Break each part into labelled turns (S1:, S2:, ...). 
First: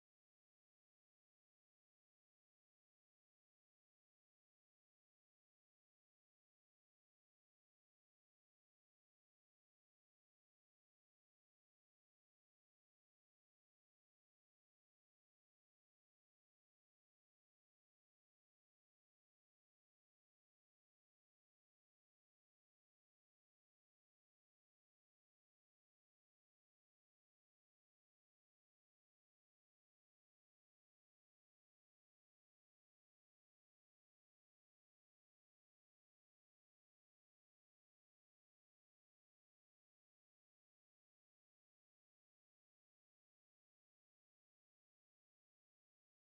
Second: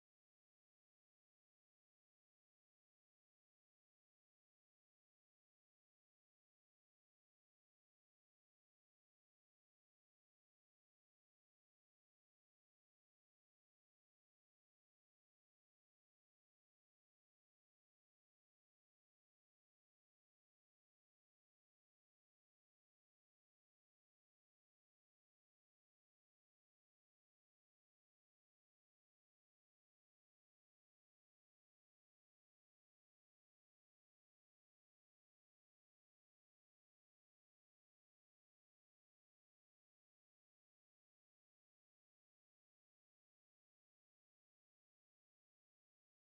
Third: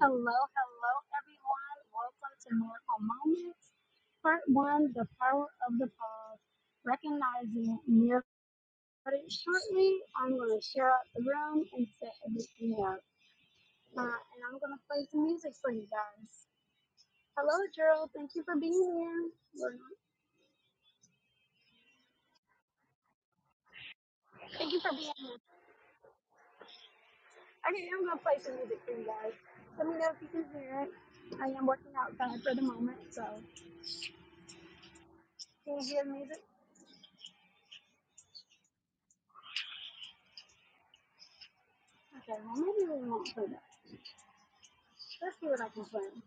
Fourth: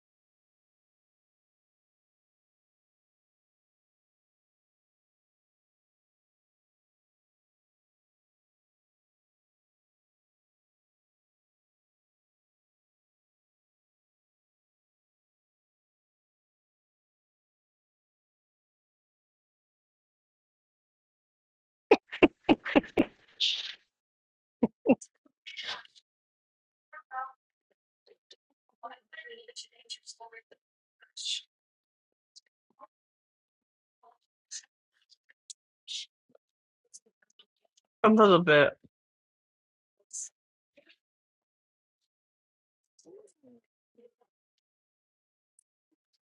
S1: Hello, hello, everyone. Welcome to Miracle Moments, Part One: The Power of the Pause. Recognizing miracles. Shortly, I'm going to share out the room and set everything up, uh, and I'm going to play some music for you guys. Hello, Gerald. Thank you for being here. Well, Thank you for being here. Okay, I'm going to play some music for you guys. Let me know if you can hear it. I am working outside for the moment, so can you hear the music? Okay, well maybe we won't play that. Let's see what I can play.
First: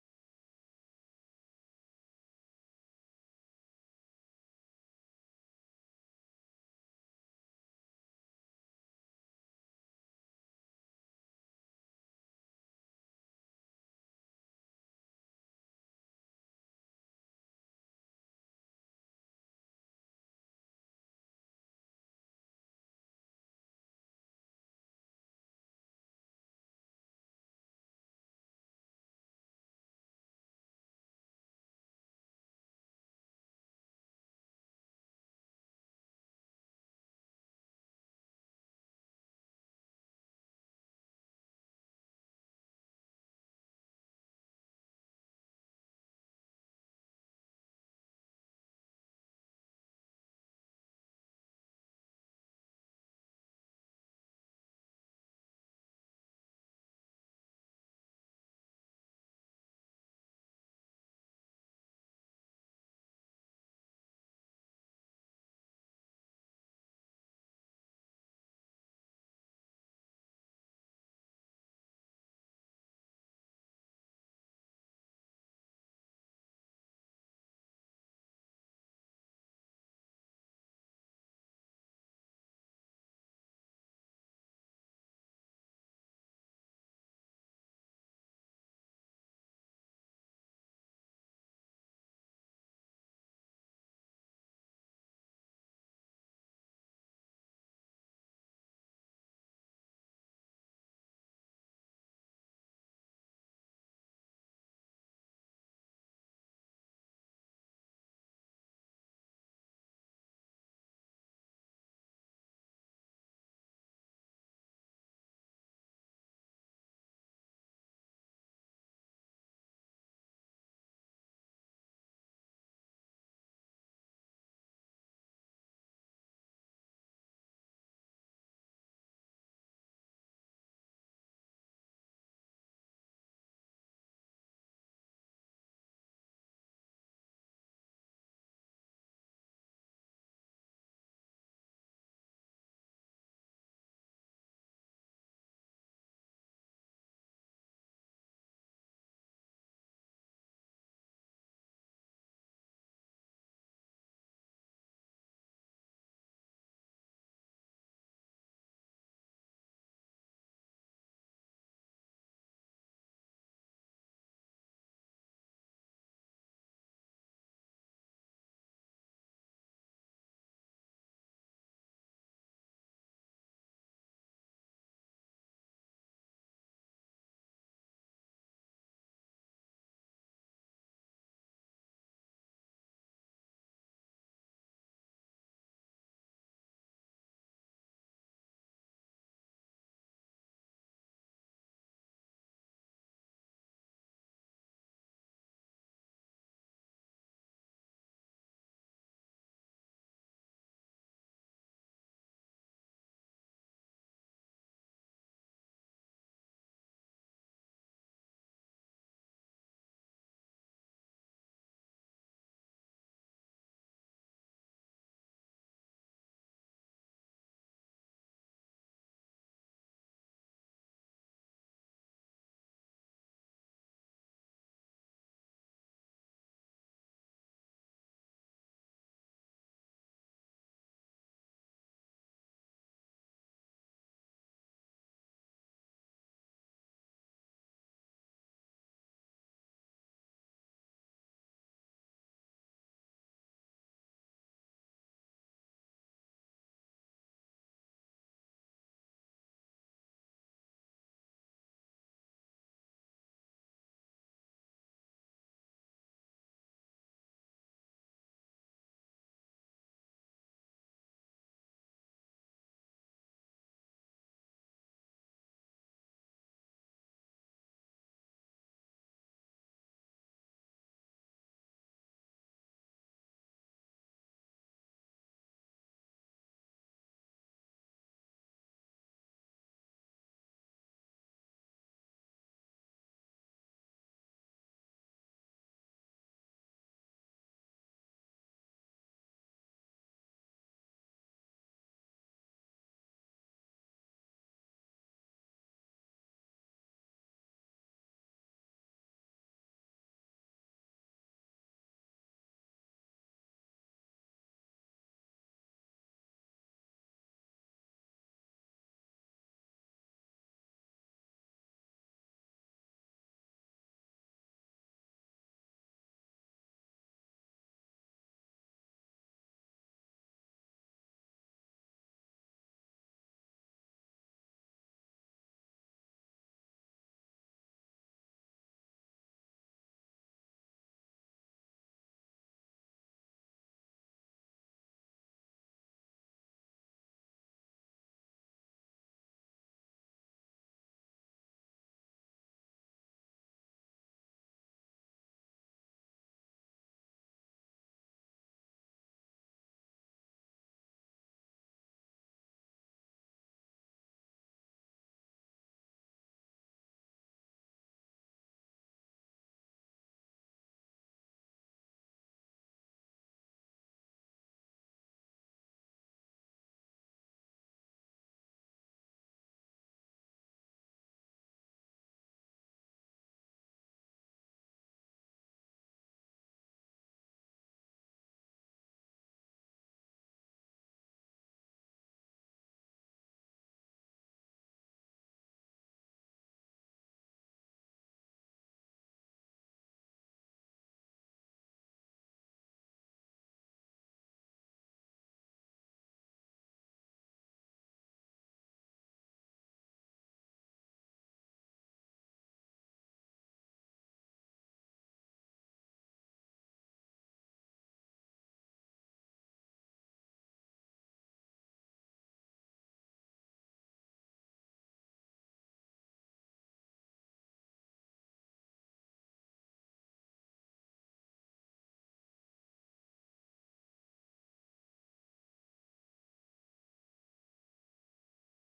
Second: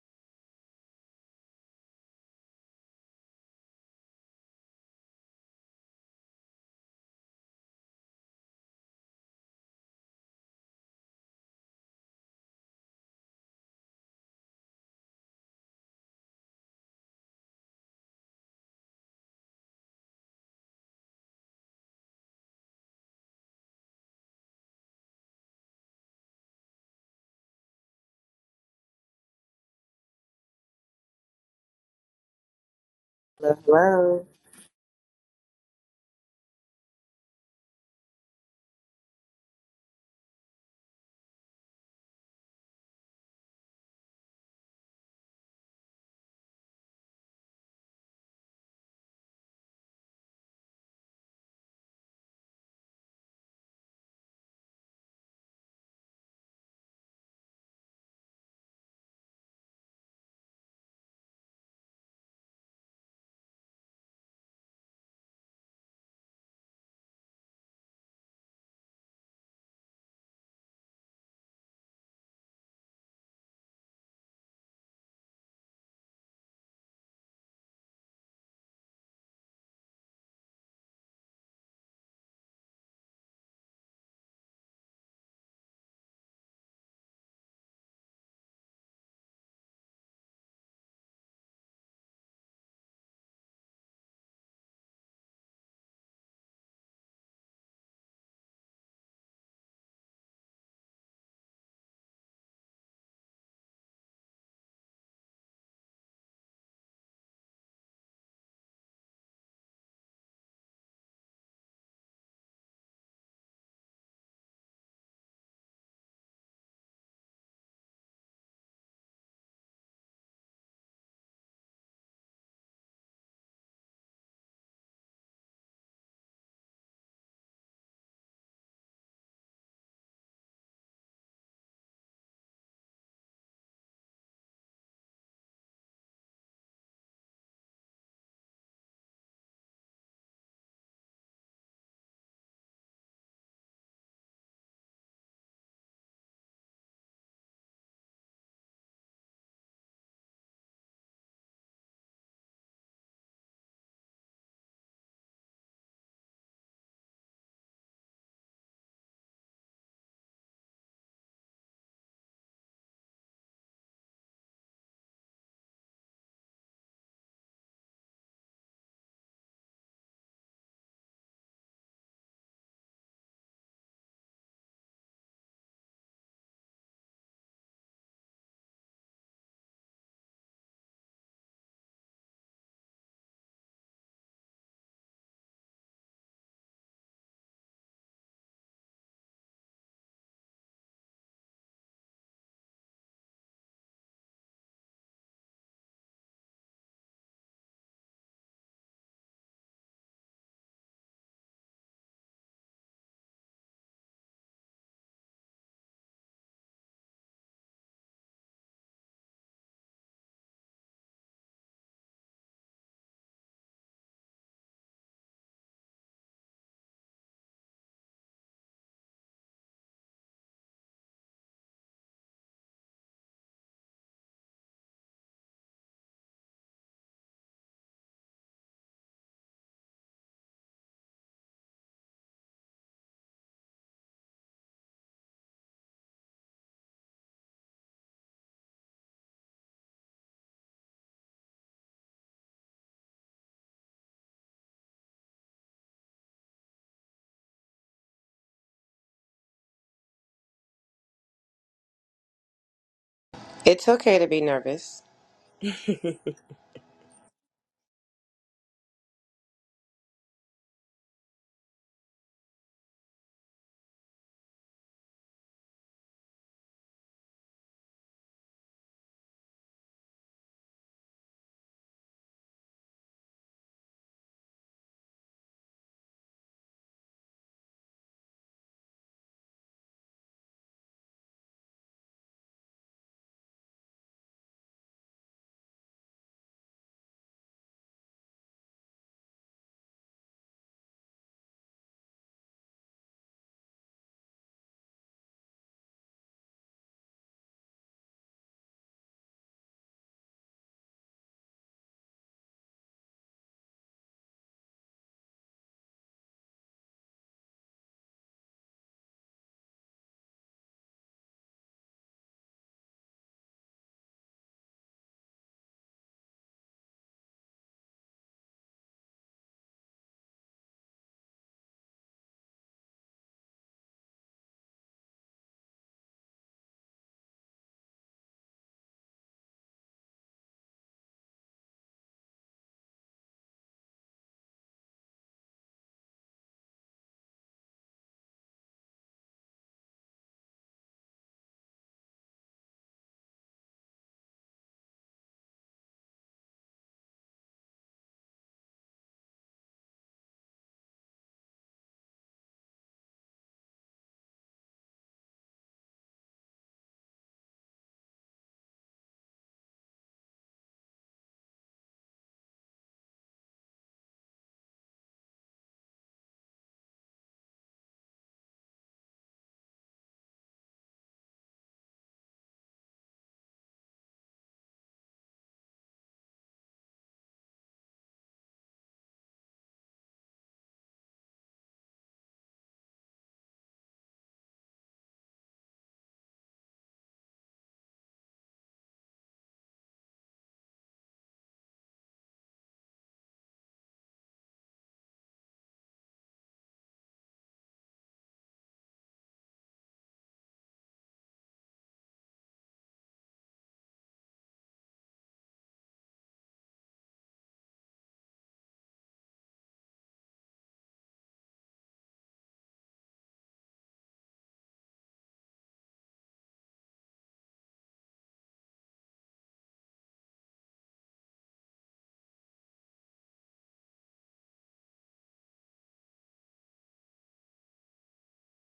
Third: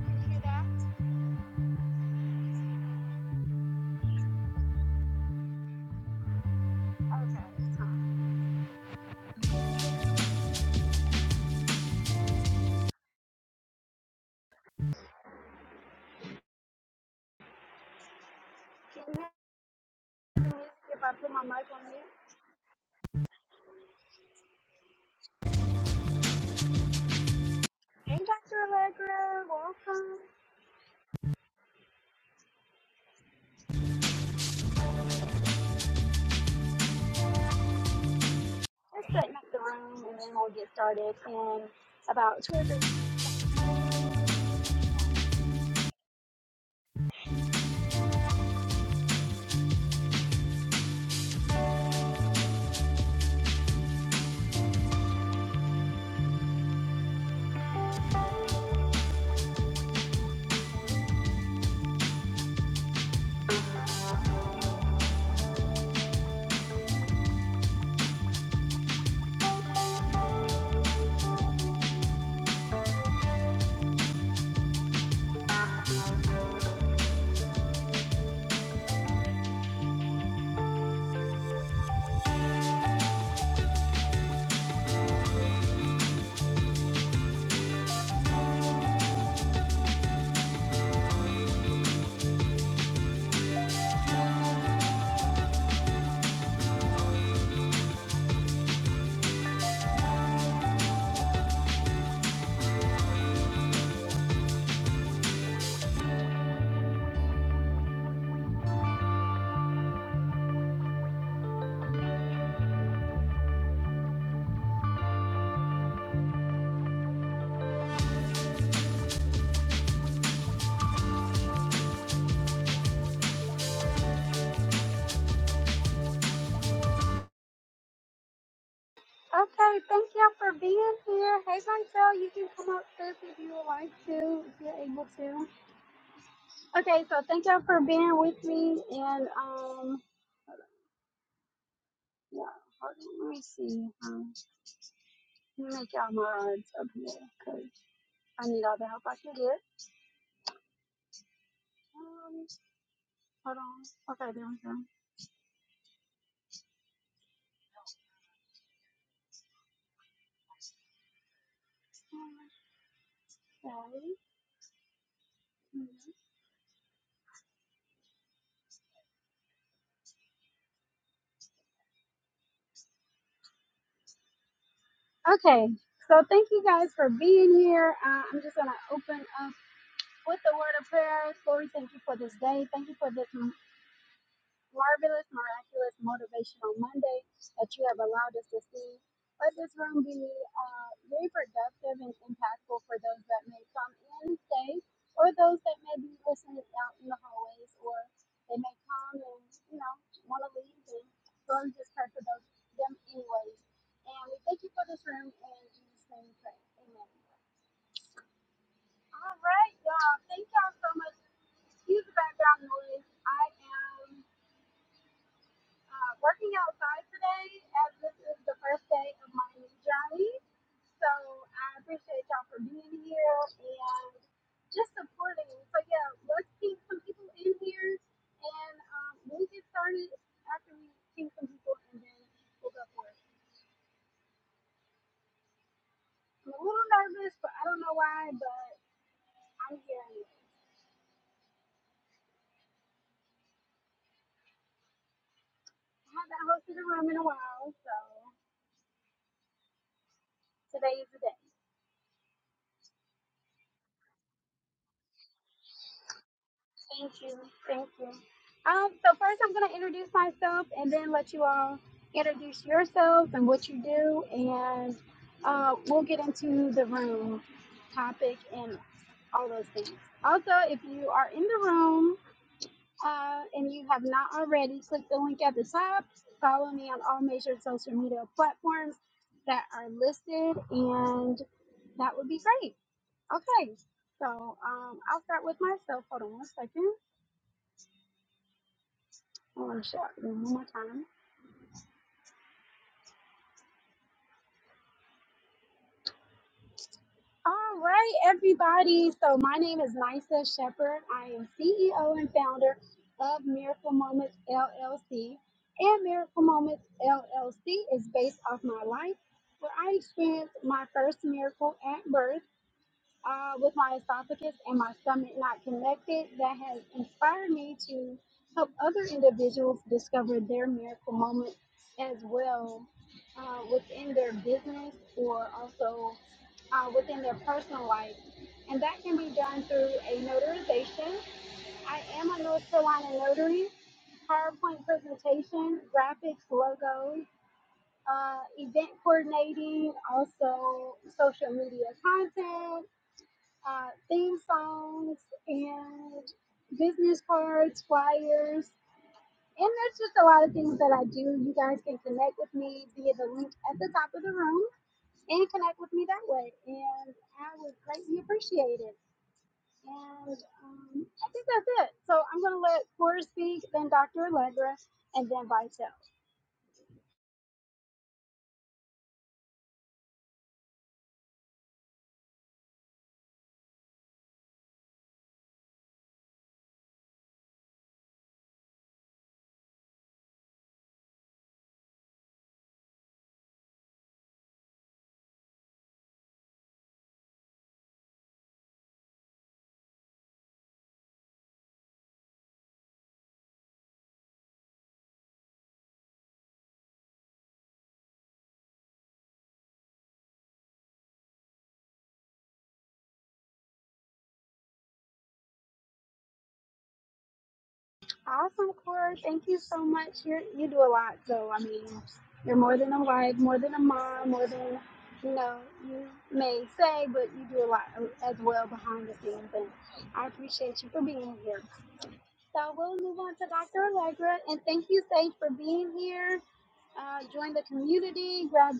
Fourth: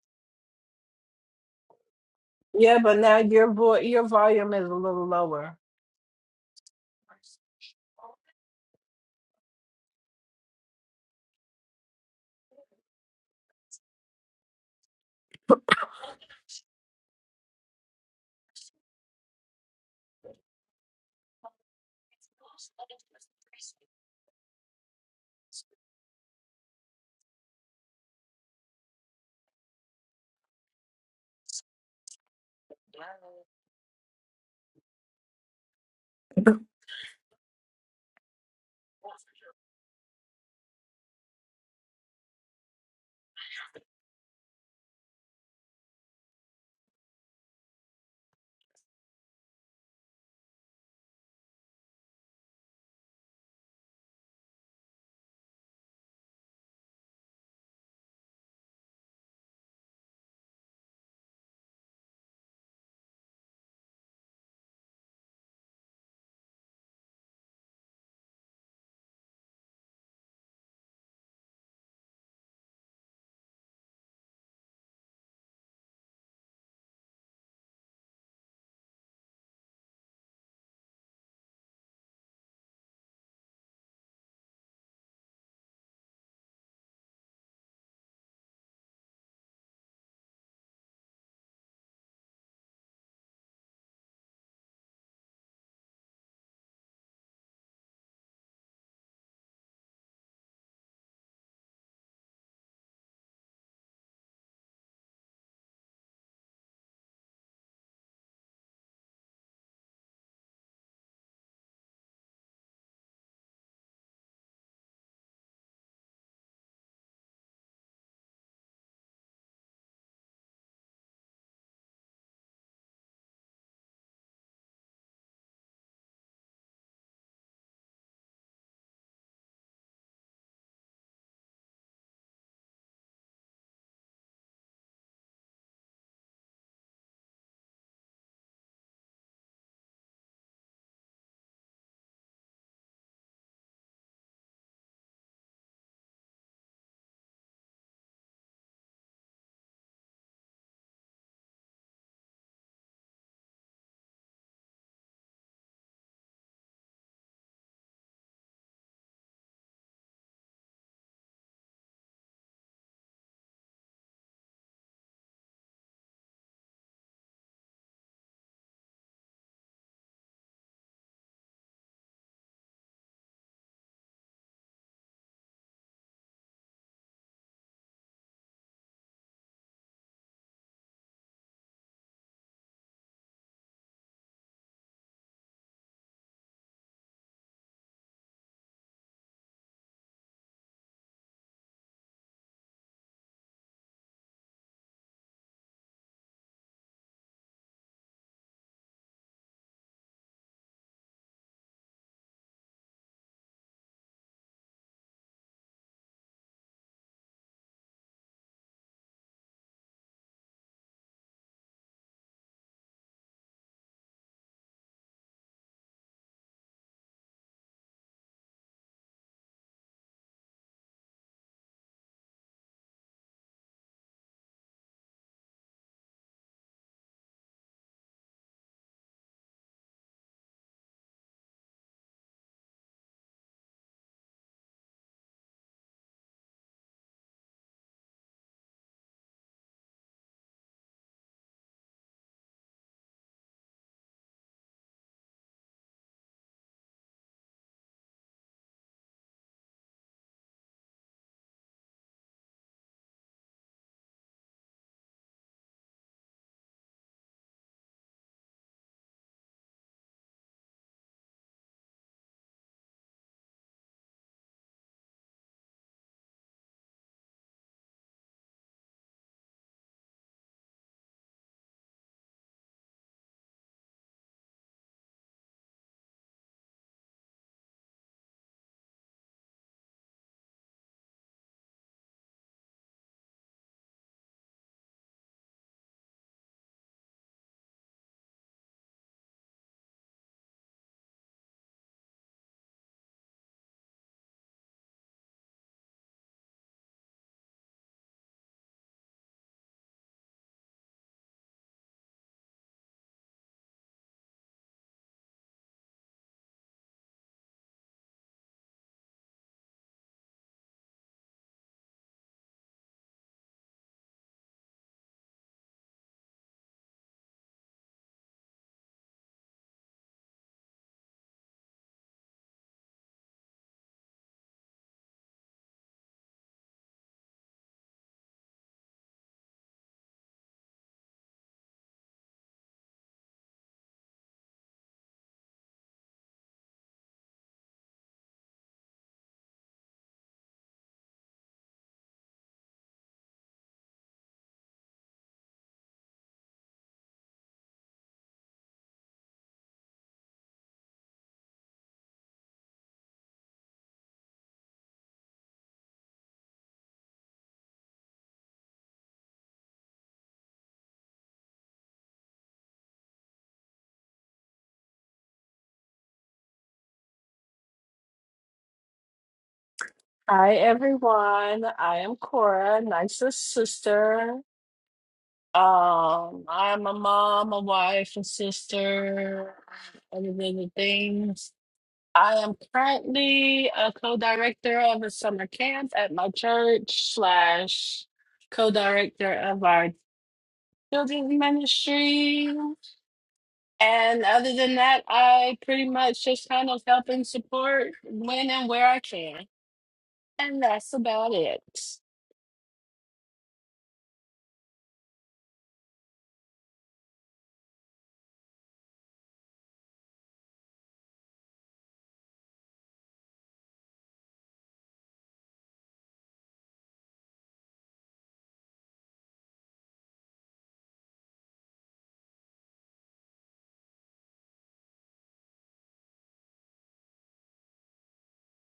S1: Can you hear that? Okay.
S2: Yeah, but now your vo- your volume is a little lower.
S1: Can you hear the music if I put my mic on here? Hey, Dr. Allegra, welcome.
S3: Hello.
S1: Let's setting up the room and then we'll get started in about 20. Okay, thank y'all for being here. Hey, Montel, you can come up first if you would like to, if you're able to. Okay, so thank y'all for being with me and, um, yeah, hold on, let me see. Um, let me make y'all my odds up here because I need all the help I can get. Um, Hold on. Okay, there we go. Okay, Okay. so thank you guys for being here. Uh, I'm just going to open up with the word of prayer. Lord, we thank you for this day. Thank you for this. marvelous, miraculous, motivational Monday that you have allowed us to see. Let this room be uh, very productive and impactful for those that may come in today or those that may be listening out in the hallways or they may come and, you know, want to leave and room just pray for those, them anyways. And we thank you for this room and in Jesus' name we pray. Amen. All right, y'all. Thank y'all so much. Excuse the background noise. I am uh, working outside today as this is the first day of my new journey. So I appreciate y'all for being here and just supporting. So yeah, let's ping some people in here and um, we'll get started after we ping some people and then we'll go for it. I'm a little nervous, but I don't know why, but I'm here anyway. I haven't hosted a room in a while, so today is the day.
S3: It's okay to be nervous.
S1: Thank you. Thank you. Um, so first I'm gonna introduce myself and then let you all introduce yourselves and what you do and uh, we'll get into the room topic and all those things. Also, if you are in the room uh, and you have not already, click the link at the top. Follow me on all major social media platforms that are listed, and that would be great. Okay, so um, I'll start with myself. Hold on one second. Hold on, shout it one more time. All right, everybody. So my name is Nysa Shepherd. I am CEO and founder of Miracle Moments LLC. And Miracle Moments LLC is based off my life where I experienced my first miracle at birth uh, with my esophagus and my stomach not connected that has inspired me to help other individuals discover their miracle moment as well uh, within their business or also uh, within their personal life. And that can be done through a notarization. I am a North Carolina notary, PowerPoint presentation, graphics, logos, uh, event coordinating, also social media content uh, theme songs and business cards, flyers, and there's just a lot of things that I do. You guys can connect with me via the link at the top of the room and connect with me that way, and I would greatly appreciate it. And um, I think that's it. So I'm going to let Cora speak, then Dr. Allegra, and then Vitel.
S2: Hi everyone. I am Cora, Nice's sister. Um, I'm a mom, a wife, a sister, other than the things. I am currently a co-director of a summer camp at my church slash co-director of our children's ministry. And other than that, I pretty much just kind of help and support when and where I can. And that's about it.
S1: Awesome, Corey. Thank you so much. You you do a lot, so I mean, you're more than a wife, more than a mom, more than you know you may say, but you do a lot as well behind the scenes, and I appreciate you for being here. So we'll move on to Dr. Allegra, and thank you, Sage, for being here. Uh, join the community. Grab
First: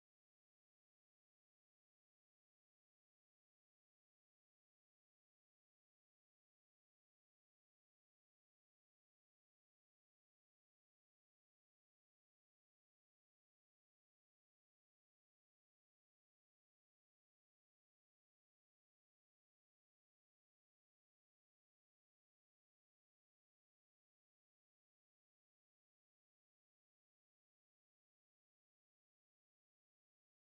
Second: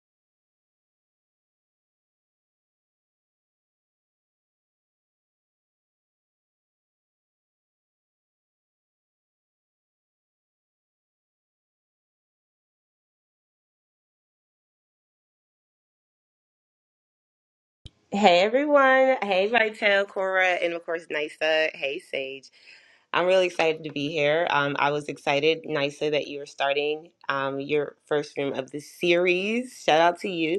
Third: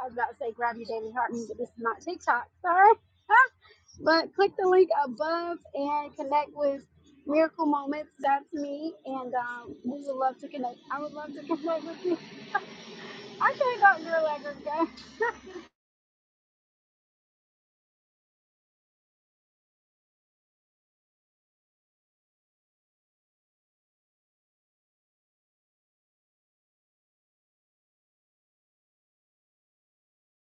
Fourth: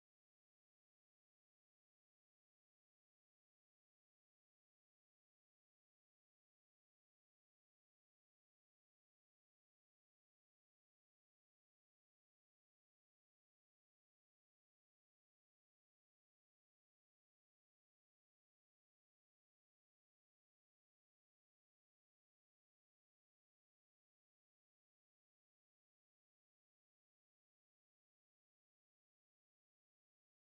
S1: I was about to say grab your daily heart, but this is not TikTok. Sorry. But click the link above and connect with Miracle Moments. That's me, and um, we would love to connect. I would love to connect with you. I should have Dr. Allegra. guys.
S3: Hey everyone. Hey, Vitel, Cora, and of course, Nisa. Hey, Sage. I'm really excited to be here. Um, I was excited, Nisa, that you were starting um, your first room of the series. Shout out to you.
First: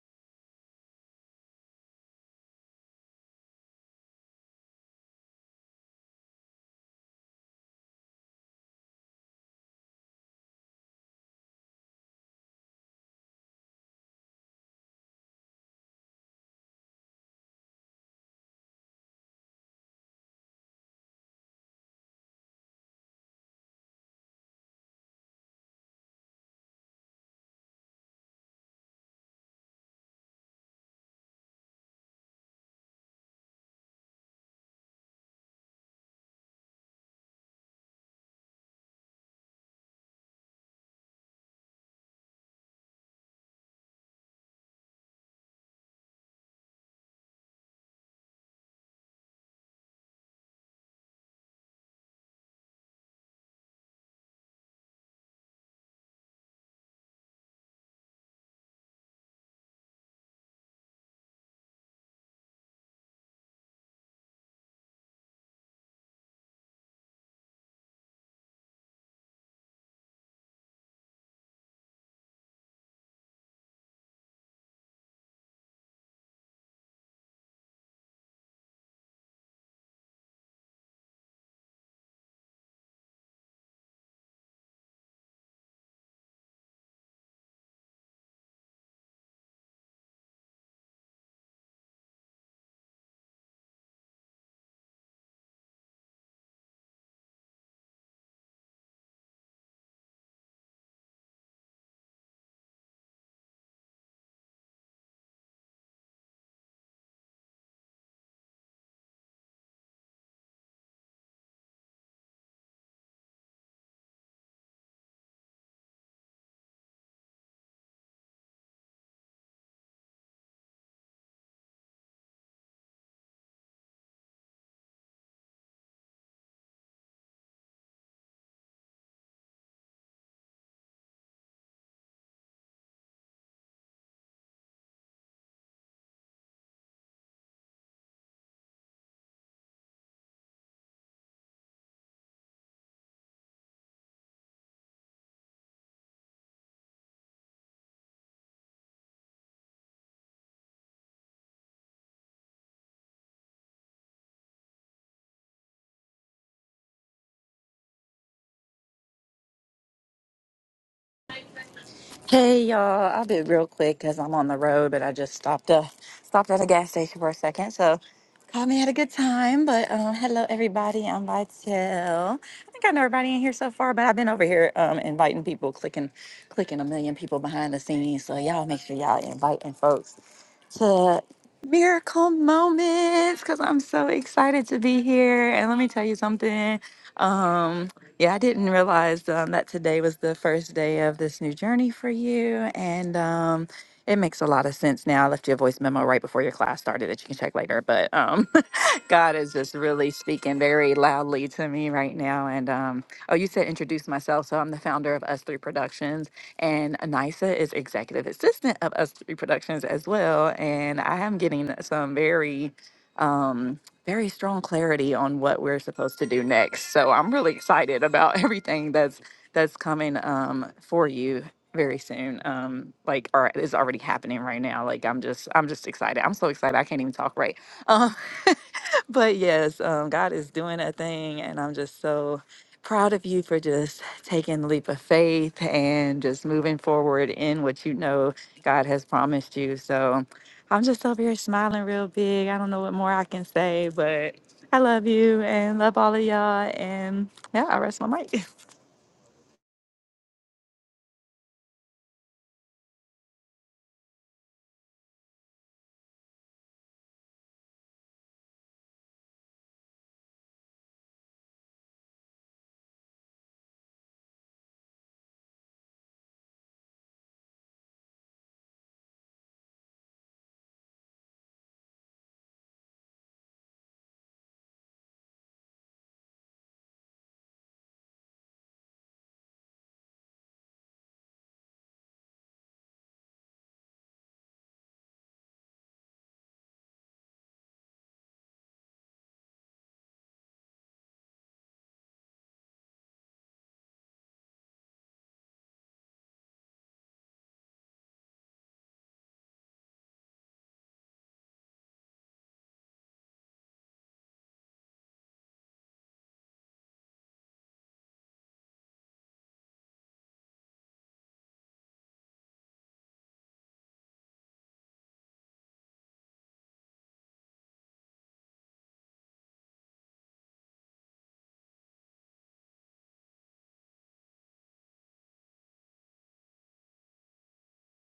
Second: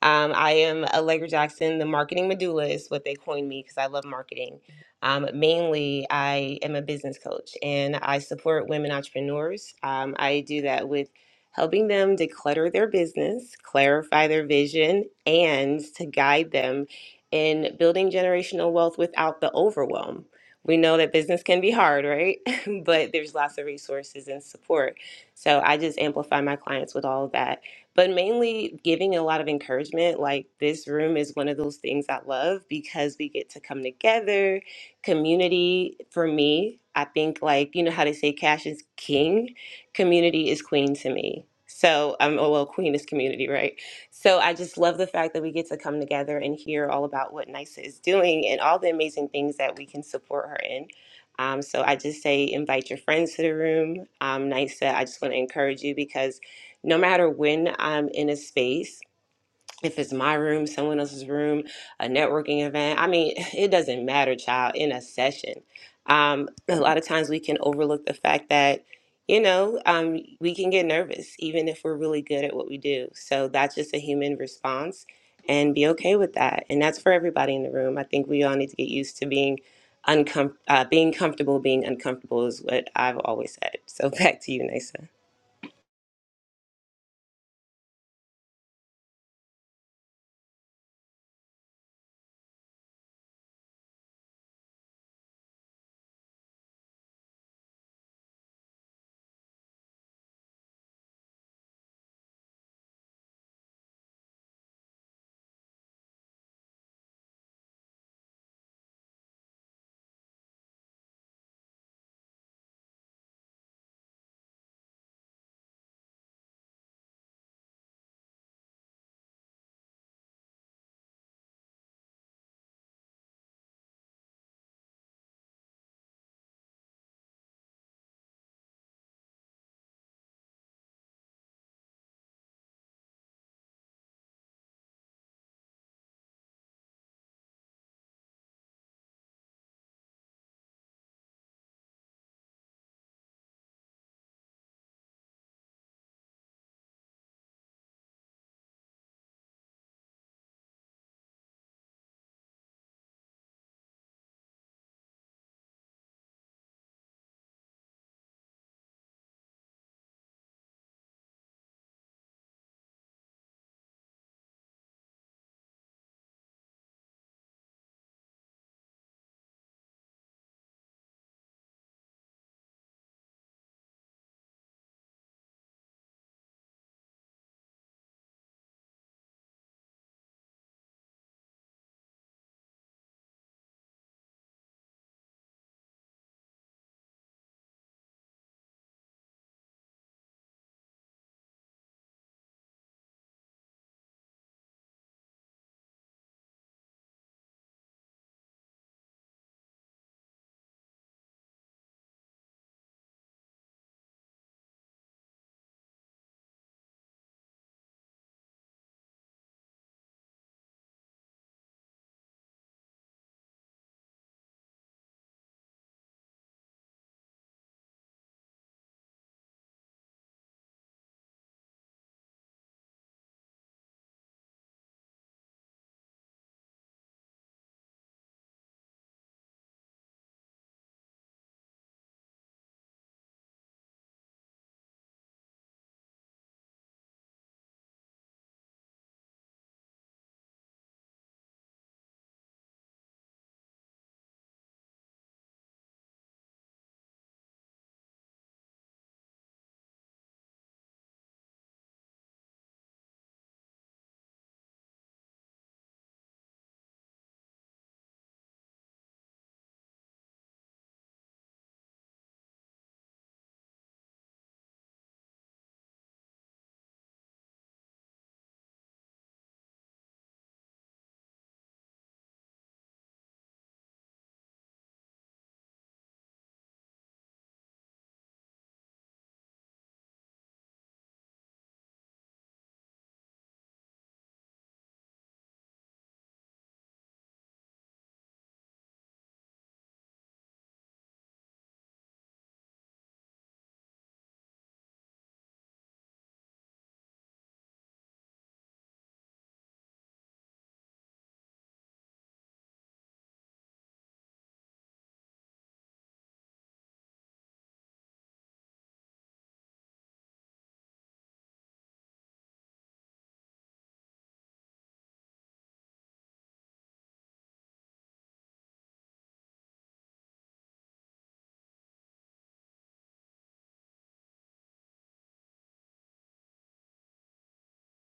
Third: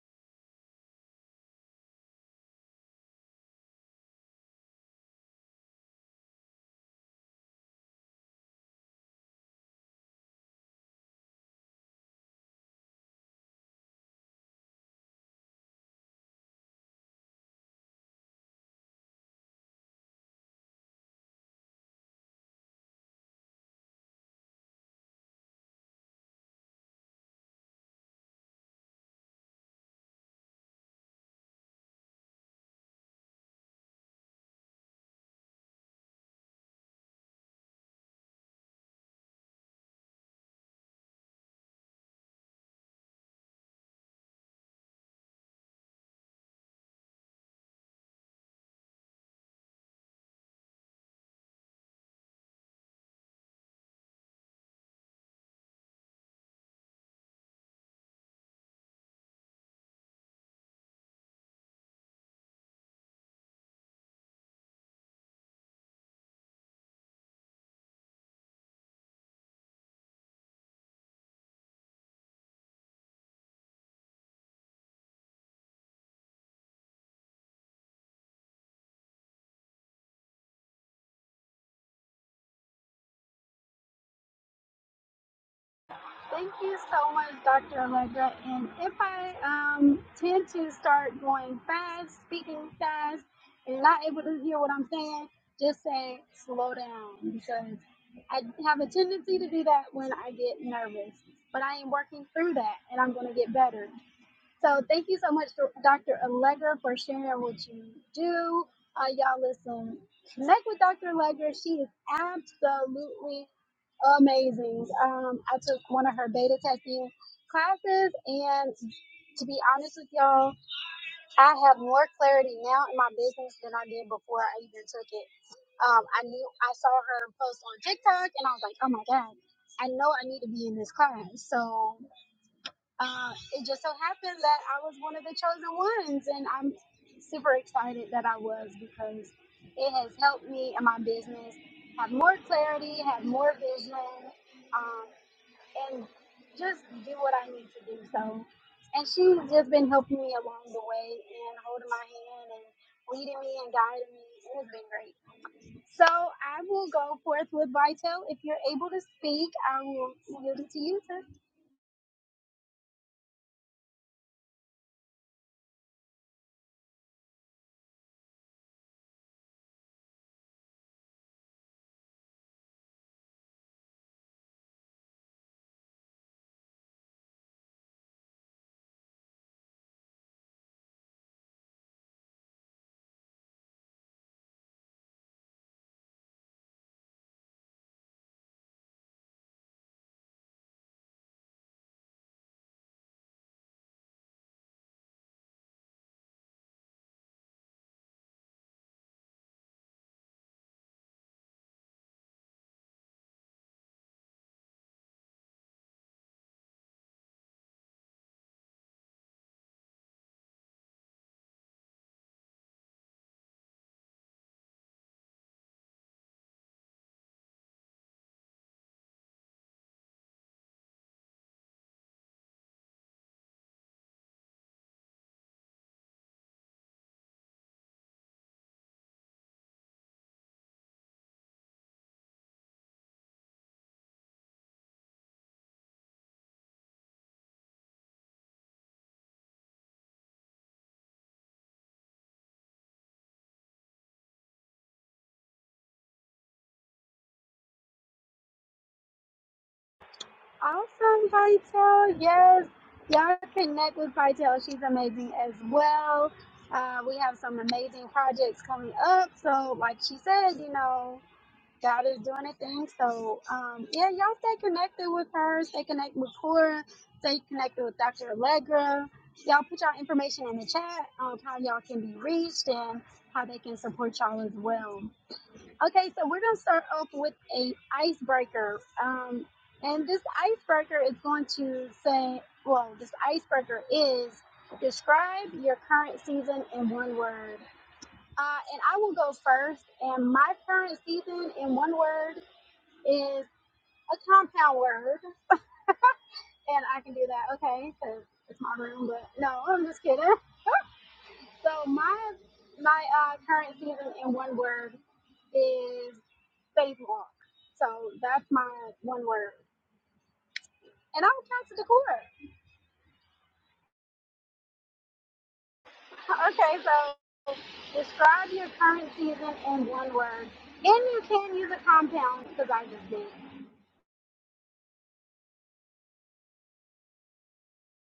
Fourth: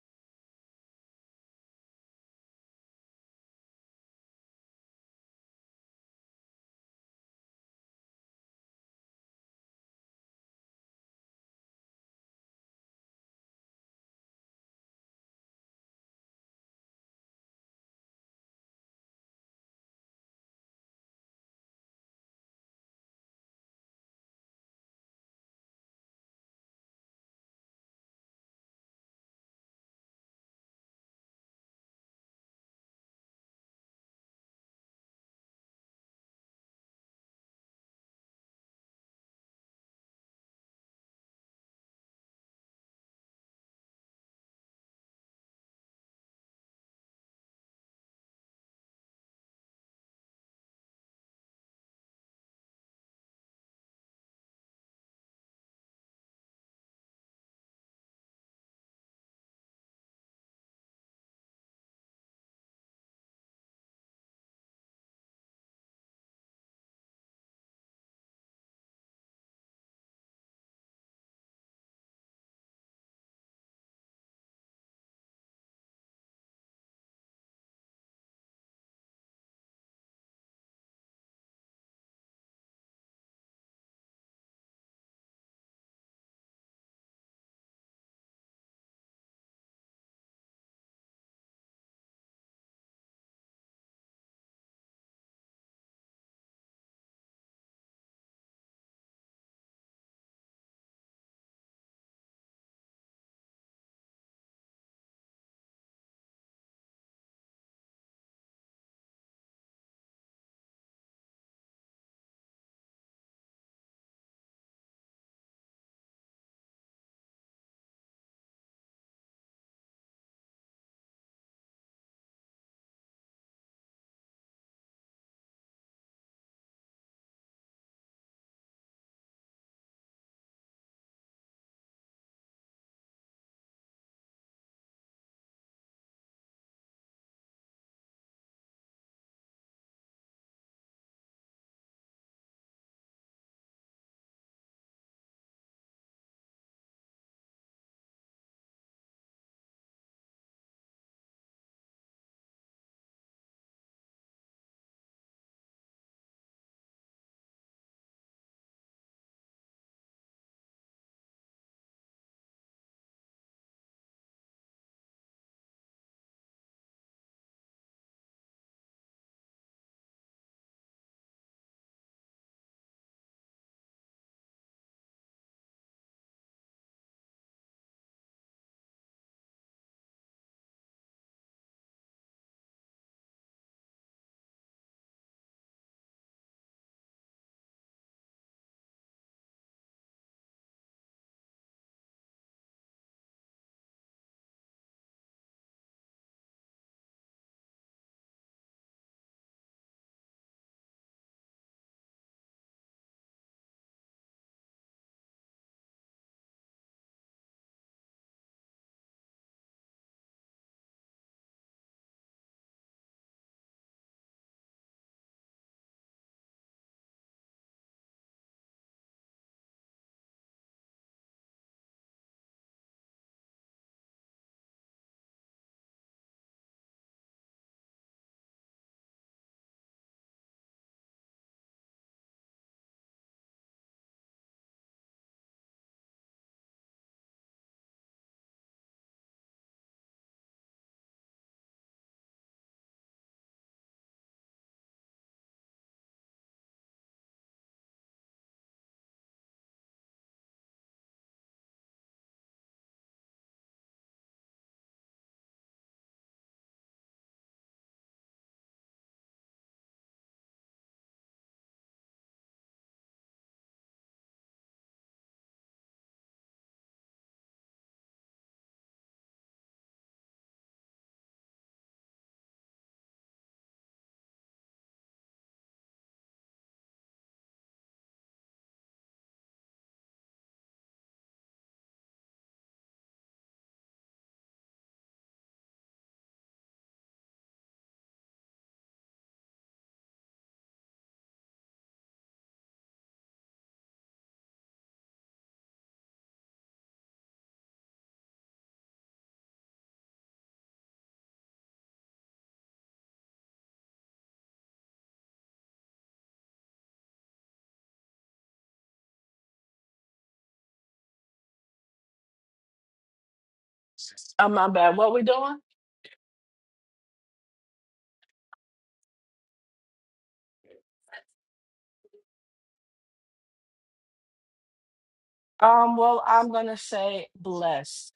S3: Um, I am Allegra Jackson, the marketing medulla is what they coined me because I love marketing. Um, mainly, I am a business coach and I support women entrepreneurs. Um, I do that with helping them declutter their business, clarify their vision, and to guide them in building generational wealth without the overwhelm. We know that business can be hard, right? but there's lots of resources and support. So I just amplify my clients with all of that but mainly giving a lot of encouragement. Like this room is one of those things I love because we get to come together. Community for me, I think like you know how they say cash is king, community is queen to me. So I'm oh well, queen is community, right? So I just love the fact that we get to come together and hear all about what NYSA is doing and all the amazing things that we can support her in. Um, so I just say invite your friends to the room. Um, NYSA, I just want to encourage you because no matter when I'm in a space, if it's my room, someone else's room, a networking event, I mean, it doesn't matter, child, in a session. Um, a lot of times we can overlook the fact that, you know, um, we can get nervous even if we're really good at what we do. So that's just a human response and be okay with that. And that's for everybody in the room. I think we all need to get used to being uncom- uh, being comfortable being uncomfortable is what I've always said. So back to you, Nisa.
S1: Thank you so much, Dr. Allegra. And if I um, tend to start going fast, speaking fast, and not able to hear what I'm saying, just say slow down because I have a tendency to do that when I get nervous. But I am working through that, and I'm going to get better. So thank you so much, Dr. Allegra, for sharing what you do. Uh, y'all listen, connect with Dr. Allegra. She is absolutely amazing. Um, I took one of her beta testing classes, and to be honest with y'all, I have more clarity now in my business than I did before I even took it. Um, I knew I saw her post on TikTok, and I was like, oh my god, I know I need to be in this class. So uh, it just so happened that I was one of the chosen ones, and I'm super excited that I was because it has helped me in my business have more clarity, have more vision, um, and just do what I need to do. So, and she's just been helping me along the way and holding my hand and leading me and guiding me. It's been great. So I will go forth with Vitel. If you're able to speak, I will yield it to you. sis.
S4: Hey y'all, I'll be real quick because I'm on the road, but I just stopped uh stopped at a gas station for a second. So caught me at a good time. But um, hello everybody, I'm Vitel. I think I know everybody in here so far, but I've been over here um, inviting people, clicking clicking a million people behind the scenes. So y'all make sure y'all inviting folks to miracle moments because I'm so excited to be here. And let me tell you something. Um, yeah, I didn't realize um, that today was the first day of this new journey for you, and um, it makes a lot of sense now. I left you a voice memo right before your class started that you can check later, but um, God is just really speaking very loudly to me right now. And um, oh, you said introduce myself. So I'm the founder of Us Three Productions, and Anisa is executive assistant of Us Three Productions as well. And I am getting some very, um, very strong clarity on what we're supposed to do next. So I'm really excited about everything that's that's coming um, for you very soon um like or is already happening right now like i'm just i'm just excited i'm so excited i can't even talk right But yes, um, God is doing a thing, and I'm just so proud of you for just taking the leap of faith and just moving forward in what you know God has promised you. So I'm just over here smiling real big. I don't know what more I can say, but I love you and love all of y'all. And yeah, I rest my mic.
S1: Awesome, Vitel. Yes, y'all connect with Vitel. She's amazing as well. Uh, we have some amazing projects coming up. So, like she said, you know, God is doing a thing. So, um, yeah, y'all stay connected with her. Stay connected with Cora. Stay connected with Dr. Allegra. Y'all put y'all information in the chat on how y'all can be reached and how they can support y'all as well. Okay, so we're gonna start off with a icebreaker, um, and this icebreaker is going to say, well, this icebreaker is describe your current season in one word. Uh, and I will go first. And my current season in one word is a compound word, and I can do that, okay? Because it's my room, but no, I'm just kidding. So my my uh, current season in one word is save walk. So that's my one word. And I'm Tax Decor.
S2: Oh my bad. What we doing?
S1: Okay, so describe your current season in one word. And you can use a compound because I just did.
S2: Um, well, I'm gonna say blessed.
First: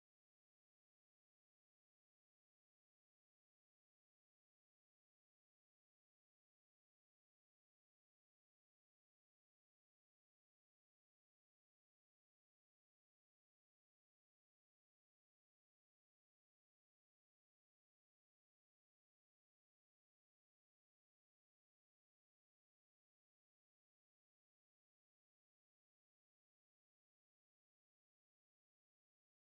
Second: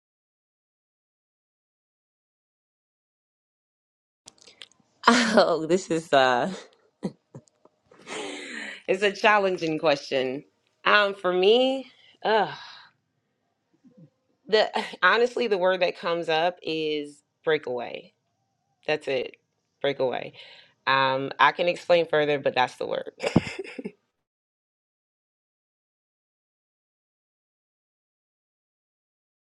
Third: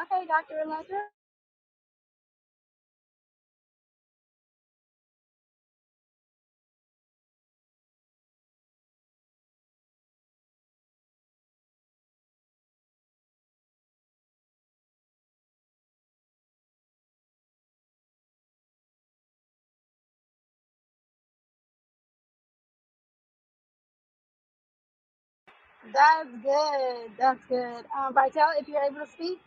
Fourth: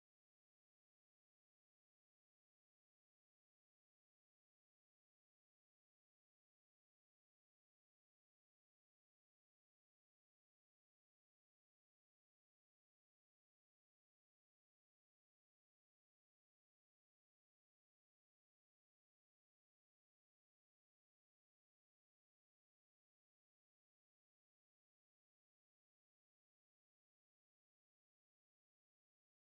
S1: Okay, Dr. Alexa.
S3: Oh, this is uh It's a challenging question. Um, for me, uh, the honestly, the word that comes up is breakaway. That's it, breakaway. Um, I can explain further, but that's the word.
S1: That's good. That's good. Um, Vitel, if you're able to speak.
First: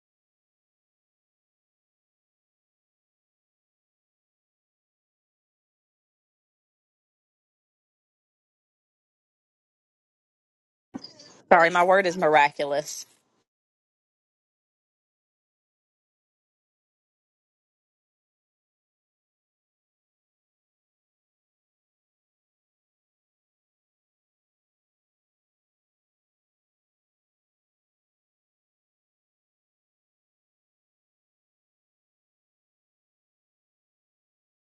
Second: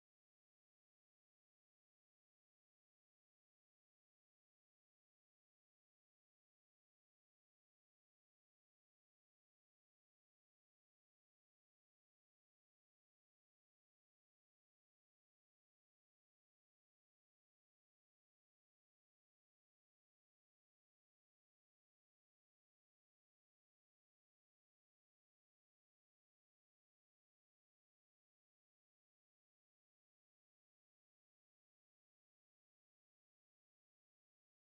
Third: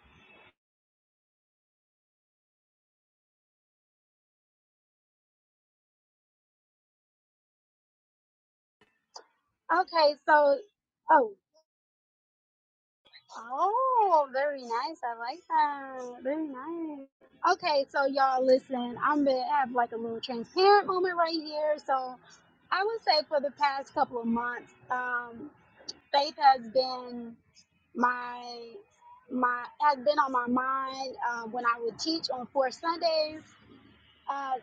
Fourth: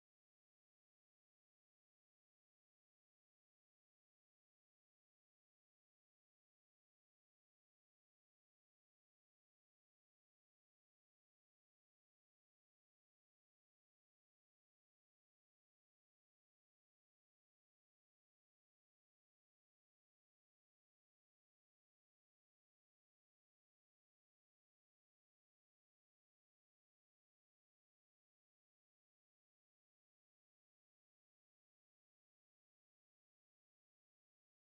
S1: Okay, so, oh,
S4: Sorry, my word is miraculous.
S1: Oh, very nice. I like that. Very nice. Okay, so y'all listen, I'm gonna have like a little transparent moment right here. So I would say for the past couple of months, um, faith has been my my has been on my mind uh, when I would teach on four Sundays. Uh,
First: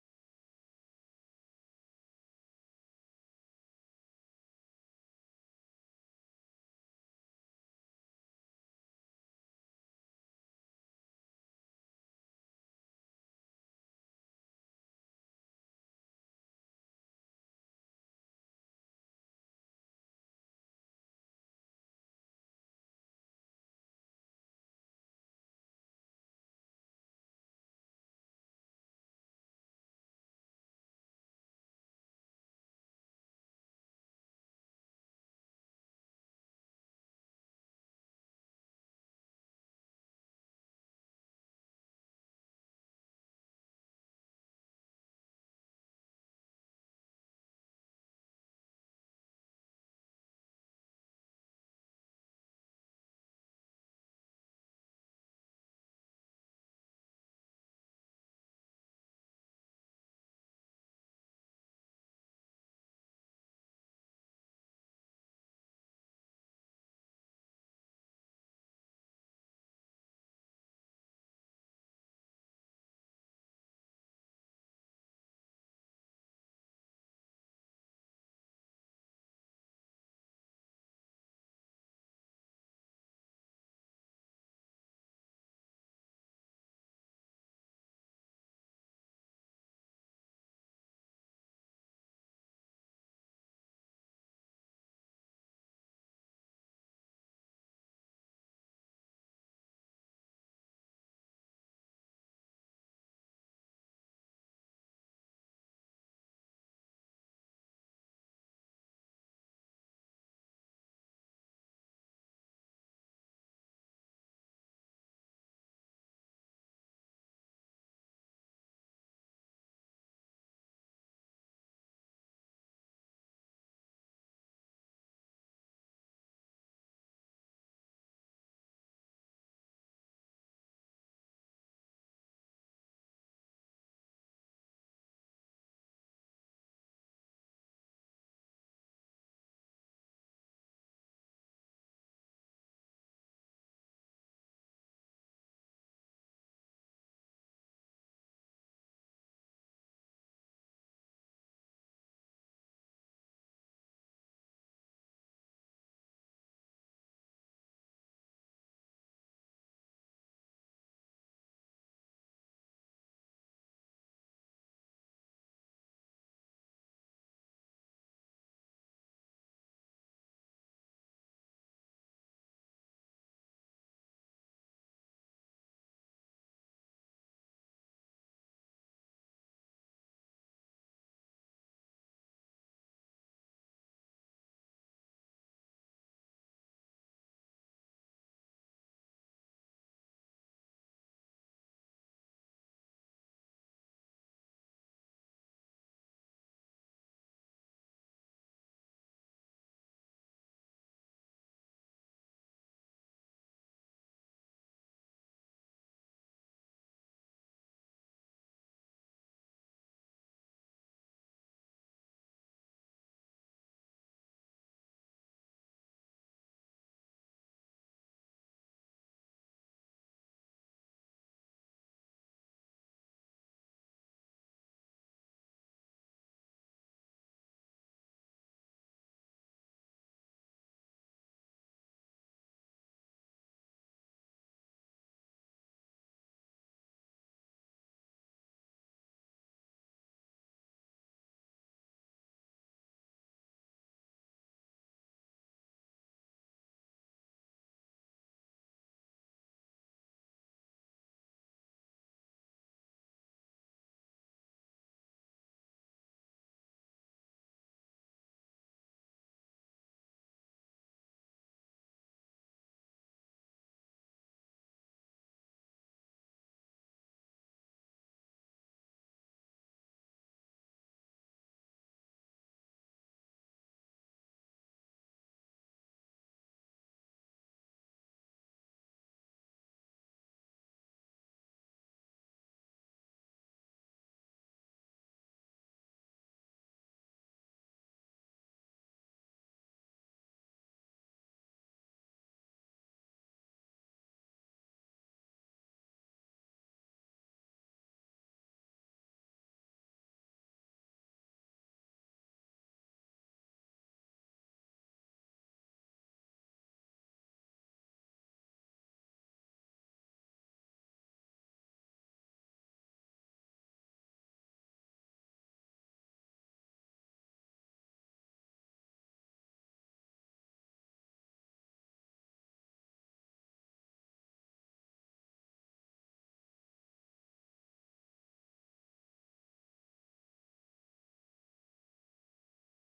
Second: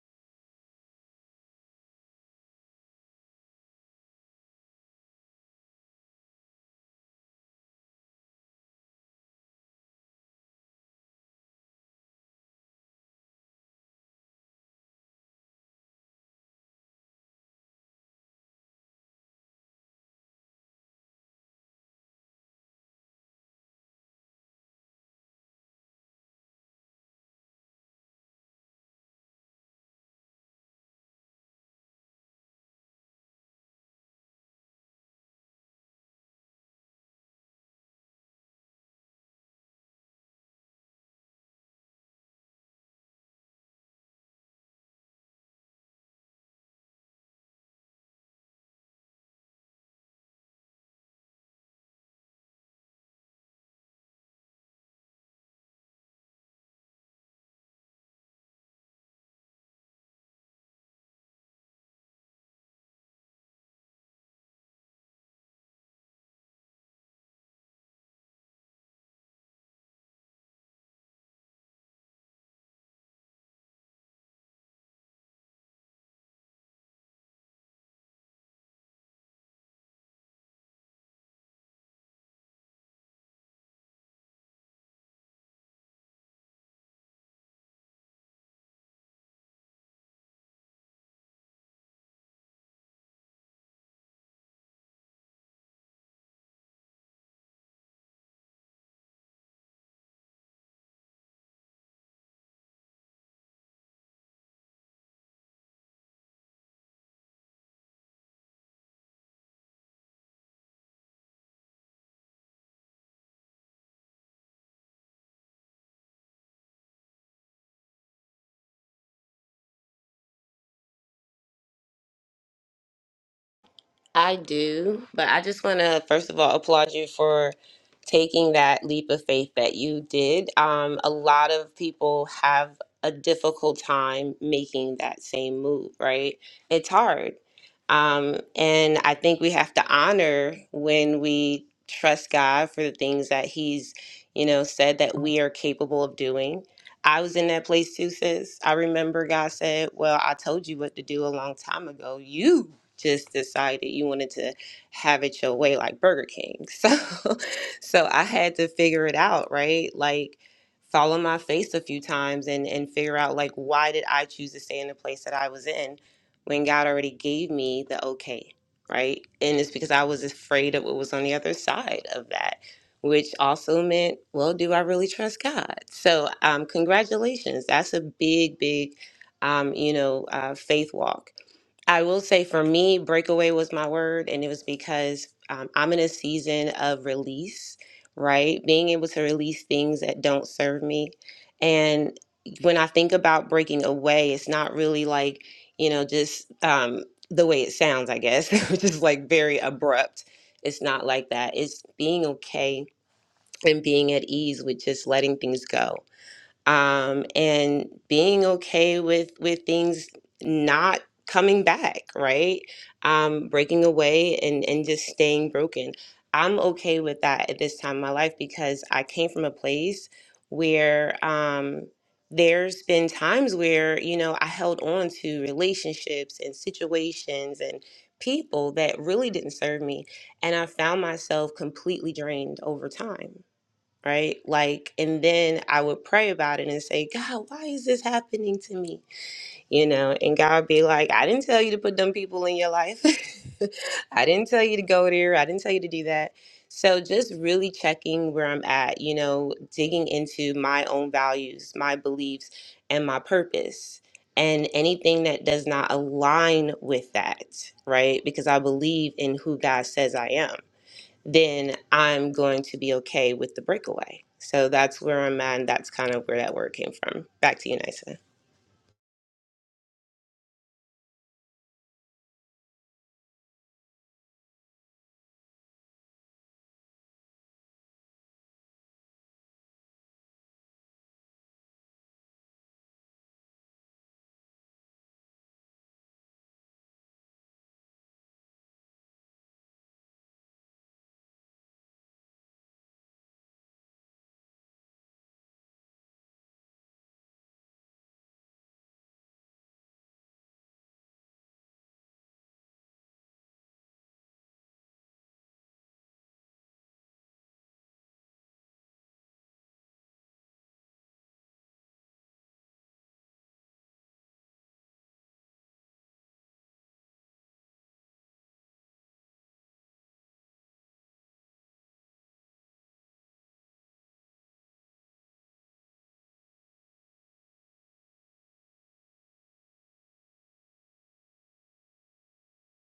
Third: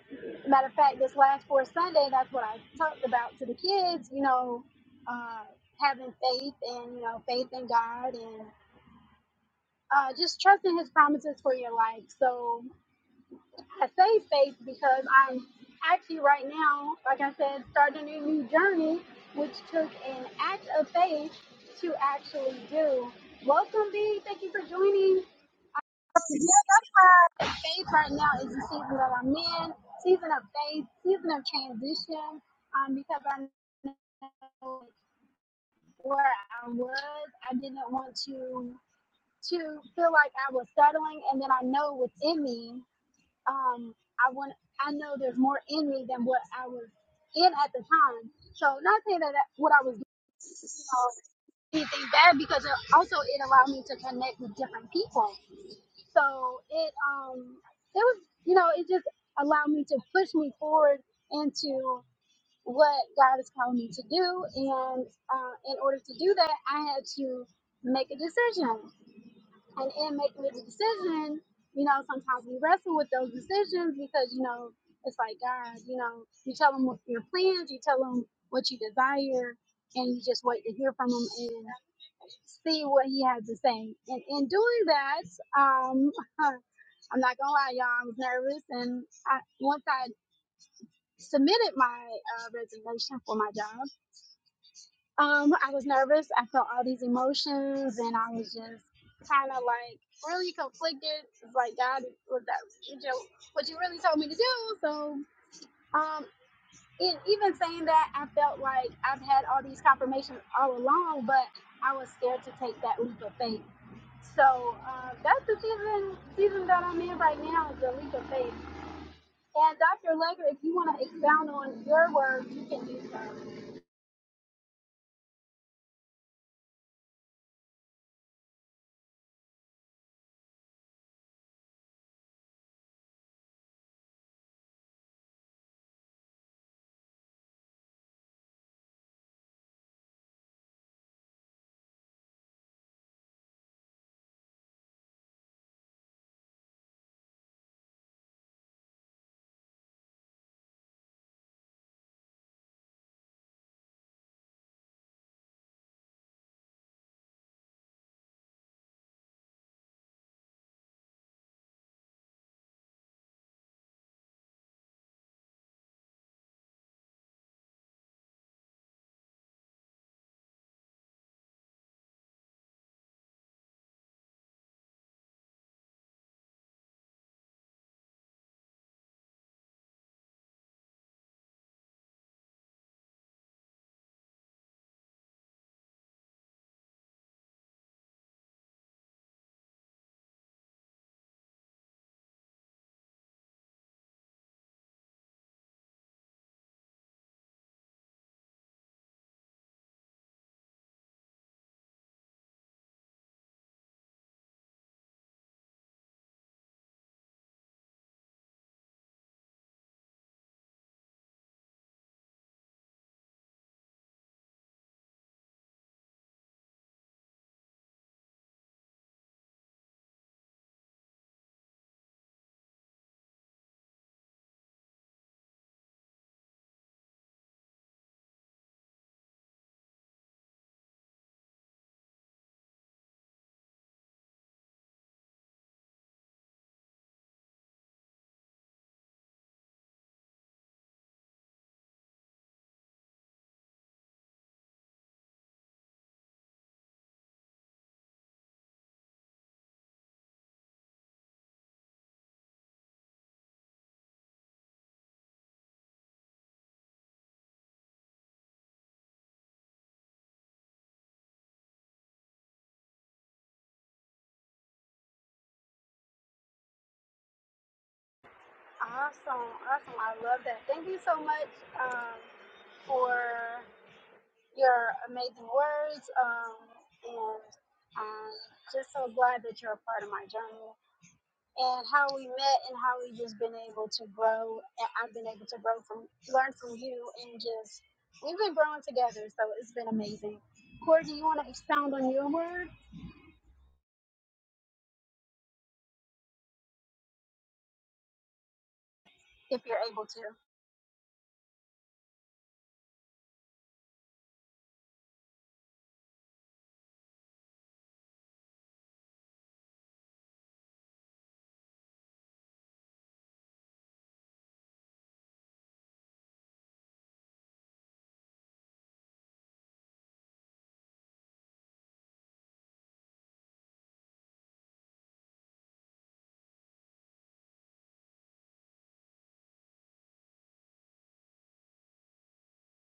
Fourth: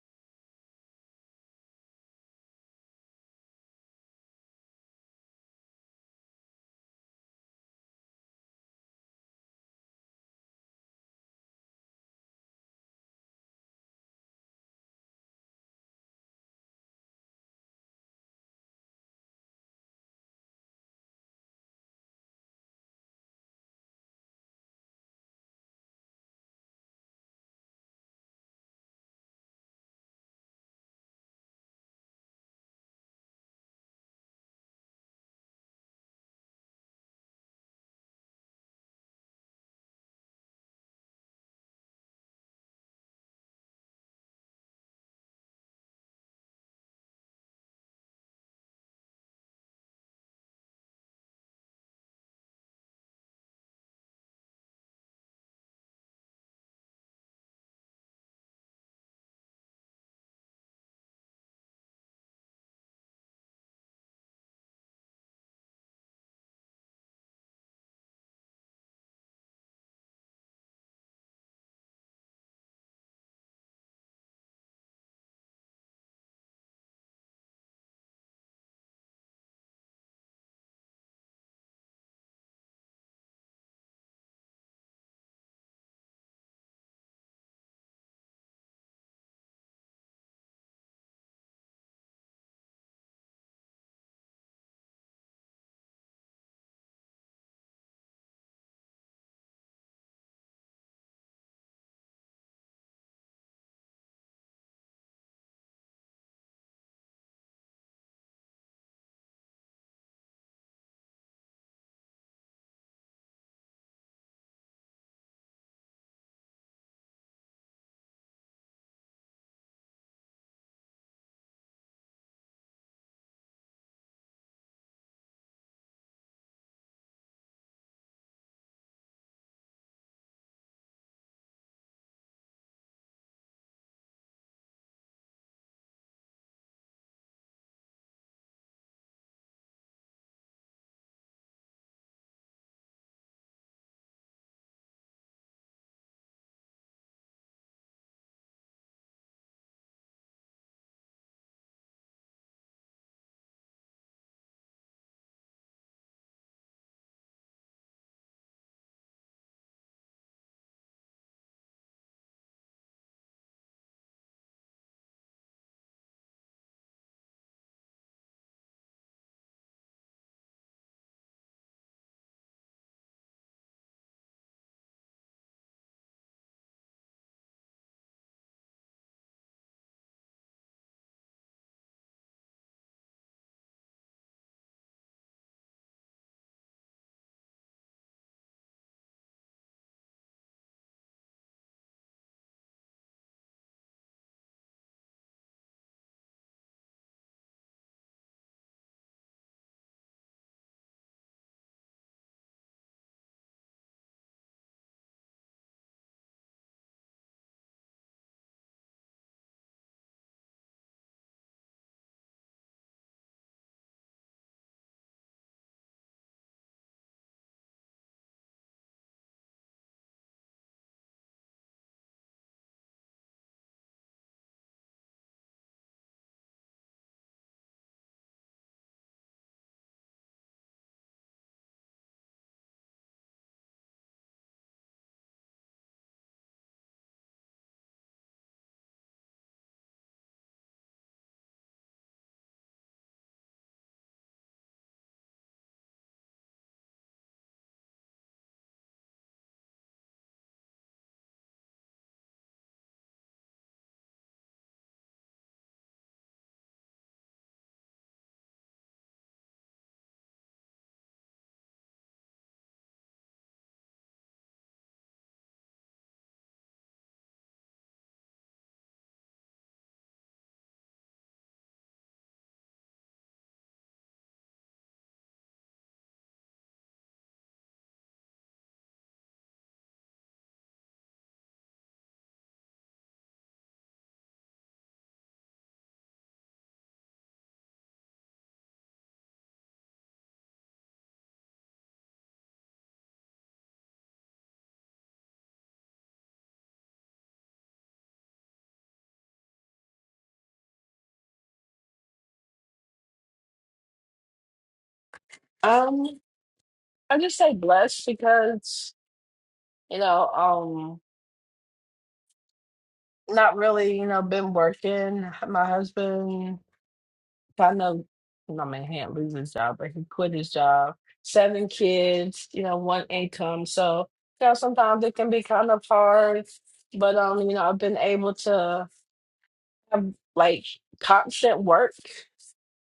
S1: matter of fact, this last Fourth Sunday, that's what I talked about to the kids. You know, uh, having faith and you know faith in God and uh, just trusting his promises for your life. So I say faith because I'm actually right now, like I said, starting a new journey, which took an act of faith to actually do. Welcome, B. Thank you for joining. Yeah, that's why faith right now is the season that I'm in, season of faith, season of transition, um, because I know where I was, I didn't want to to feel like I was settling, and then I know within me, um, I want, I know there's more in me than what I was in at the time. So not saying that that- what I was, doing, you know, anything bad because it also it allowed me to connect with different people. So it um it was you know it just allowed me to push me forward into what God is calling me to do, and uh, in order to do that, I had to make a decision and in making the decision, you know, sometimes we wrestle with those decisions because, you know, it's like God, you know, you tell them what your plans, you tell them what you desire, and you just wait to hear from him and see what he has to say. And in doing that, um, I'm not gonna lie, y'all, I was nervous, and I, once I submitted my uh, resignation for my job, um, I was nervous. I felt all these emotions, and I was just kind of like really conflicted. It's like God was that you know what you really told me to do. So, um, and even saying that, I felt like I've had all these confirmations all along, but I was scared to take that leap of faith. So uh, that's the season season that I'm in right now is the leap of faith. And Dr. Legger, if you want to expound on your words, you can do so.
S3: I do, but I just want to first of all applaud you for taking that leap of faith that you did. Um, a lot of people have a difficult time making that same move, right? It's hard. Um, and I think we have to honor when we trust God for the things that He's, you know, said that we are capable of doing I was in that place too, sis. I remember God said, Well, I told you what to do a long time ago. You just decided you wanted to have it your way like Burger King. So so I had to figure it out, right? Like follow my face a few times and and figure out like why did I choose to stay in the place that I was in when God already gave me the okay, right? And it's because I was afraid of what was on the other side of that which also meant, well, do I really trust God? So, um, congratulations. That's a big, big, um, you know, uh, faith walk. I will say for me, breakaway was my word, and it was because um, I'm in a season of release, right? Being able to release things that don't serve me. And when I think about breaking away, it's not really like, you know, just um, the way it sounds, I guess, which is like very abrupt. It's not like that. It's being okay and being at ease with just letting things go um, and being okay with with things not coming back right um, breaking away and and just staying broken i'm okay with that at this time in my life because i came from a place where um, there's been times where you know i held on to relationships and situations and people that really didn't serve me and i found myself completely drained over time right? Like, and then I would pray about it and say, God, why is this happening to me? You know, and God be like, I didn't tell you to put them people in your life. I didn't tell you to go there. I didn't tell you to do that. So just really checking where I'm at, you know, digging into my own values, my beliefs, and my purpose. And anything that does not align with that, right? Because I believe in who God says I am then I'm going to be okay with the breakaway. So that's where I'm at, and that's kind of where that word came from. Back to you, Nysa.
S1: Awesome, awesome. I love that. Thank you so much um, for your amazing words. Um, and um, just so glad that you're a part of my journey and how we met and how we just been able to grow. And I've been able to grow from, learn from you, and just we've been growing together. So it's been amazing. Corey, do you want to expound on your word if you're able to?
S2: Um, I just say blessed because, you know, um, not really, you know, been working. My husband I know my man can't lose his job, but he quit his job. Seven kids, you know, one income. So, you know, sometimes it can be kind of hard. But um, you know, I've been able to have like constant work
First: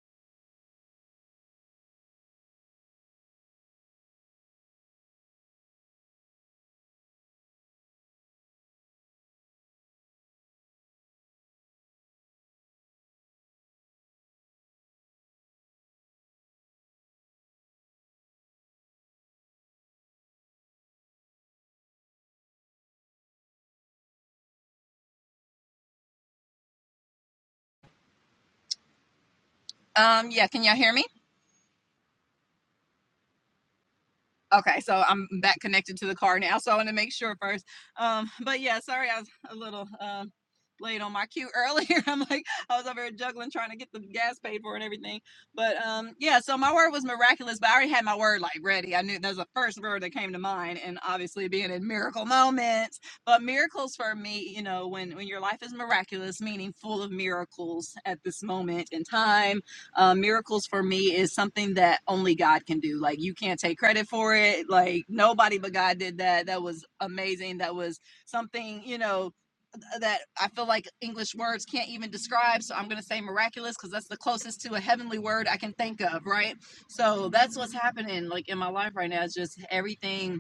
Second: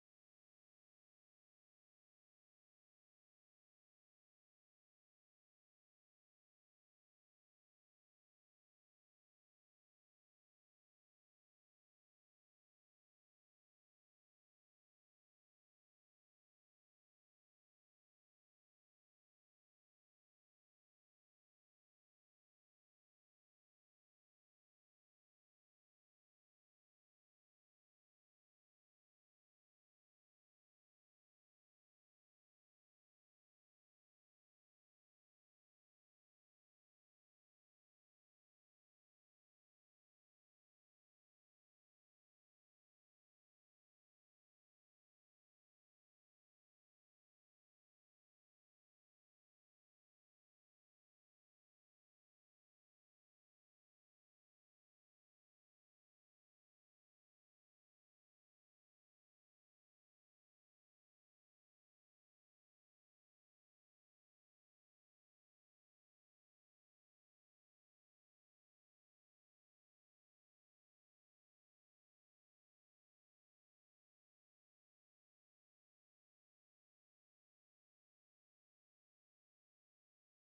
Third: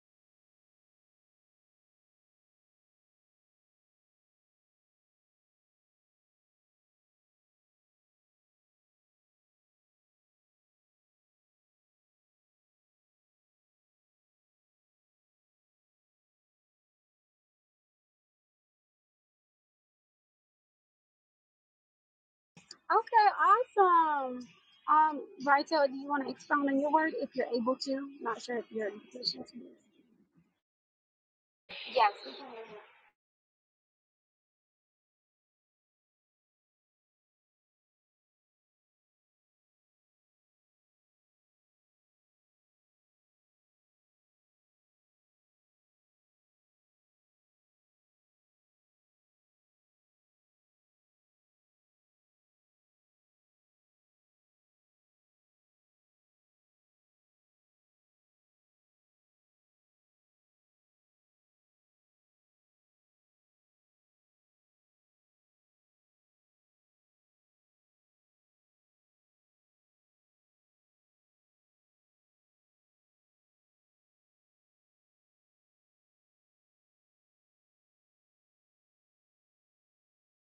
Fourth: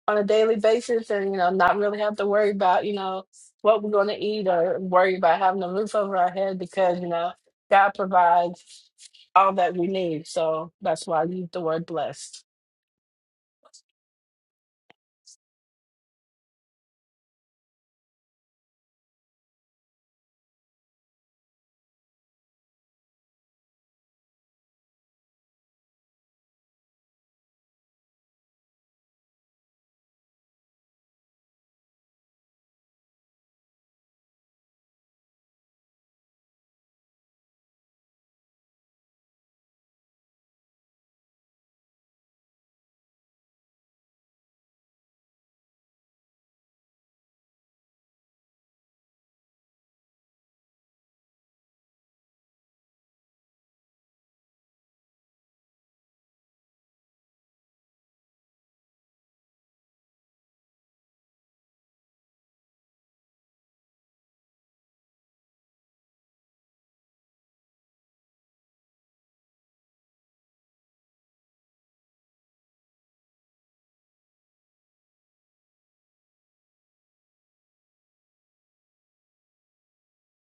S2: on a daily basis and, you know, not really have to worry about, you know, what we're gonna eat or worry about having a roof over our head because, you know, God provides all that we need. So that's why I use the word blessed.
S1: Okay, awesome. Um, Brightel, do you want to expound on your word if you're able to? Not sure if you're in position to. do this.
S4: Um, yeah, can y'all hear me?
S1: Yes, we can hear you.
S4: Okay, so I'm back connected to the car now, so I want to make sure first. Um, but yeah, sorry, I was a little um late on my cue earlier. I'm like, I was over here juggling, trying to get the gas paid for and everything. But um, yeah, so my word was miraculous, but I already had my word like ready. I knew that was the first word that came to mind, and obviously being in miracle moments. But miracles for me, you know, when when your life is miraculous, meaning full of miracles at this moment in time uh, miracles for me is something that only God can do. Like you can't take credit for it. Like nobody but God did that. That was amazing. That was something you know that I feel like English words can't even describe. So I'm gonna say miraculous because that's the closest to a heavenly word I can think of. Right. So that's what's happening like in my life right now. it's just everything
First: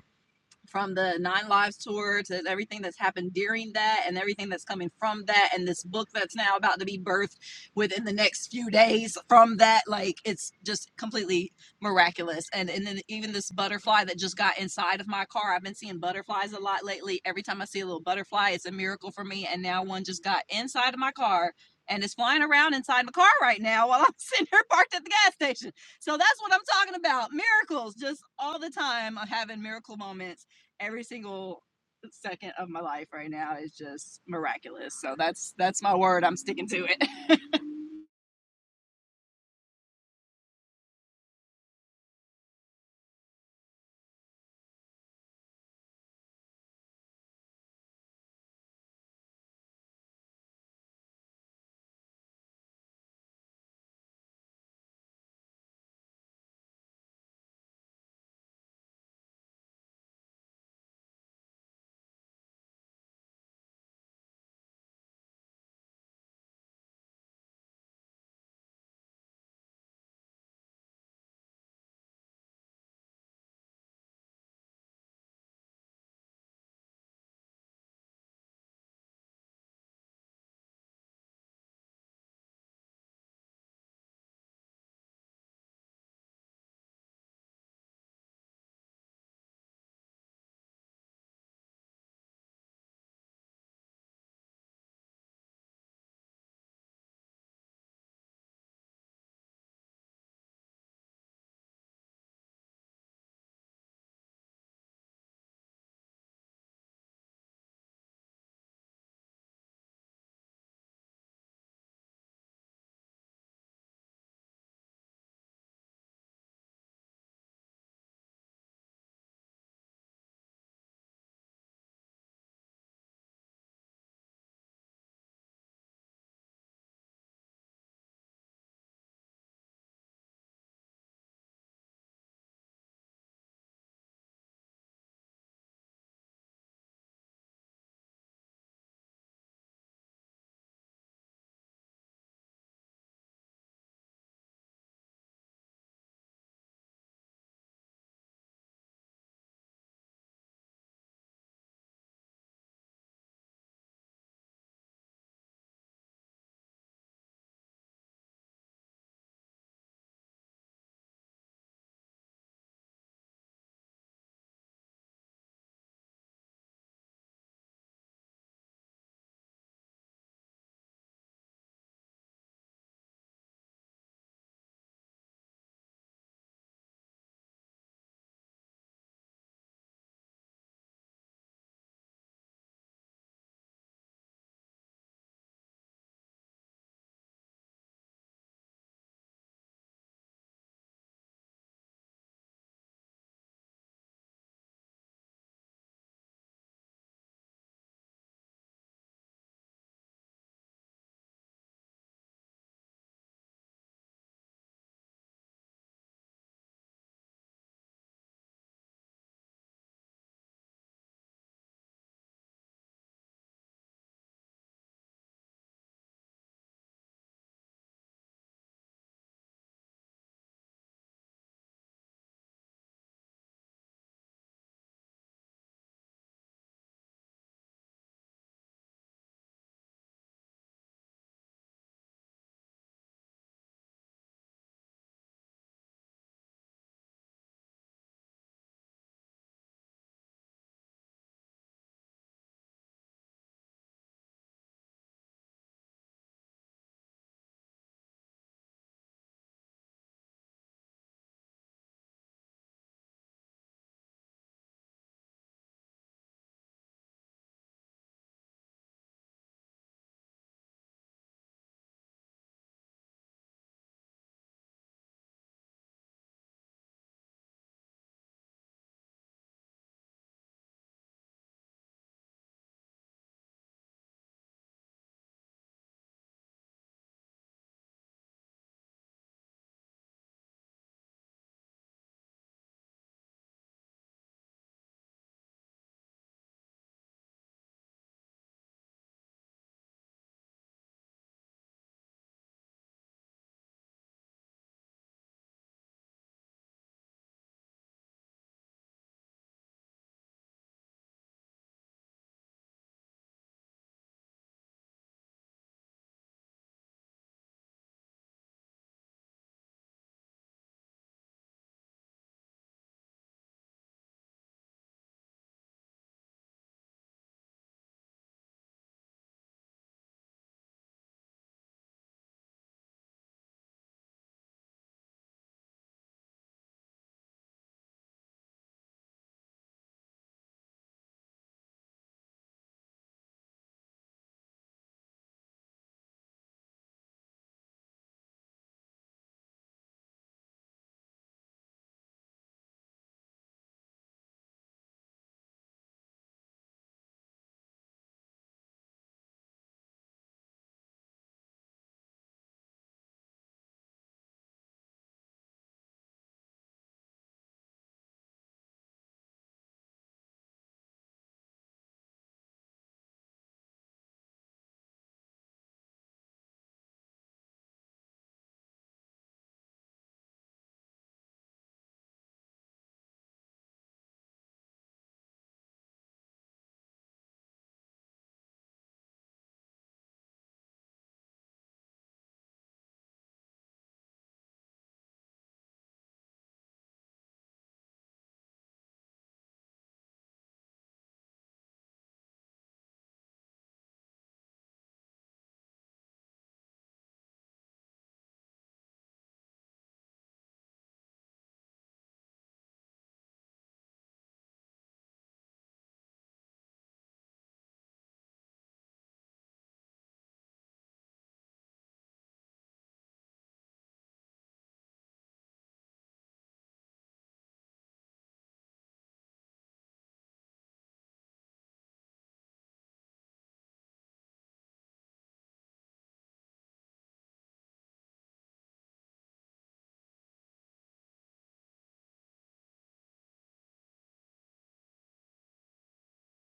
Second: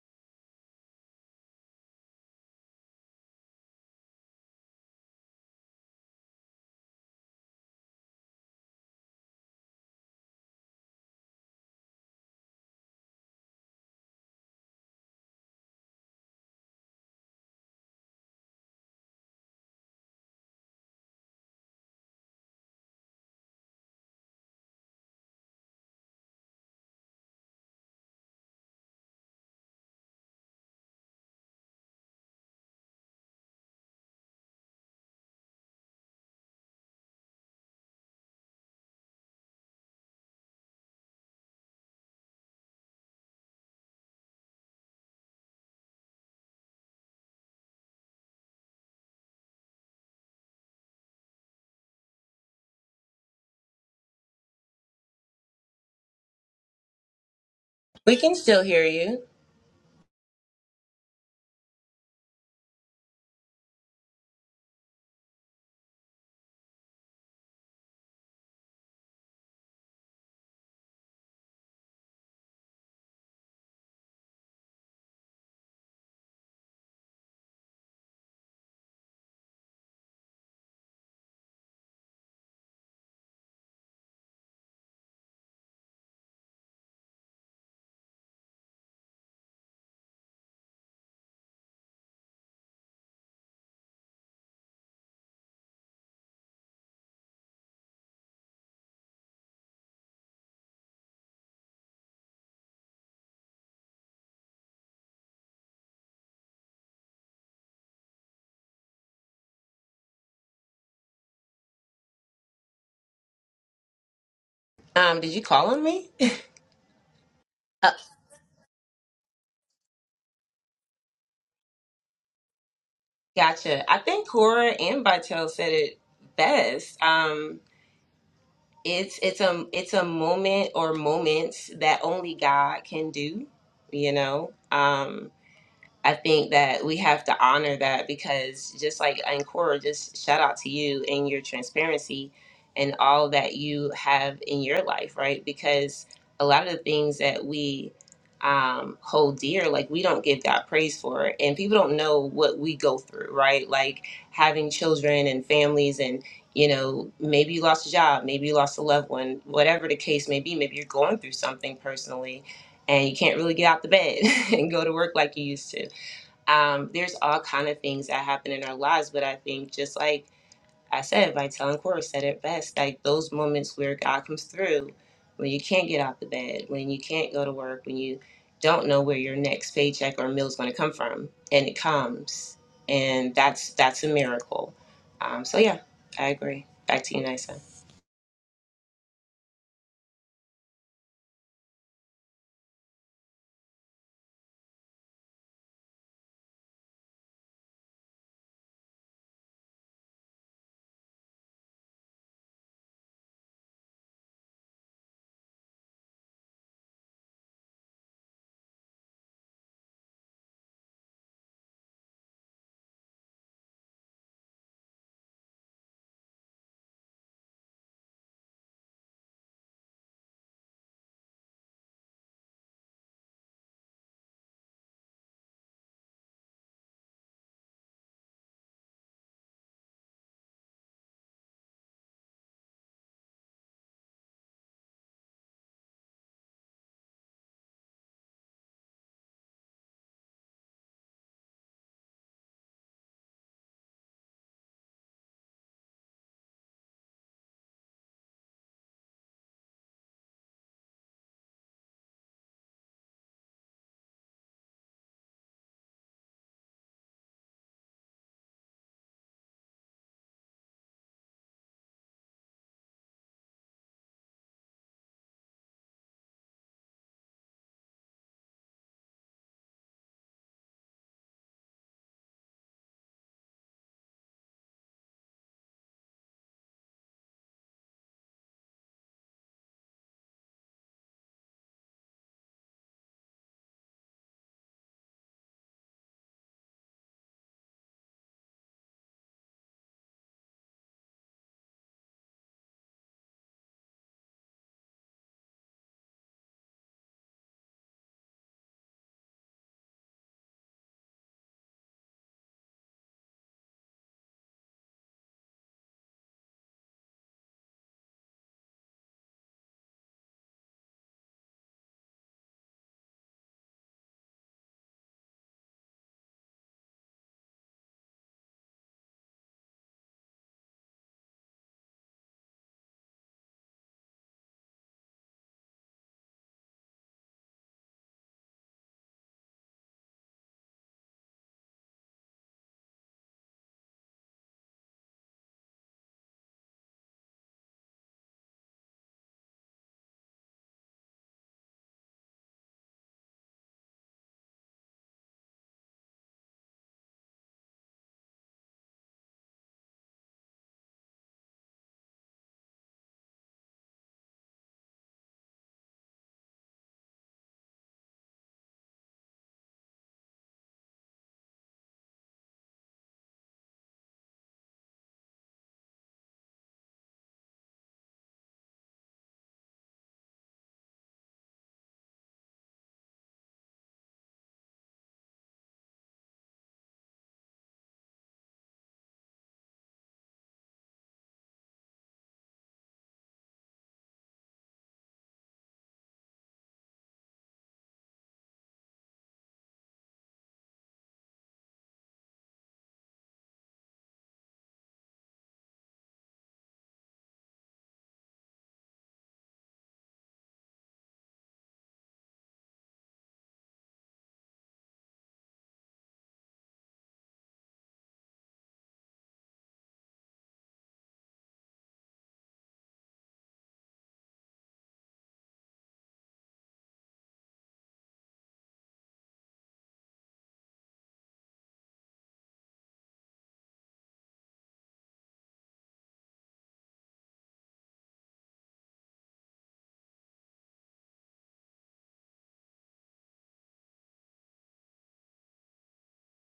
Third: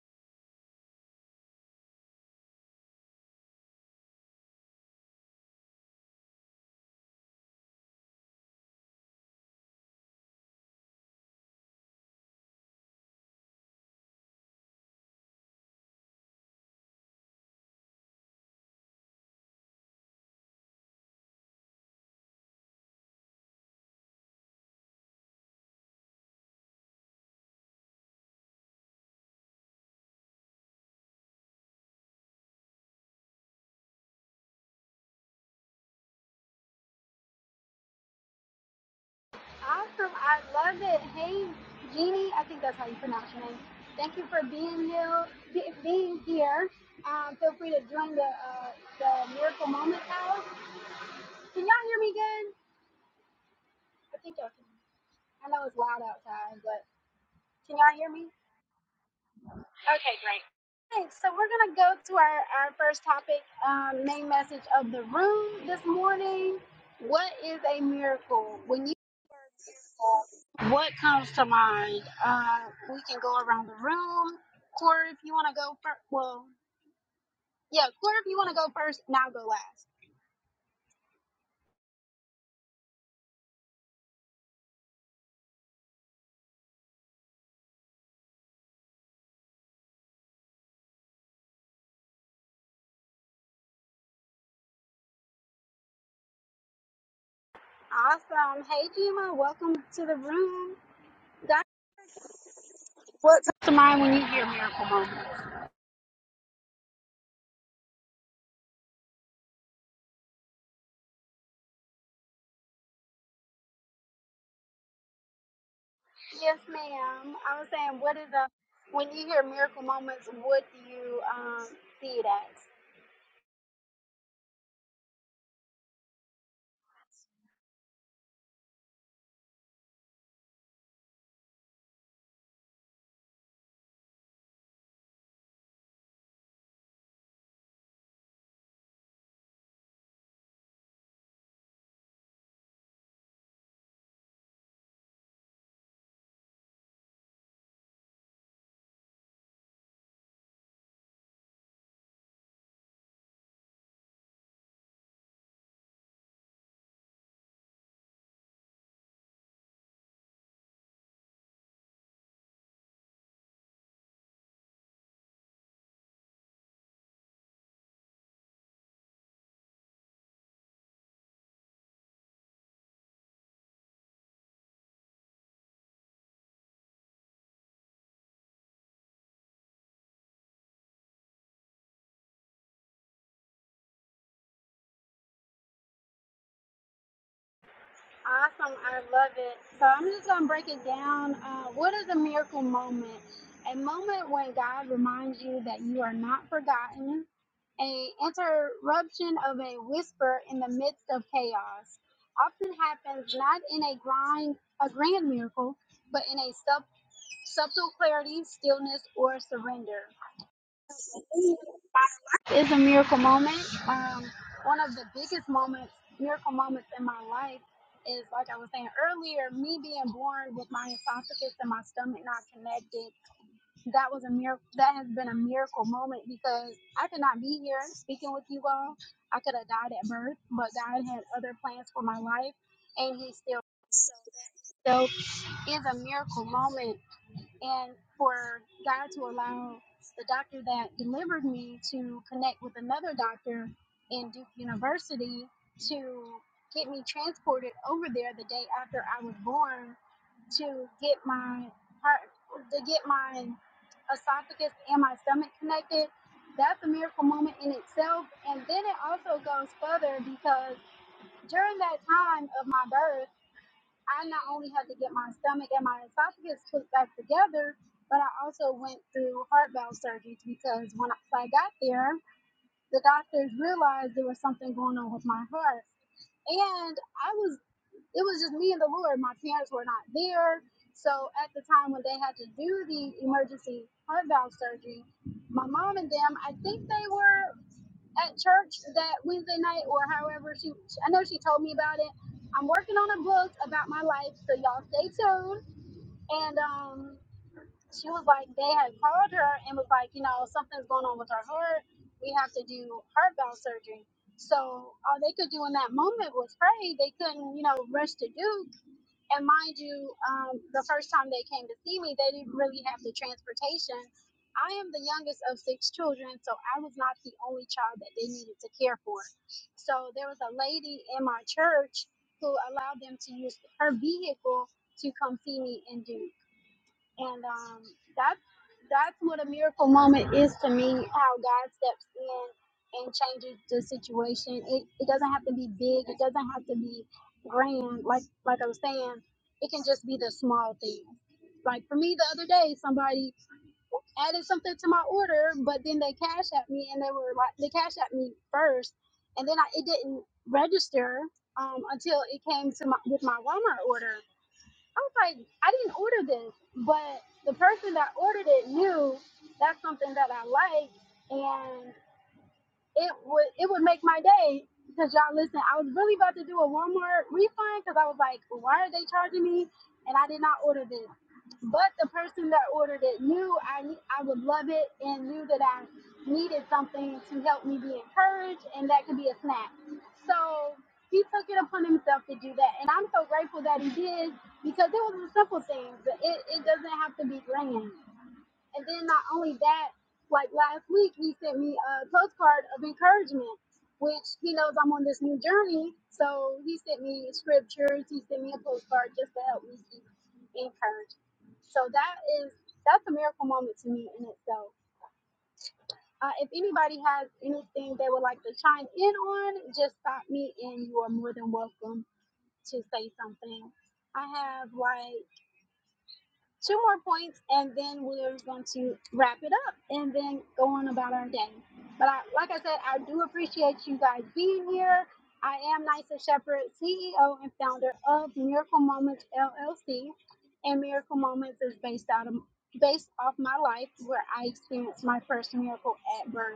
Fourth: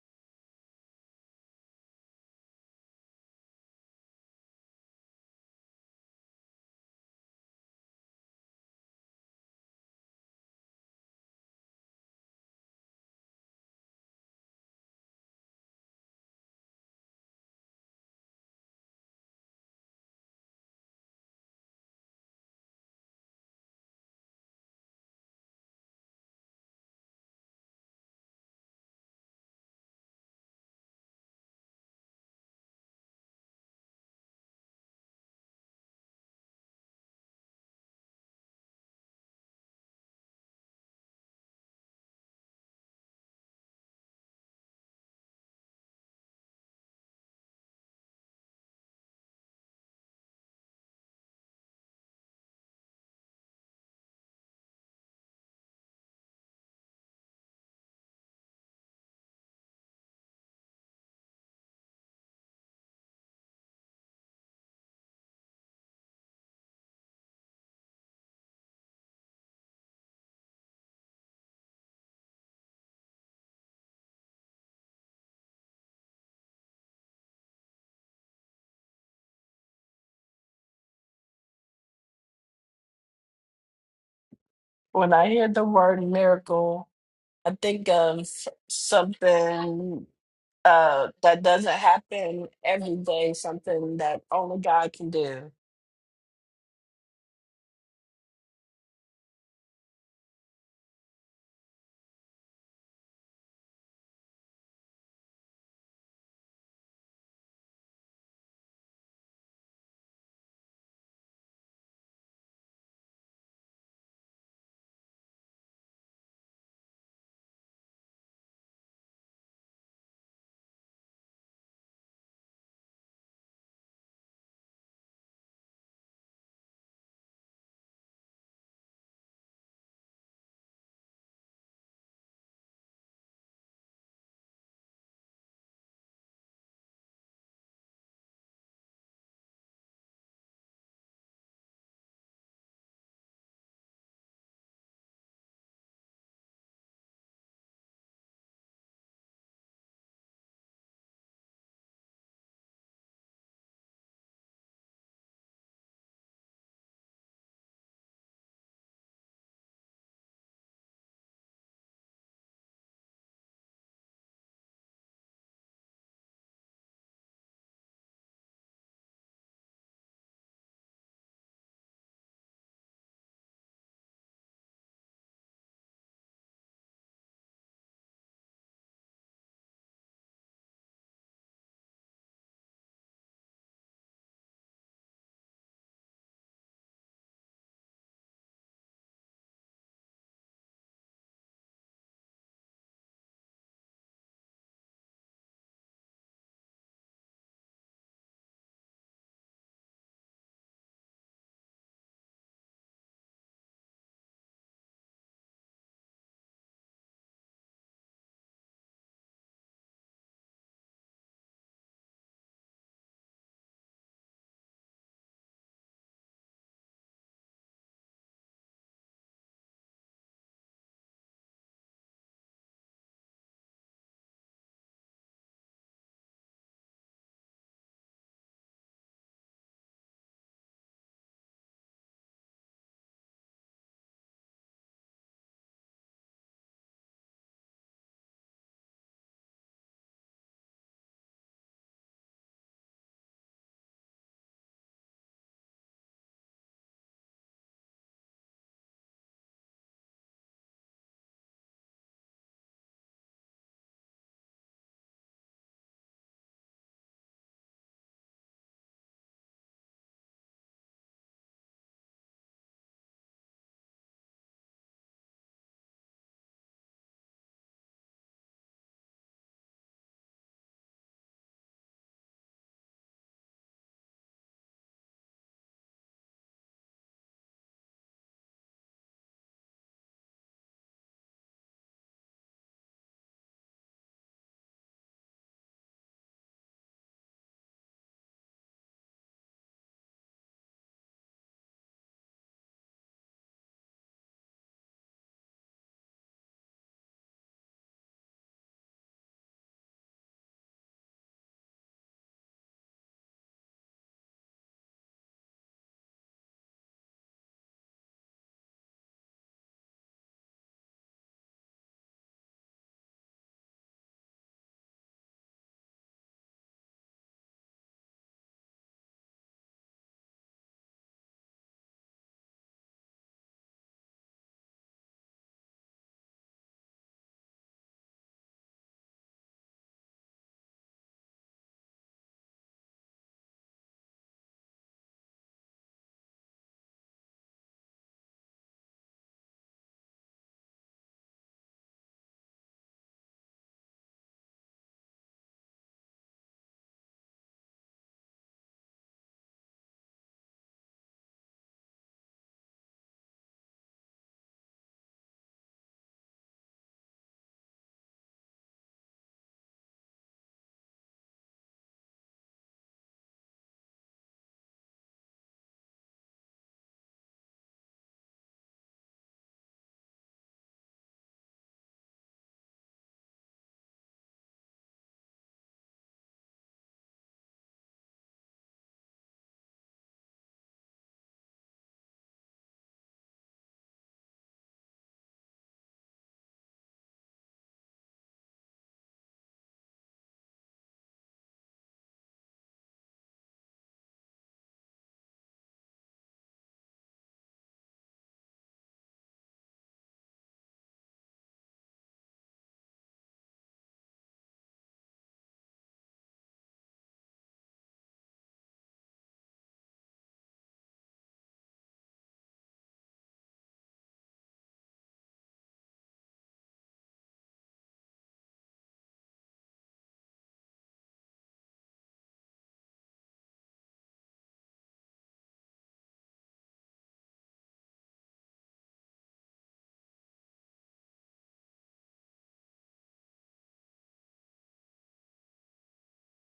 S4: from the Nine Lives tour to everything that's happened during that and everything that's coming from that and this book that's now about to be birthed within the next few days from that like it's just completely miraculous and and then even this butterfly that just got inside of my car I've been seeing butterflies a lot lately every time I see a little butterfly it's a miracle for me and now one just got inside of my car and is flying around inside my car right now while I'm sitting here parked at the gas station so that's what I'm talking about. Miracles, just all the time. I'm having miracle moments every single second of my life right now is just miraculous. So that's that's my word. I'm sticking to it.
S1: Awesome. I love it. Hey, Jeannie, I think that's how you pronounce your name. Thank you for being here. be- Being here. Um, feel free to join the uh, the Miracle Moment House. Can y'all hear me good? I think y'all can. I know it's loud outside, but can y'all hear
S3: We
S1: me?
S3: can still hear you.
S1: right, so we're going to go to our, our first topic, um, main message of the room this morning. What is a miracle? When you hear miracle, what comes to mind? Uh, we can go around the room. Corey, if you want to go first, well, yeah, Corey, if you want to go first, now go last.
S2: When I hear the word miracle, I think of something uh, that doesn't happen every day, something that only God can do.
S1: Awesome. Hey, Gima, welcome to the room. Guys, what comes to mind when you hear miracle moment?
S3: Um, did you call on me?
S1: Yes, ma'am. I was
S3: Uh,
S1: saying, what is a when you hear miracle moments, what do you um, see it as?
S3: gotcha. I think Cora and Vitel said it best. Um, it's it's a it's a moment or moments that only God can do. You know. Um, I think that we have to honor that because just like Ancora, just shout out to you and your transparency and all that you have in your life, right? Because a lot of the things that we um, hold dear, like we don't give God praise for, and people don't know what we go through, right? Like having children and families, and you know, maybe you lost a job, maybe you lost a loved one, whatever the case may be. Maybe you're going through something personally, and you can't really get out the bed and go to work like you used to um, there's all kind of things that happen in our lives but i think just like i said vital and Cora said it best like those moments where god comes through when you can't get out the bed when you can't go to work when you don't know where your next paycheck or meal is going to come from and it comes and that's that's a miracle um, so yeah i agree back to you nisa
S1: Awesome, I love it. So I'm just gonna break it down. Uh, what is a miracle moment? A moment when God reminds you that you are not forgotten. A interruption of a whisper in the midst of chaos often happens not in a grind, a grand miracle, but in a sub, subtle clarity, stillness, or surrender It's a miracle moment. Um, one of the biggest moments, miracle moments in my life is, like I was saying earlier, me being born with my esophagus and my stomach not connected. That was a miracle. That has been a miracle moment because I could not be here speaking with you all. I could have died at birth, but God had other plans for my life, and He still so that itself is a miracle moment and for God to allow the doctor that delivered me to connect with another doctor in Duke University to get me transported over there the day after I was born to get my heart to get my esophagus and my stomach connected. That's a miracle moment in itself. And then it also goes further because during that time of my birth I not only had to get my stomach and my esophagus put back together, but I also went through heart valve surgery because when I, when I got there, the doctors realized there was something going on with my heart. And I was, it was just me and the Lord. My parents were not there. So at the time when they had to do the emergency heart valve surgery, my mom and them, I think they were at church that Wednesday night or however she I know she told me about it. I'm working on a book about my life, so y'all stay tuned. And um she was like they had called her and was like, you know, something's going on with her heart. We have to do heart valve surgery. So all they could do in that moment was pray. They couldn't, you know, rush to do and mind you, um, the first time they came to see me, they didn't really have the transportation. I am the youngest of six children, so I was not the only child that they needed to care for. So there was a lady in my church who allowed them to use her vehicle to come see me and do and um, that's that's what a miracle moment is to me. How God steps in and changes the situation. It it doesn't have to be big. It doesn't have to be grand. Like like I was saying, it can just be the small thing. Like for me, the other day, somebody added something to my order, but then they cash at me, and they were like, they cash at me first, and then I, it didn't register um, until it came to my with my Walmart order. I was like, I didn't order this, but the person that ordered it knew that's something that I like, and it would it would make my day because y'all listen i was really about to do a walmart refund because i was like why are they charging me and i did not order this but the person that ordered it knew i i would love it and knew that i needed something to help me be encouraged and that could be a snack so he took it upon himself to do that and i'm so grateful that he did because it was a simple thing but it, it doesn't have to be grand and then not only that, like last week, he sent me a postcard of encouragement, which he knows I'm on this new journey. So he sent me scriptures, he sent me a postcard just to help me be encouraged. So that is that's a miracle moment to me in itself. Uh, if anybody has anything they would like to chime in on, just stop me and you are more than welcome to say something. I have like two more points and then we're going to wrap it up and then go on about our day. But I, like I said, I do appreciate you guys being here. I am Nysa Shepherd, CEO and founder of Miracle Moments LLC. And Miracle Moments is based out of based off my life where I experienced my first miracle at birth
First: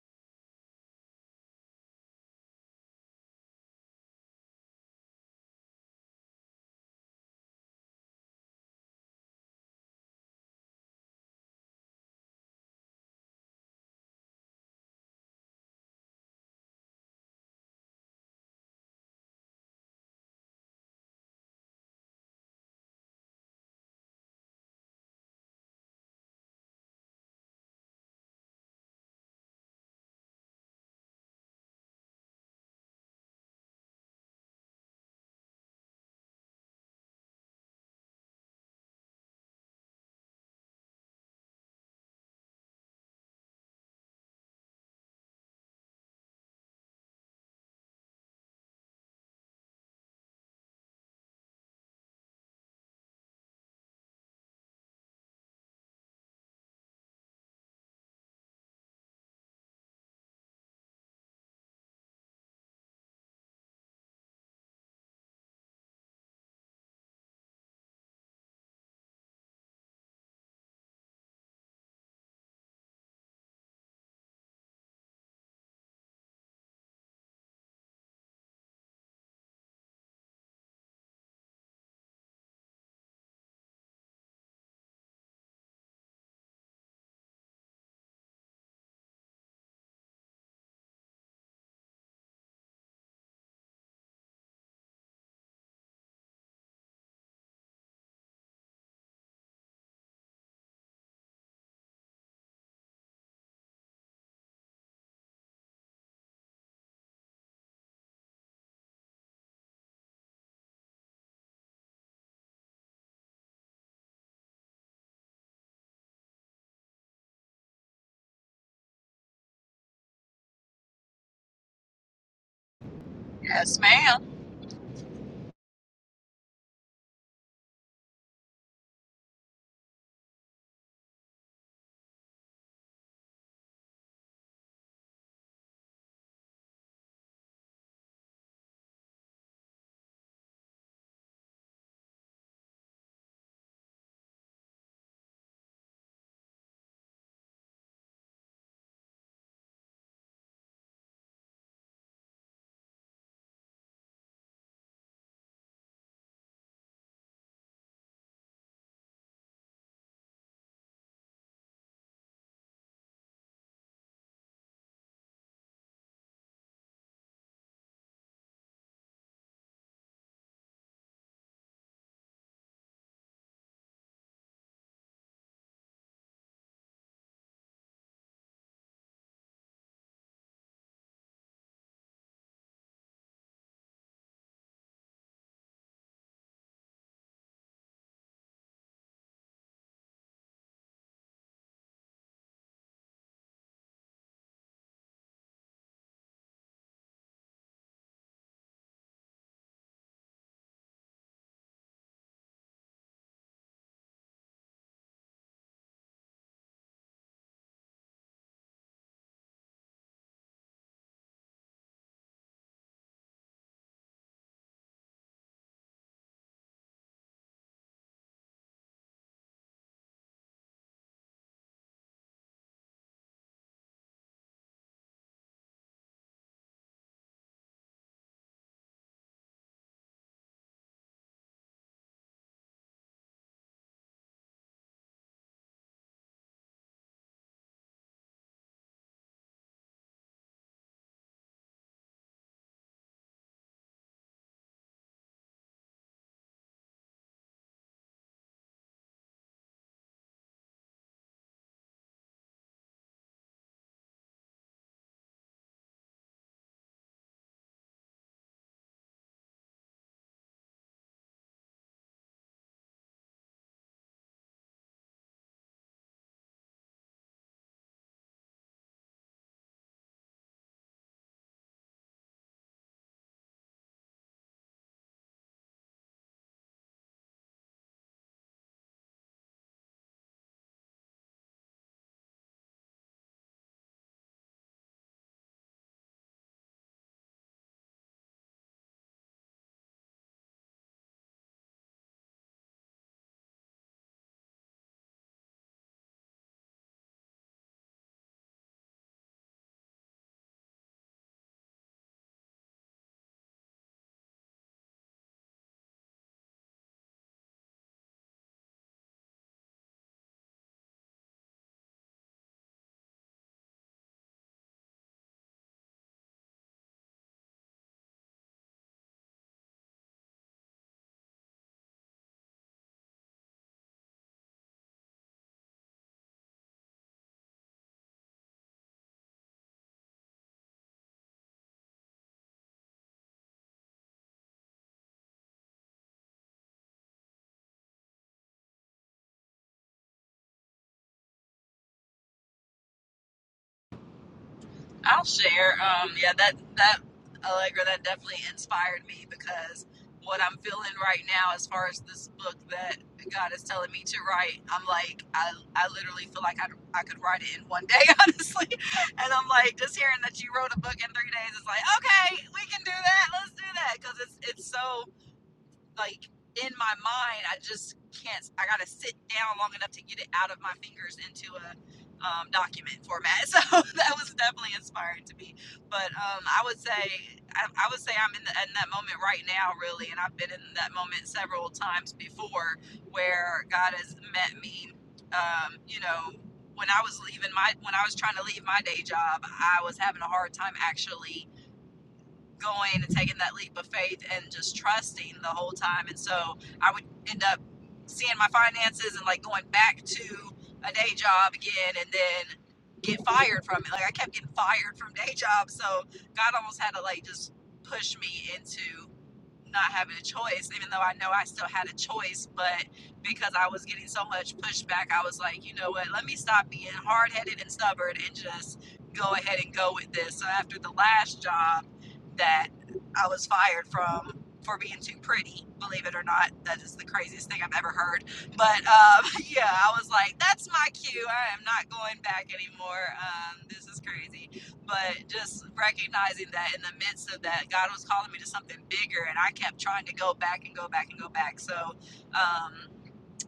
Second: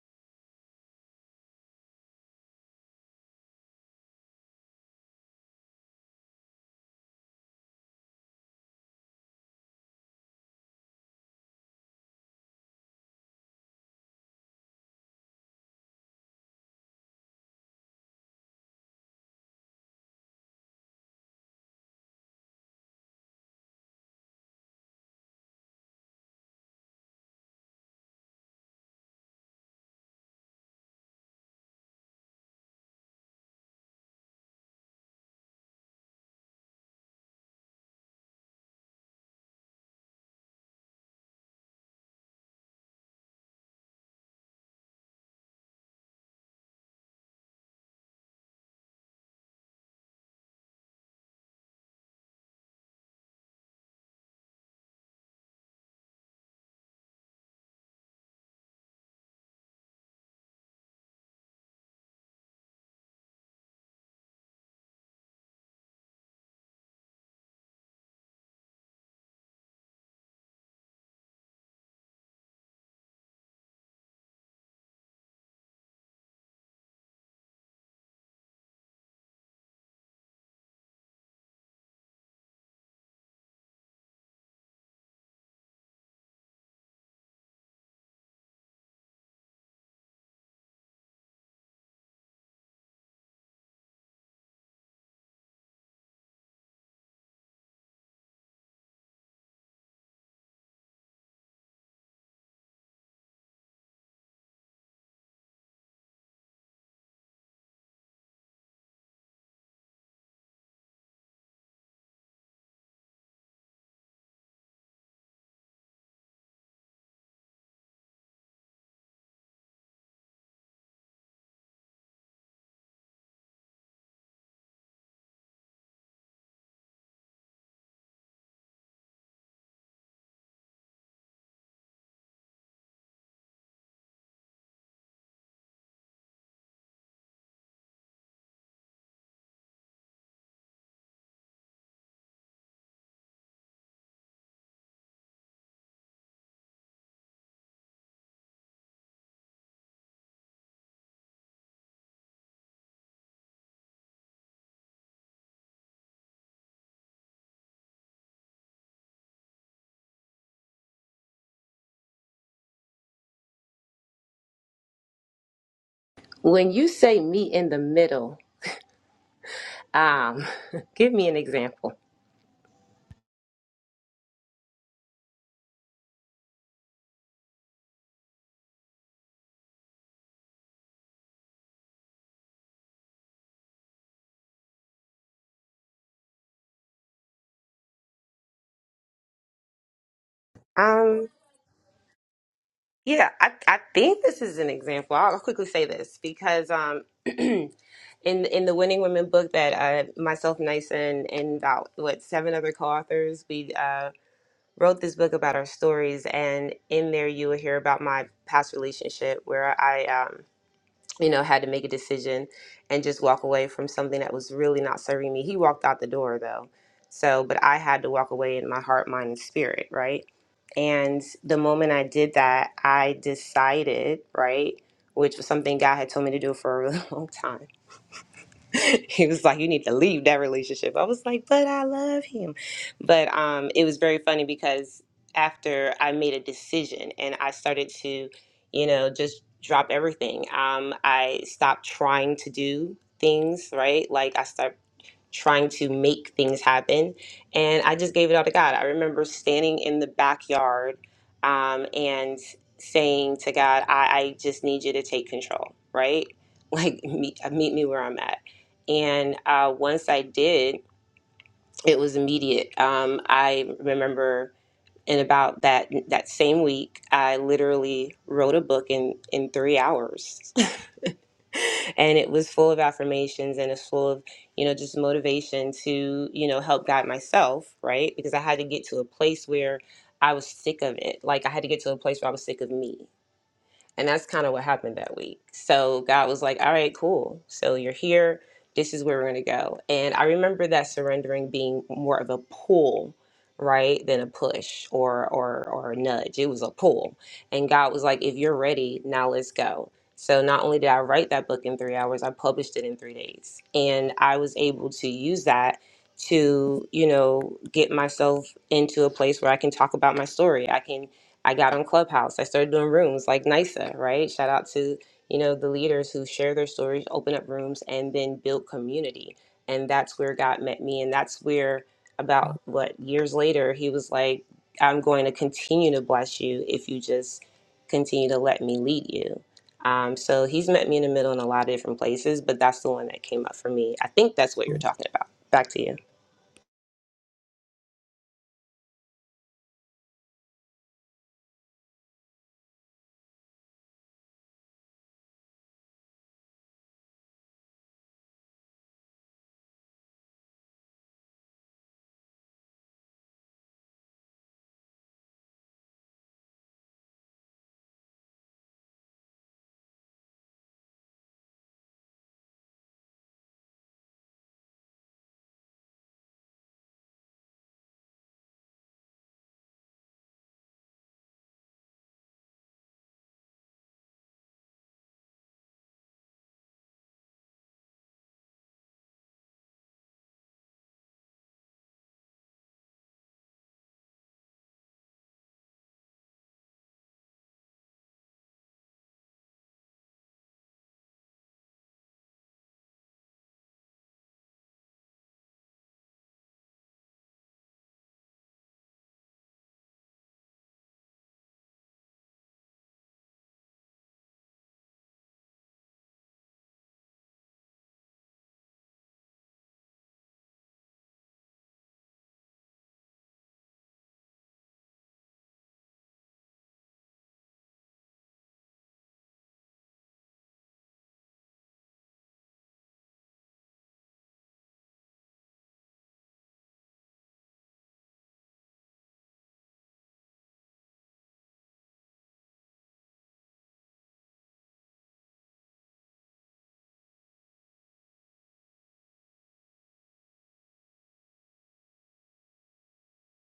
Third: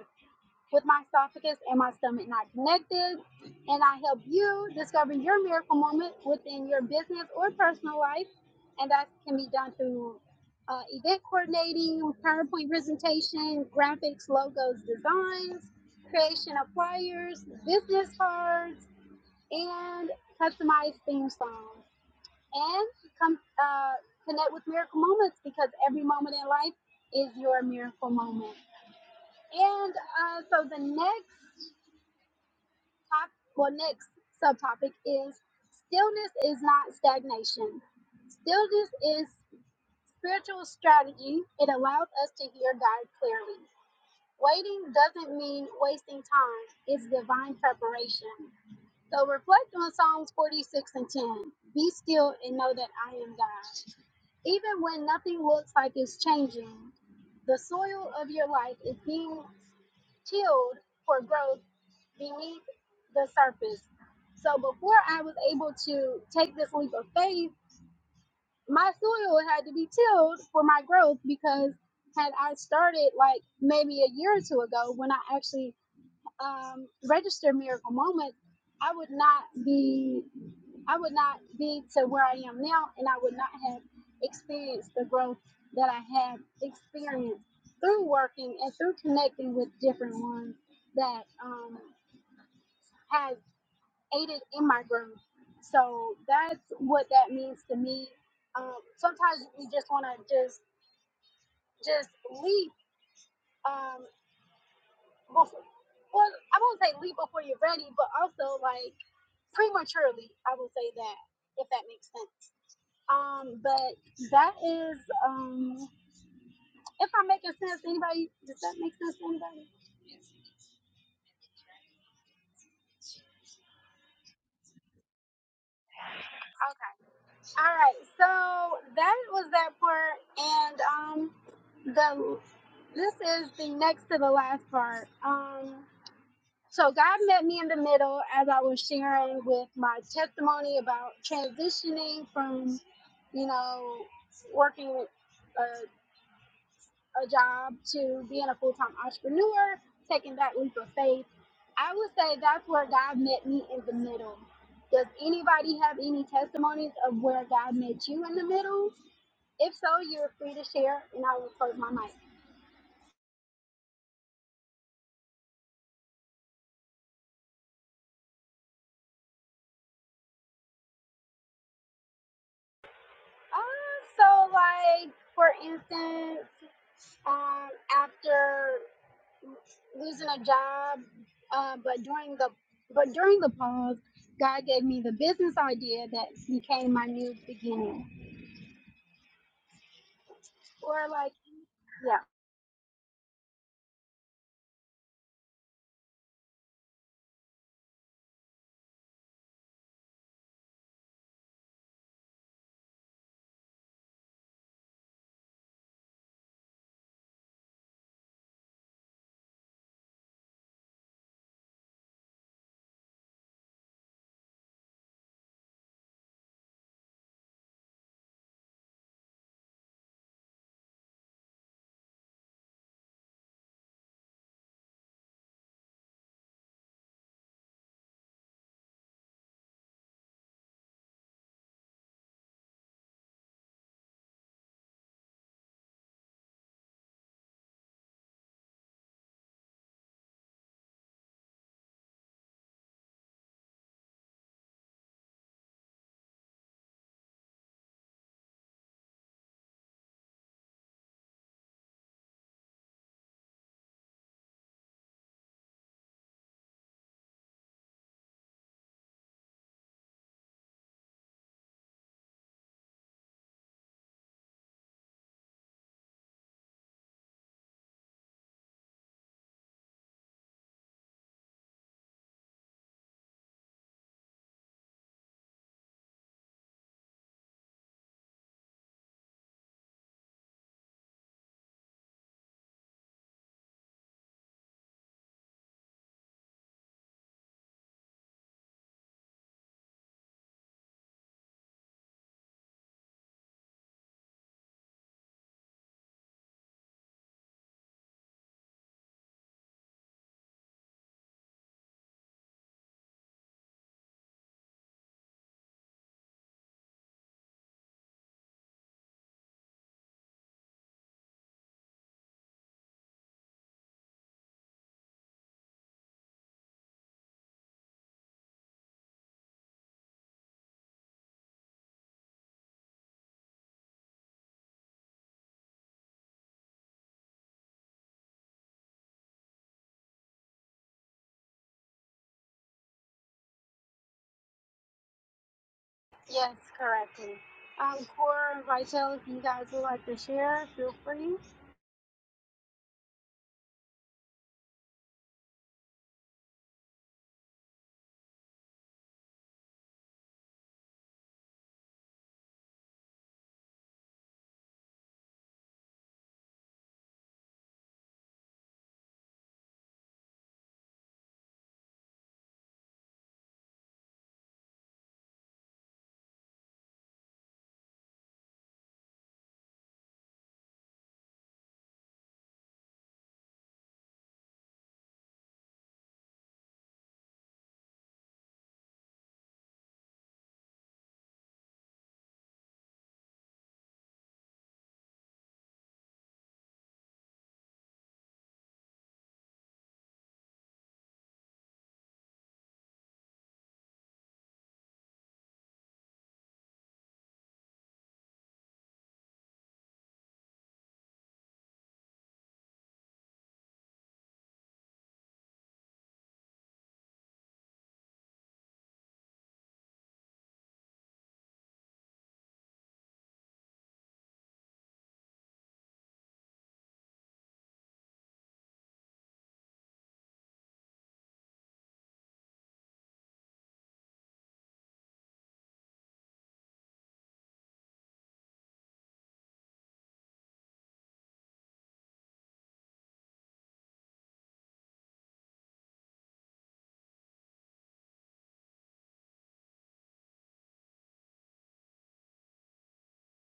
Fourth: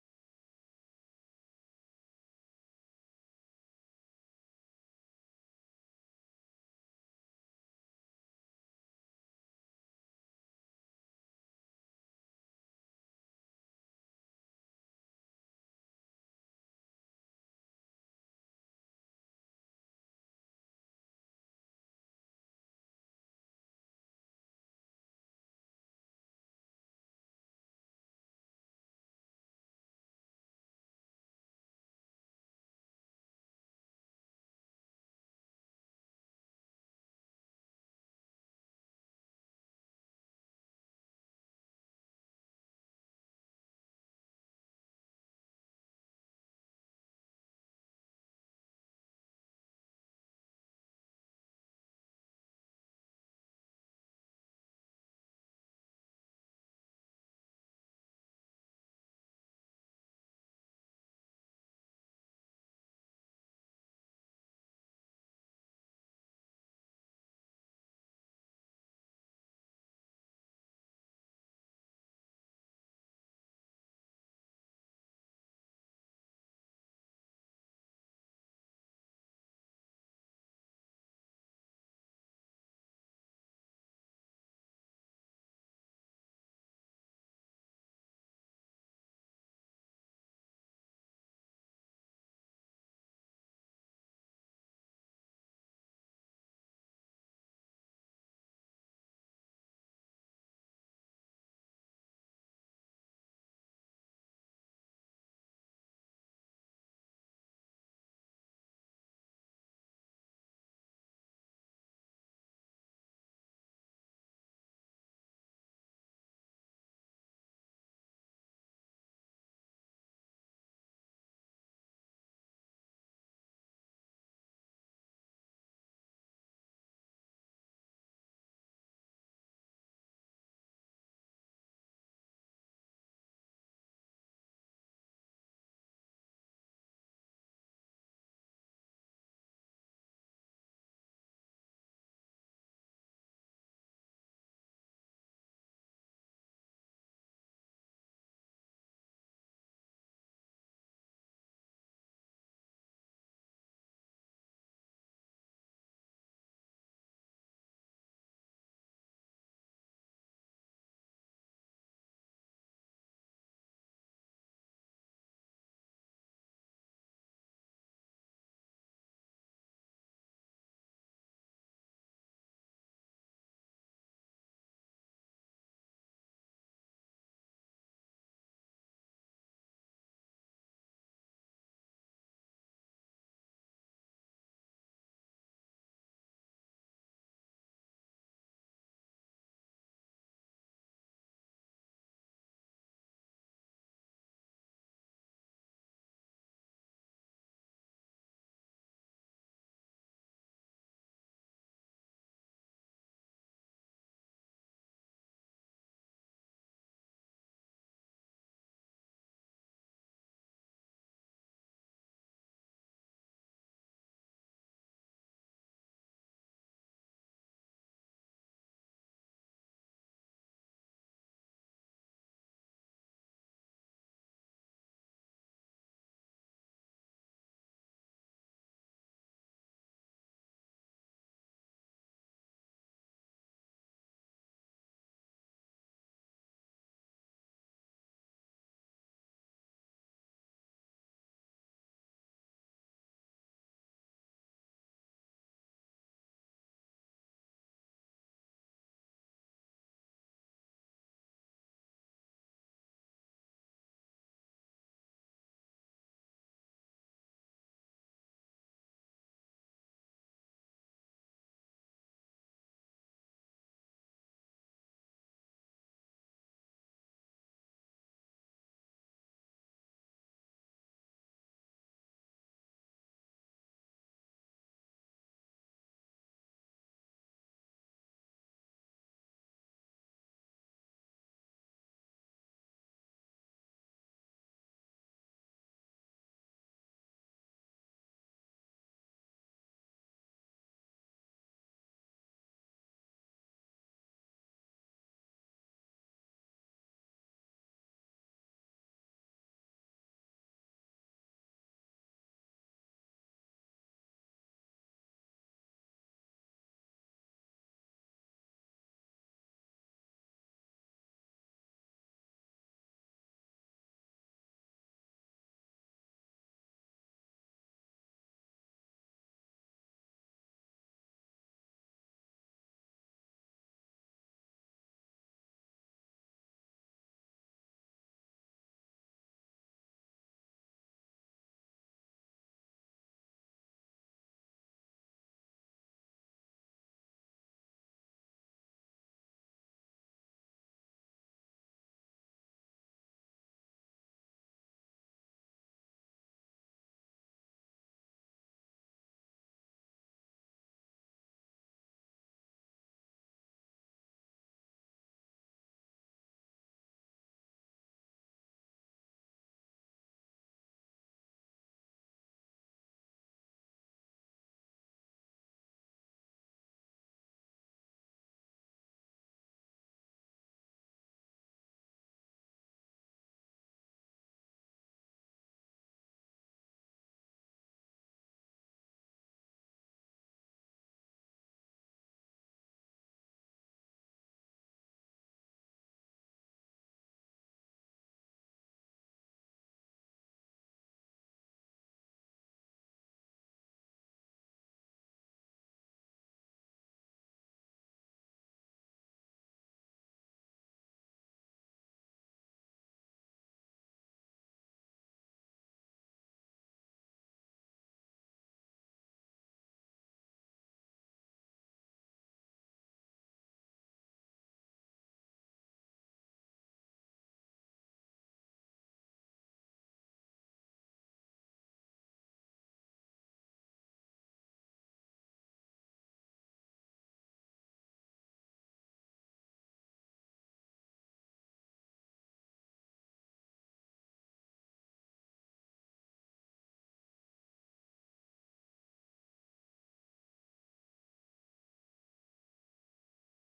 S1: with my esophagus and my stomach not connected. And I help you discover your miracle moment within your business or personal life. And that can be done through uh, event coordinating, PowerPoint presentation, graphics, logos, designs, creation of flyers, business cards, and customized theme songs. And come uh, connect with miracle moments because every moment in life is your miracle moment. And uh, so the next top well next subtopic is stillness is not stagnation stillness is spiritual strategy it allowed us to hear god clearly waiting doesn't mean wasting time it's divine preparation so reflect on psalms 46 and 10 be still and know that i am god even when nothing looks like it's changing the soil of your life is being chilled for growth beneath the surface. So before I was able to take this leap of faith, my soil had to be tilled for my growth because had I started like maybe a year or two ago when I actually um, registered Miracle Moments, I would not be I would not be to where I am now, and I would not have experienced the growth that I have experienced through working and through connecting with different ones that um, has aided in my growth. So that's what that means to me. Um, sometimes we just want to just just leap. Um, before, well, I won't say leap before you're ready, but also like prematurely. I will say that if that makes sense. Um, but that is um if I'm making sense to anybody, does that make sense to anybody?
S4: yes, ma'am.
S1: Okay. All right. So that was that part and um the this is the next to the last part. Um so God met me in the middle as I was sharing with my testimony about transitioning from, you know, working with uh, a job to being a full time entrepreneur, taking that leap of faith. I would say that's where God met me in the middle. Does anybody have any testimonies of where God met you in the middle? If so, you're free to share, and I will close my mic.
S3: when you say meet in the middle um, give me an example
S1: Uh, so, like for instance, um, after losing a job, uh, but during the but during the pause, God gave me the business idea that became my new beginning. Or like yeah.
S3: Yeah, I, I think this is an example. I'll quickly say this because um, in in the Winning Women book that uh, myself, Nyson, and about what seven other co-authors, we uh, wrote this book about our stories, and in there you will hear about my past relationship where I um, you know, had to make a decision and just walk away from something that was really not serving me. He walked out the door though. So, but I had to walk away in my heart, mind, and spirit, right? And the moment I did that, I decided, right, which was something God had told me to do for a really long time he was like, "You need to leave that relationship." I was like, "But I love him." But um, it was very funny because after I made a decision and I started to, you know, just drop everything. Um, I stopped trying to do things right. Like I start trying to make things happen. And I just gave it all to God. I remember standing in the backyard um, and saying to God, I, I just need you to take control, right? Like, meet, meet me where I'm at. And uh, once I did, it was immediate. Um, I remember in about that that same week, I literally wrote a book in in three hours and it was full of affirmations and it's full of you know just motivation to you know help guide myself right because i had to get to a place where i was sick of it like i had to get to a place where i was sick of me and that's kind of what happened that week. So God was like, all right, cool. So you're here. This is where we're going to go. And I remember that surrendering being more of a pull, right, than a push or, or, or a nudge. It was a pull. And God was like, if you're ready, now let's go. So not only did I write that book in three hours, I published it in three days. And I was able to use that to, you know, get myself into a place where I can talk about my story. I can I got on Clubhouse. I started doing rooms like NISA, right? Shout out to, you know, the leaders who share their stories, open up rooms, and then build community. And that's where God met me. And that's where, about what years later, he was like, I'm going to continue to bless you if you just continue to let me lead you. Um, so he's met me in the middle in a lot of different places, but that's the one that came up for me. I think that's what you're talking about. Back to you.
S1: Yes, correctly. Um, Core Vital, if you guys would like to share, feel free.
S4: I'll share. Um, yeah, that that Allegra that definitely inspired me because what I'm feeling right now, as far as this book that God is telling me to write, I'm like, I, I literally feel like I, I could write it in one day, honestly. And I'm like, just hearing that you wrote a book in three days, it's like, okay, we can do that. Let's do that because it's it's so like in my mind, I just can't. I gotta sit down long enough to get it out of my fingers into a um, document format. So that was definitely inspiring to me. But um, I would say, I, I would say I'm in, the, in that moment right now, really, and I've been in that moment several times before, where God has met me. Um, you know, when I was leaving my, when I was trying to leave my day job, I was having a hard time actually going and taking that leap of faith and just trusting the whole time. And so I would end up seeing my finances and like going back to a day job again and then get fired from it. Like I kept getting fired from day jobs. So God almost had to like just push me into not having a choice, even though I know I still had a choice. But because I was getting so much pushback, I was like, you know what? Let me stop being hard headed and stubborn and just go ahead and go with this. So after the last job, that I was fired from for being too pretty. Believe it or not, that is the craziest thing I've ever heard. But um, yeah, I was like, that's my cue. I am not going back anymore. Um, this is crazy. But just recognizing that in the midst of that, God was calling me to something bigger, and I kept trying to go back and go back and go back. So um,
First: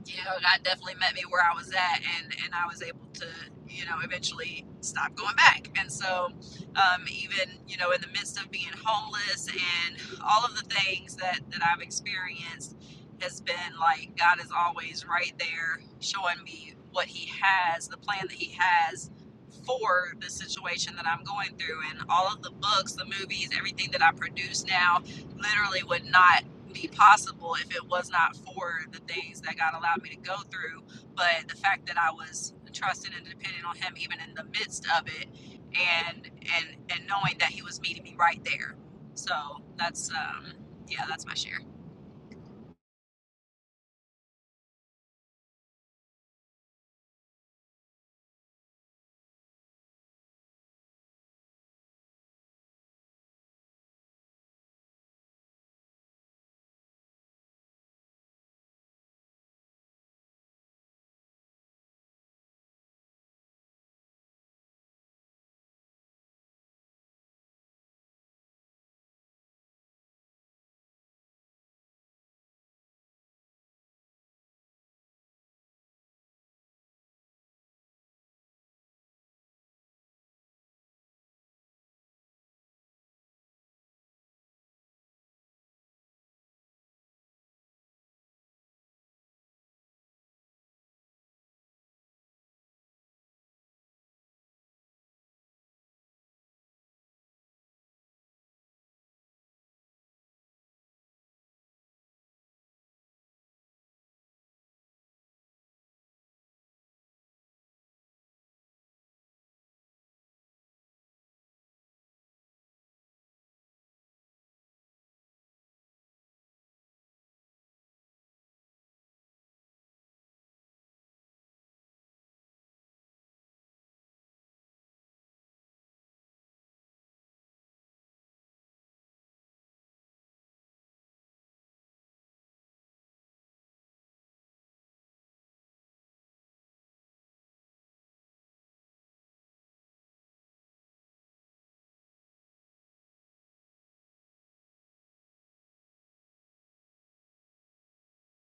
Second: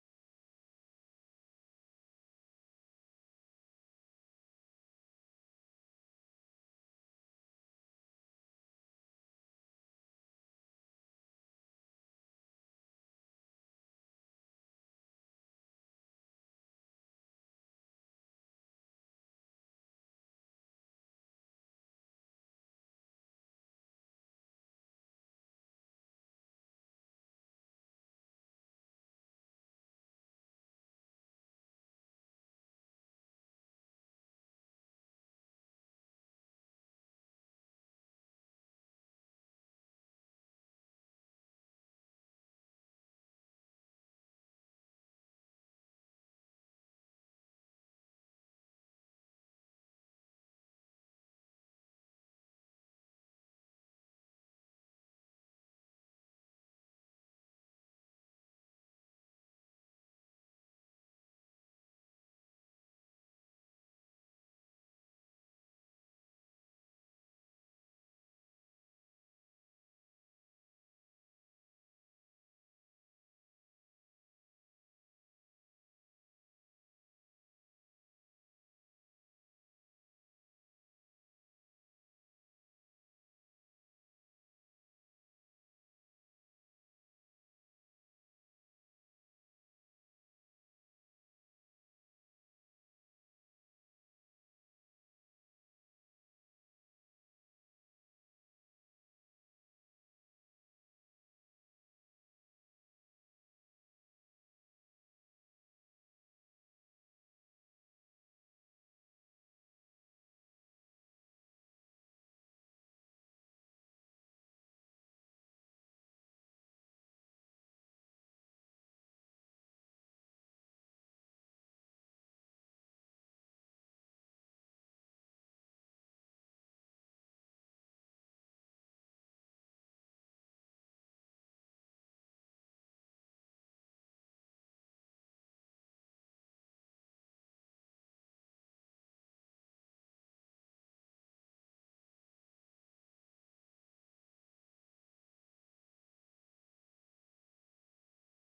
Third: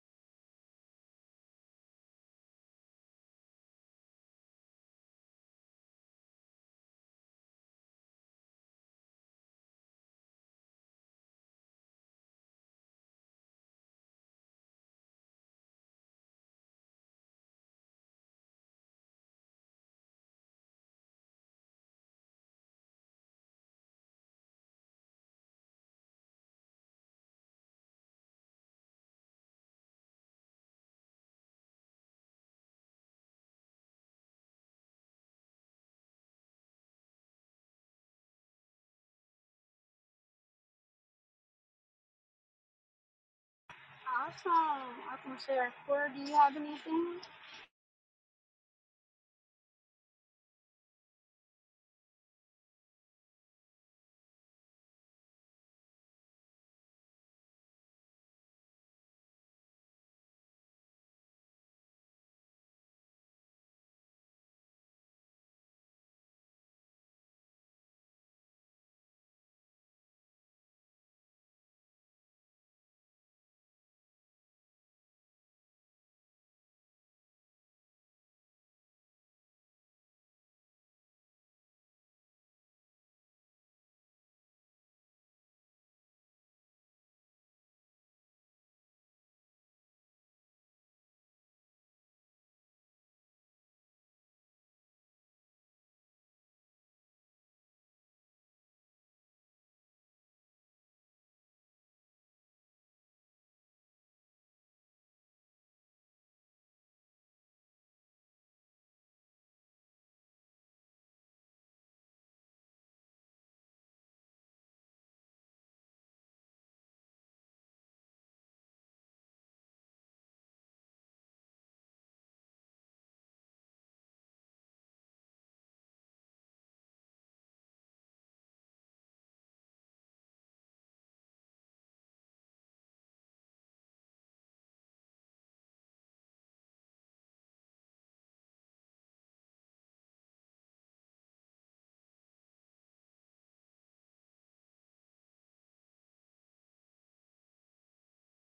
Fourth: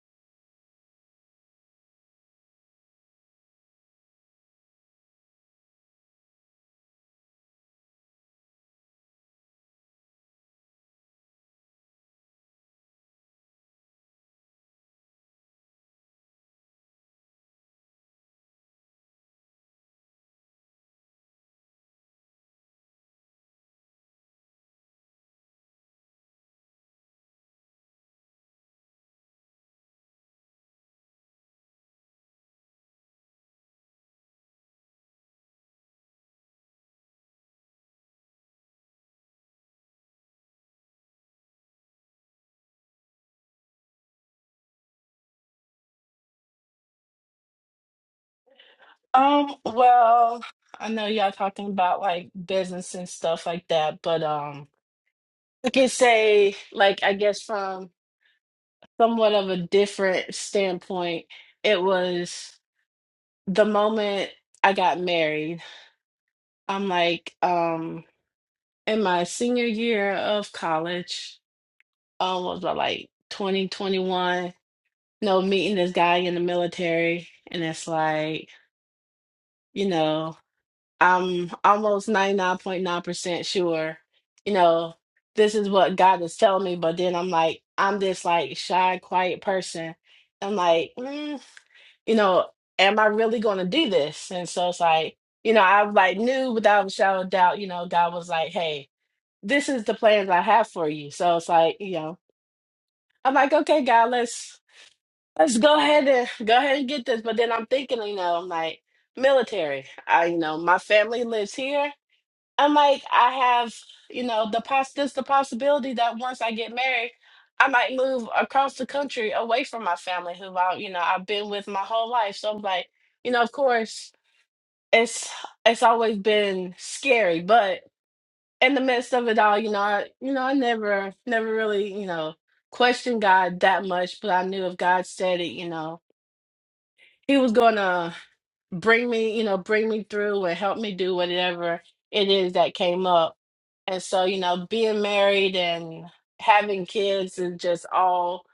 S4: you know, God definitely met me where I was at, and and I was able to, you know, eventually stop going back. And so, um, even you know, in the midst of being homeless and all of the things that that I've experienced, has been like God is always right there, showing me what He has, the plan that He has for the situation that I'm going through, and all of the books, the movies, everything that I produce now, literally would not be possible if it was not for the things that God allowed me to go through. But the fact that I was trusting and depending on Him, even in the midst of it, and and and knowing that He was meeting me right there. So that's um, yeah, that's my share.
S1: Awesome, awesome share. Core, do you have anything?
S2: Um, well, I know y'all talking about like business and stuff like that, but um, I can say like I guess from somewhat of a different standpoint, it was the moment I got married. I'm like um in my senior year of college, um was about like 2021 you know, meeting this guy in the military, and it's like, you know, I'm almost 99.9% sure, you know, this is what God is telling me. But then I'm like, I'm this like shy, quiet person. I'm like, mm, you know, am I really going to do this? And so it's like, you know, I like knew without a shadow of doubt, you know, God was like, hey, this is the plans I have for you. So it's like, you know, I'm like, okay, God, let's. Let's go ahead and go ahead and get this. But then I'm thinking, you know, I'm like, military. I, you know, my family lives here. I'm like, I have, you know, the poss this the possibility that once I get married, I might move across the country away from my family, who I, you know, I've been with my whole life. So I'm like, you know, of course, it's it's always been scary, but in the midst of it all, you know, I, you know, I never, never really, you know, questioned God that much. But I knew if God said it, you know he was gonna bring me, you know, bring me through and help me do whatever it is that came up. And so, you know, being married and having kids is just all